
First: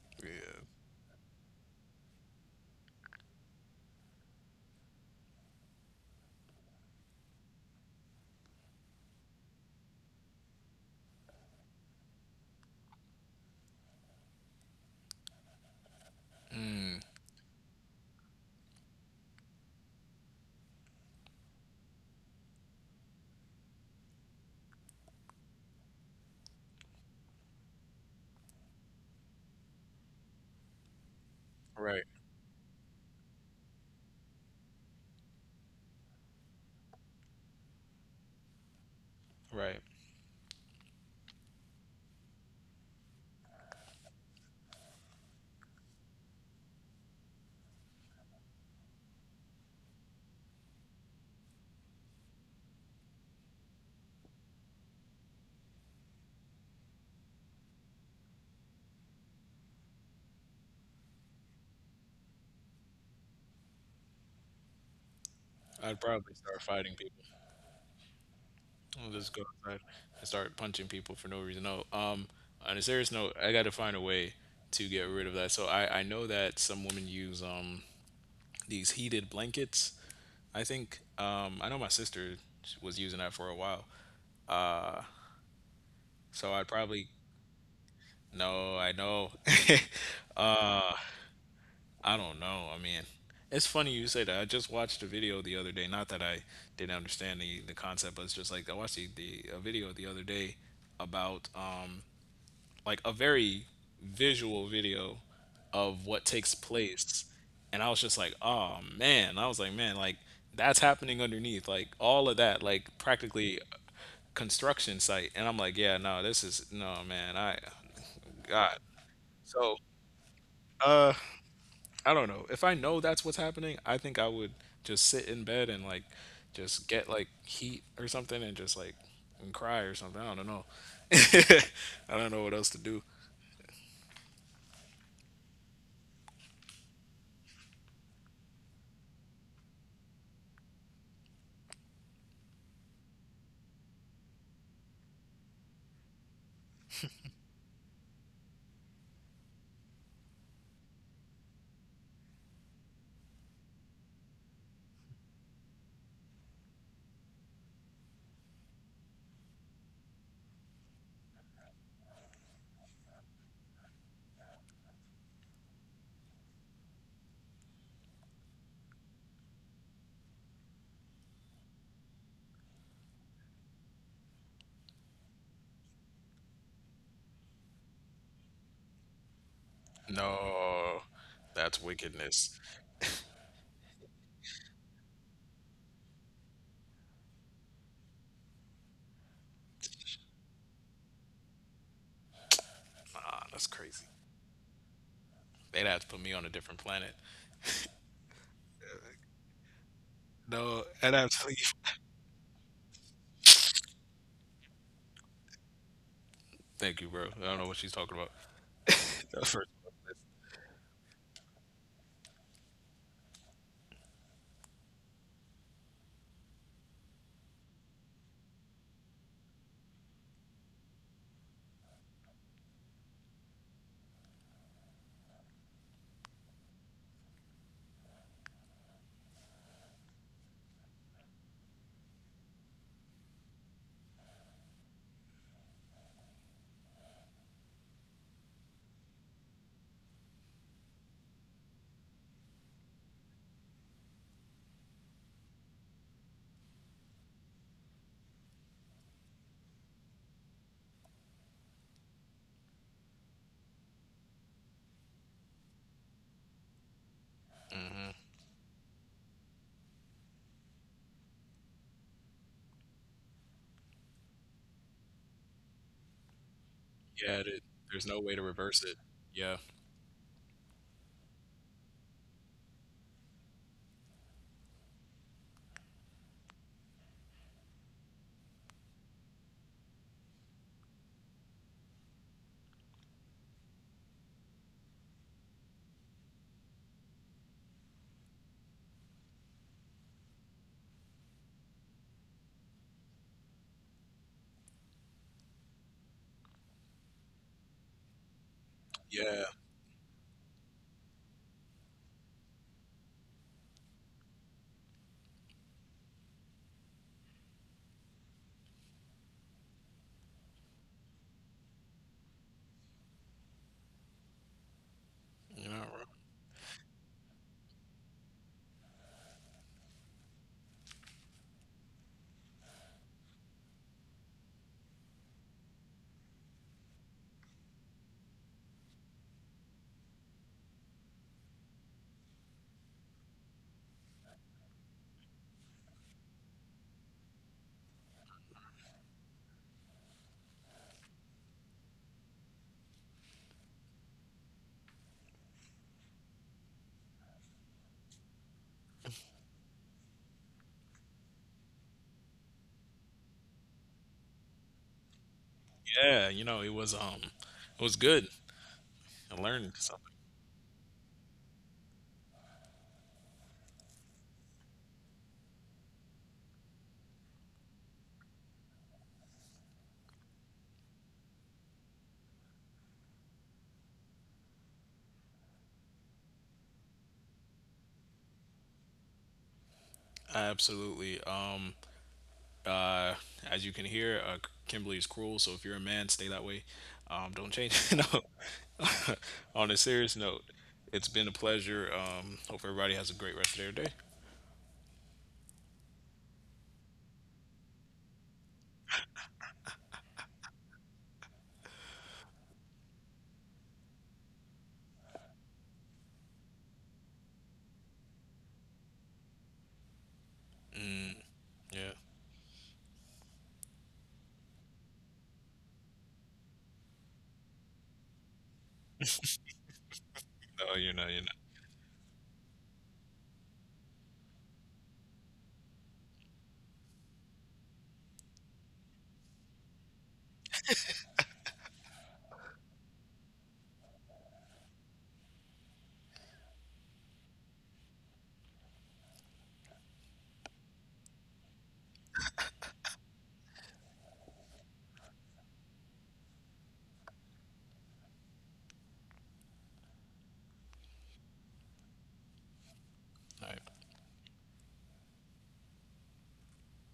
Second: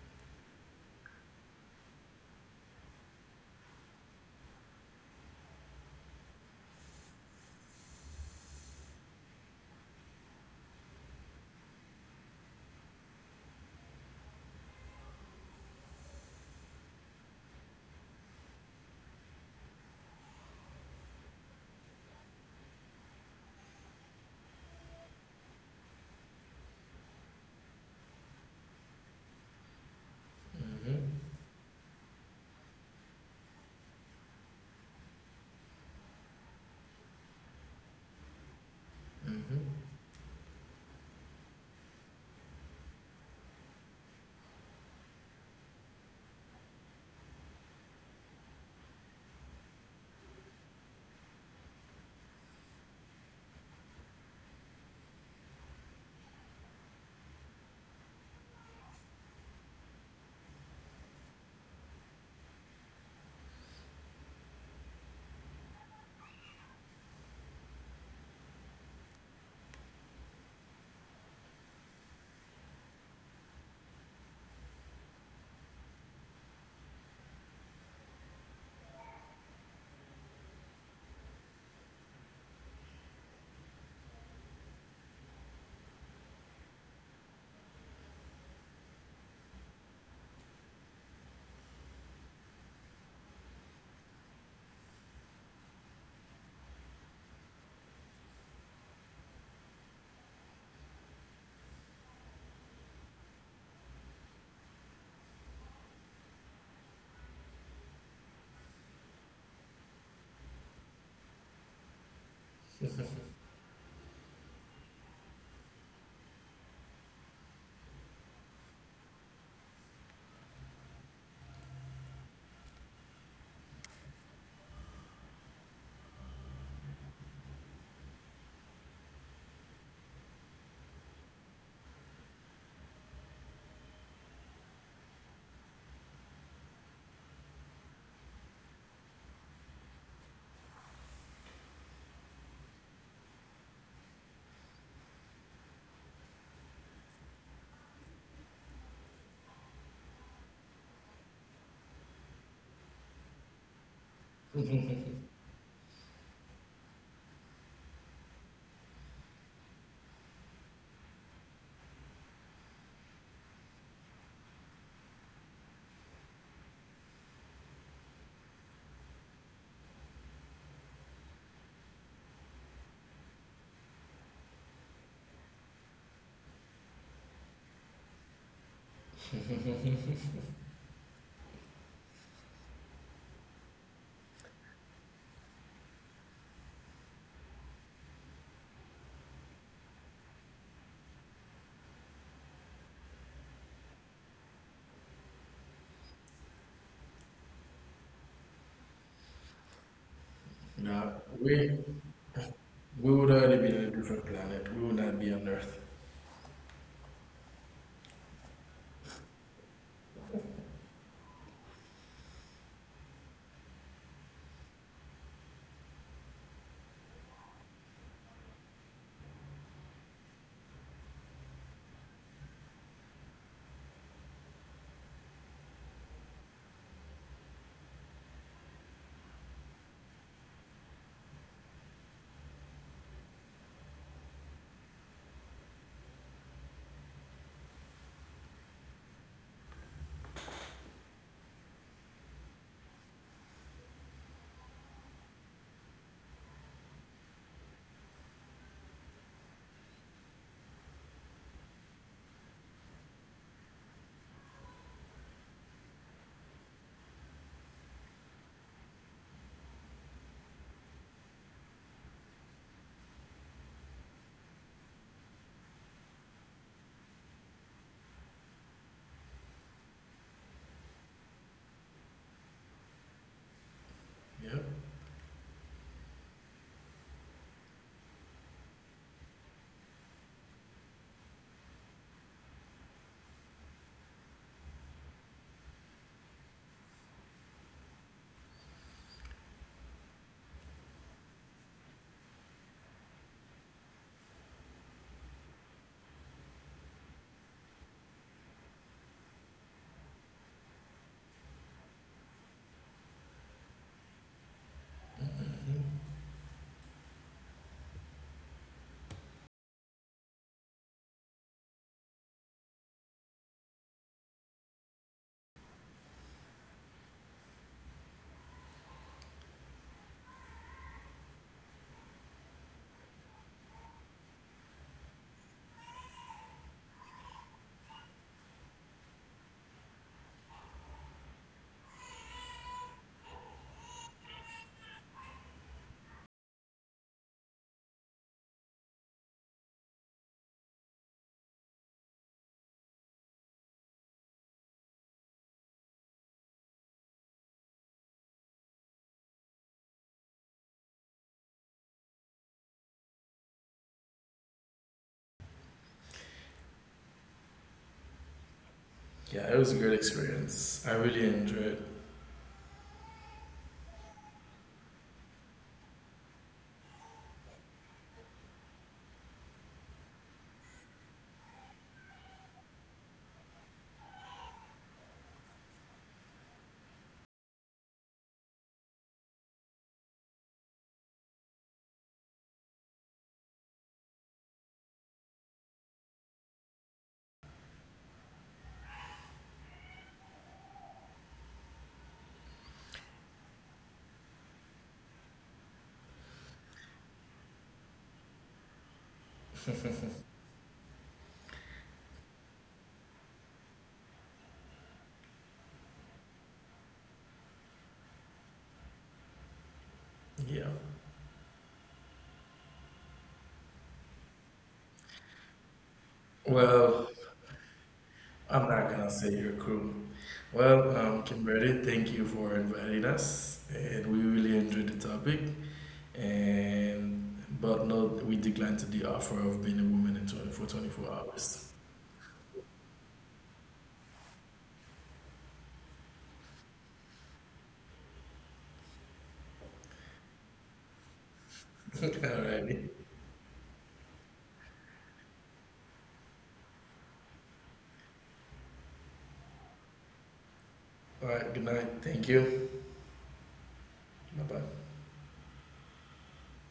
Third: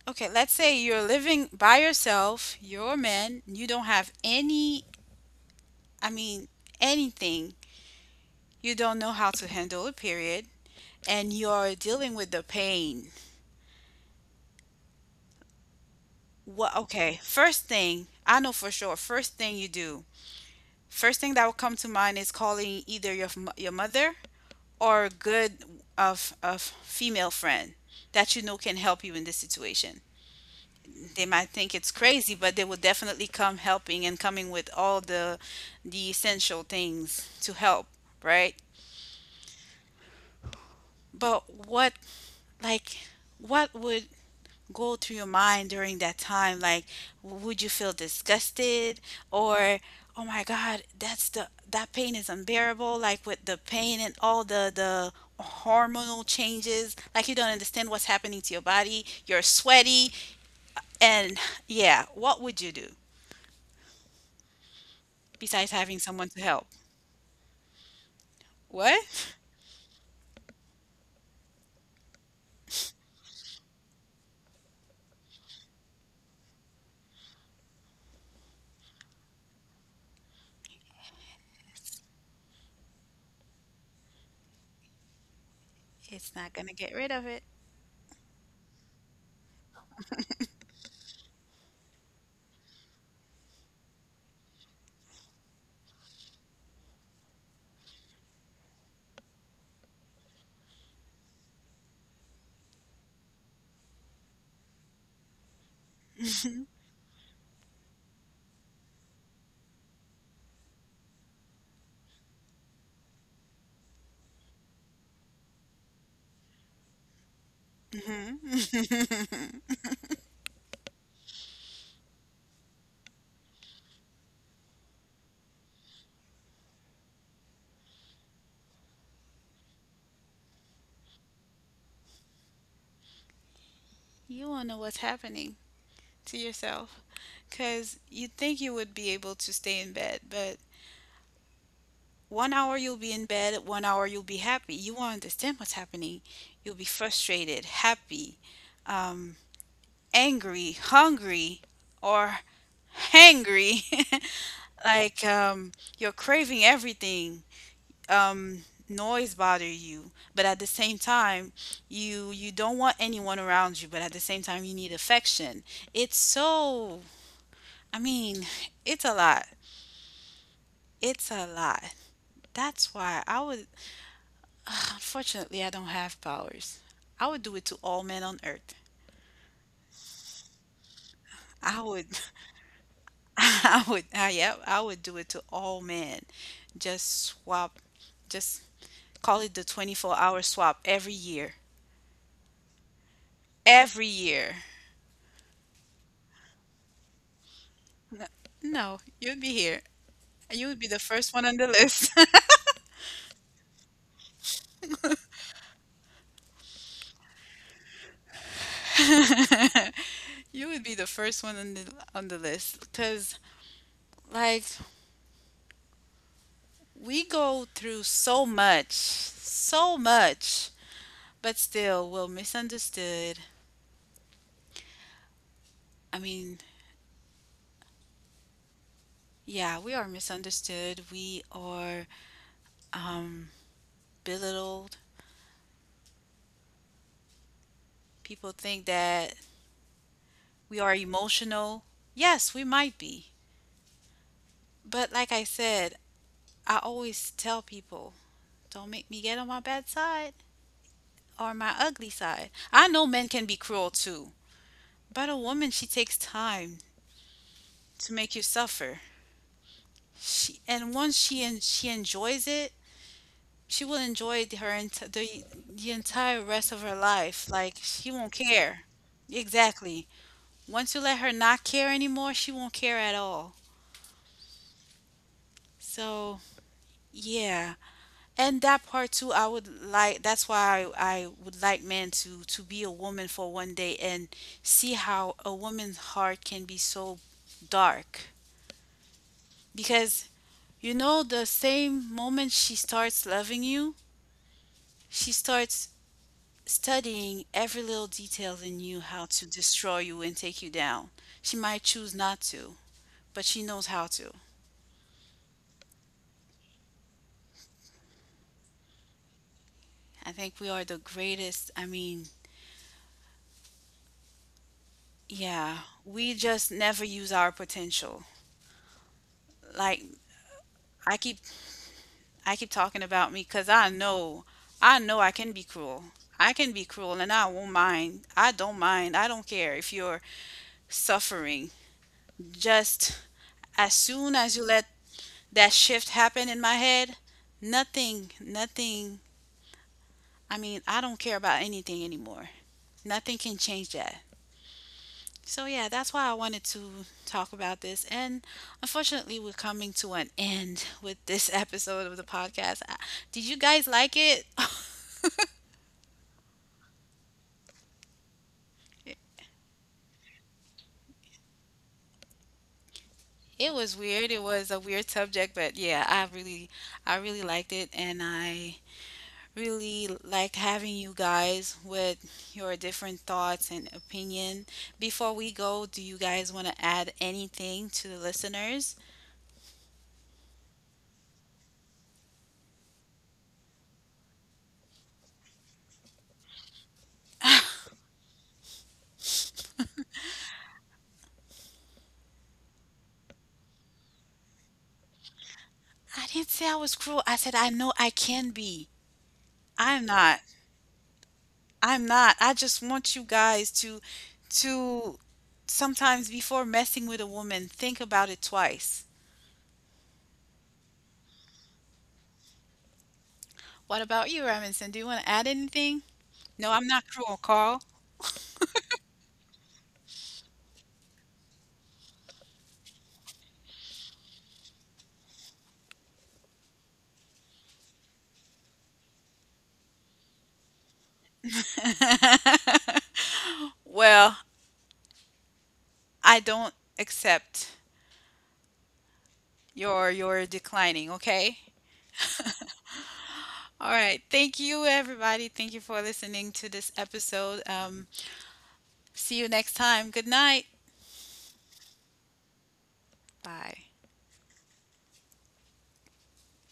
A: Okay, let's
B: Yeah.
A: say you're living by yourself, you're a man, you don't have any, I mean, anything. You don't know how to handle a period and you're dealing with the pain. What,
B: Mm.
A: okay, first thing, I know for sure, first thing you do, first thing that will come to mind is calling either your your mother or a good of female friend that you know can help you in this situation. They
C: hmm
A: might think it's
B: Right,
A: crazy, but they will definitely come helping and coming with all the essential things to help, right?
B: right.
C: hmm
A: But what, like what would go through your mind during that time? Like, would you feel disgusted or, oh my God, that's the, that pain is unbearable. Like with the pain and all the hormonal changes, like you don't understand what's happening to your body. You're sweaty, and yeah, what would you do besides
B: I'd
A: having
B: probably
A: someone to
B: start
A: help?
B: fighting people. I'll just
A: What?
B: go outside and start punching people for no reason. No. On a serious note, I got to find a way to get rid of that. So I know that some women use these heated blankets. I think I know my sister was using that for a while. Uh,
A: It's
B: so
A: not
B: I'd
A: gonna get
B: probably.
A: rid of it.
B: No, I know. uh, I don't know. I mean, it's funny you say that. I just watched a video the other day. Not that I didn't understand the concept, but it's just like I watched the, a video the other day about like a very visual video of what takes place. And I was just like, oh man. I was like, man, like, that's happening underneath, like, all of that, like, practically a construction site, and I'm like, yeah, no, this is no, man, I god.
A: hmm
B: So uh I don't know if I know that's what's happening. I think I would just sit in bed and, like, just get, like, heat or something, and just, like, and cry or something. I don't know. I don't know what else to do.
A: you won't know what's happening to yourself because you think you would be able to stay in bed, but 1 hour you'll be in bed, 1 hour you'll be happy. You won't understand what's happening. You'll be frustrated, happy, um, angry, hungry, or hangry. like um, you're craving everything. Um, Noise bother you, but at the same time, you don't want anyone around you. But at the same time, you need affection. It's so. I mean, it's a lot. It's a lot. That's why I would. Unfortunately, I don't have powers. I would do it to all men on earth.
B: No, that's
A: I would,
B: wickedness.
A: I would, yeah, I would do it to all men. Just swap, just call it the 24-hour swap every year.
B: Nah, that's crazy.
A: Every year.
B: They'd have to put me on a different planet.
A: No, you'd be here. You would
B: No,
A: be the
B: I'd
C: Yeah,
B: have
A: first
B: to
A: one on the
B: leave.
C: we
A: list.
C: we would already be in a different planet. We would not be on Earth.
B: Thank you, bro. I don't know what she's talking about. That first one.
A: You would be the first one on the list because like we go through so much, so much, but still we're misunderstood. I mean, yeah, we are misunderstood. We are um, belittled. People think that we are emotional. Yes, we might be. But like I said, I always tell people don't make me get on my bad side or my ugly side. I know men can be cruel too, but a woman, she takes time to make you suffer. She, and once she enjoys it, she will enjoy the entire rest of her
B: Yeah,
A: life. Like she
B: there's no
A: won't
B: way to
A: care.
B: reverse it. Yeah,
A: Exactly. Once you let her not care anymore, she won't care at all.
C: Yeah.
A: So, yeah. And that part too, I would like that's why I would like men to be a woman for one day and see how a woman's heart can be so dark. Because you know the same moment she starts loving you, she starts studying every little detail in you how to
B: yeah,
A: destroy you and take you down. She might choose not to, but she knows how to. I think we are the greatest. I mean, yeah,
B: you know, bro.
A: we just never use our potential. Like I keep I keep talking about me cuz I know I know I can be cruel. I can be cruel and I won't mind. I don't mind. I don't care if you're suffering. Just as soon as you let that shift happen in my head, nothing. I mean, I don't care about anything anymore. Nothing can change that. So yeah, that's why I wanted to talk about this. And unfortunately, we're coming to an end with this episode of the podcast. I- Did you guys like it?
B: Yeah. You know, it was good.
C: Yeah,
B: I
C: it was a great
B: learned something.
C: experience. I really enjoyed it.
A: It was weird. It was a weird subject, but yeah, I really liked it and I really like having you guys with your different thoughts and opinion. Before we go, do you guys want to add anything to the listeners?
B: Absolutely. Uh, as you can hear, Kimberly is cruel. So if you're a man, stay that way. Don't change. No. On a serious note, it's been a pleasure. Hope everybody has a great rest of their day.
A: I didn't say I was cruel. I said I know I can be. I'm not. I'm not. I just want you guys to sometimes before messing with a woman, think about it twice.
C: Yeah.
B: Yeah.
A: What about you, Robinson? Do you want to add anything? No, I'm
C: Well,
A: not cruel, Carl.
C: I'm not gonna say you're cool.
B: No,
C: Well,
B: you're not. You're not.
C: Kimberly, thank you for inviting us, and we really enjoyed the topic. And but no, we declined to the offer of being a woman in for 24 hours.
A: Well, I don't accept your declining, okay?
C: Alrighty.
A: All right. Thank you everybody. Thank you for listening to this episode. See you next time. Good night.
C: All right. Good night. Thank you.
B: All right.
A: Bye.
C: Bye bye.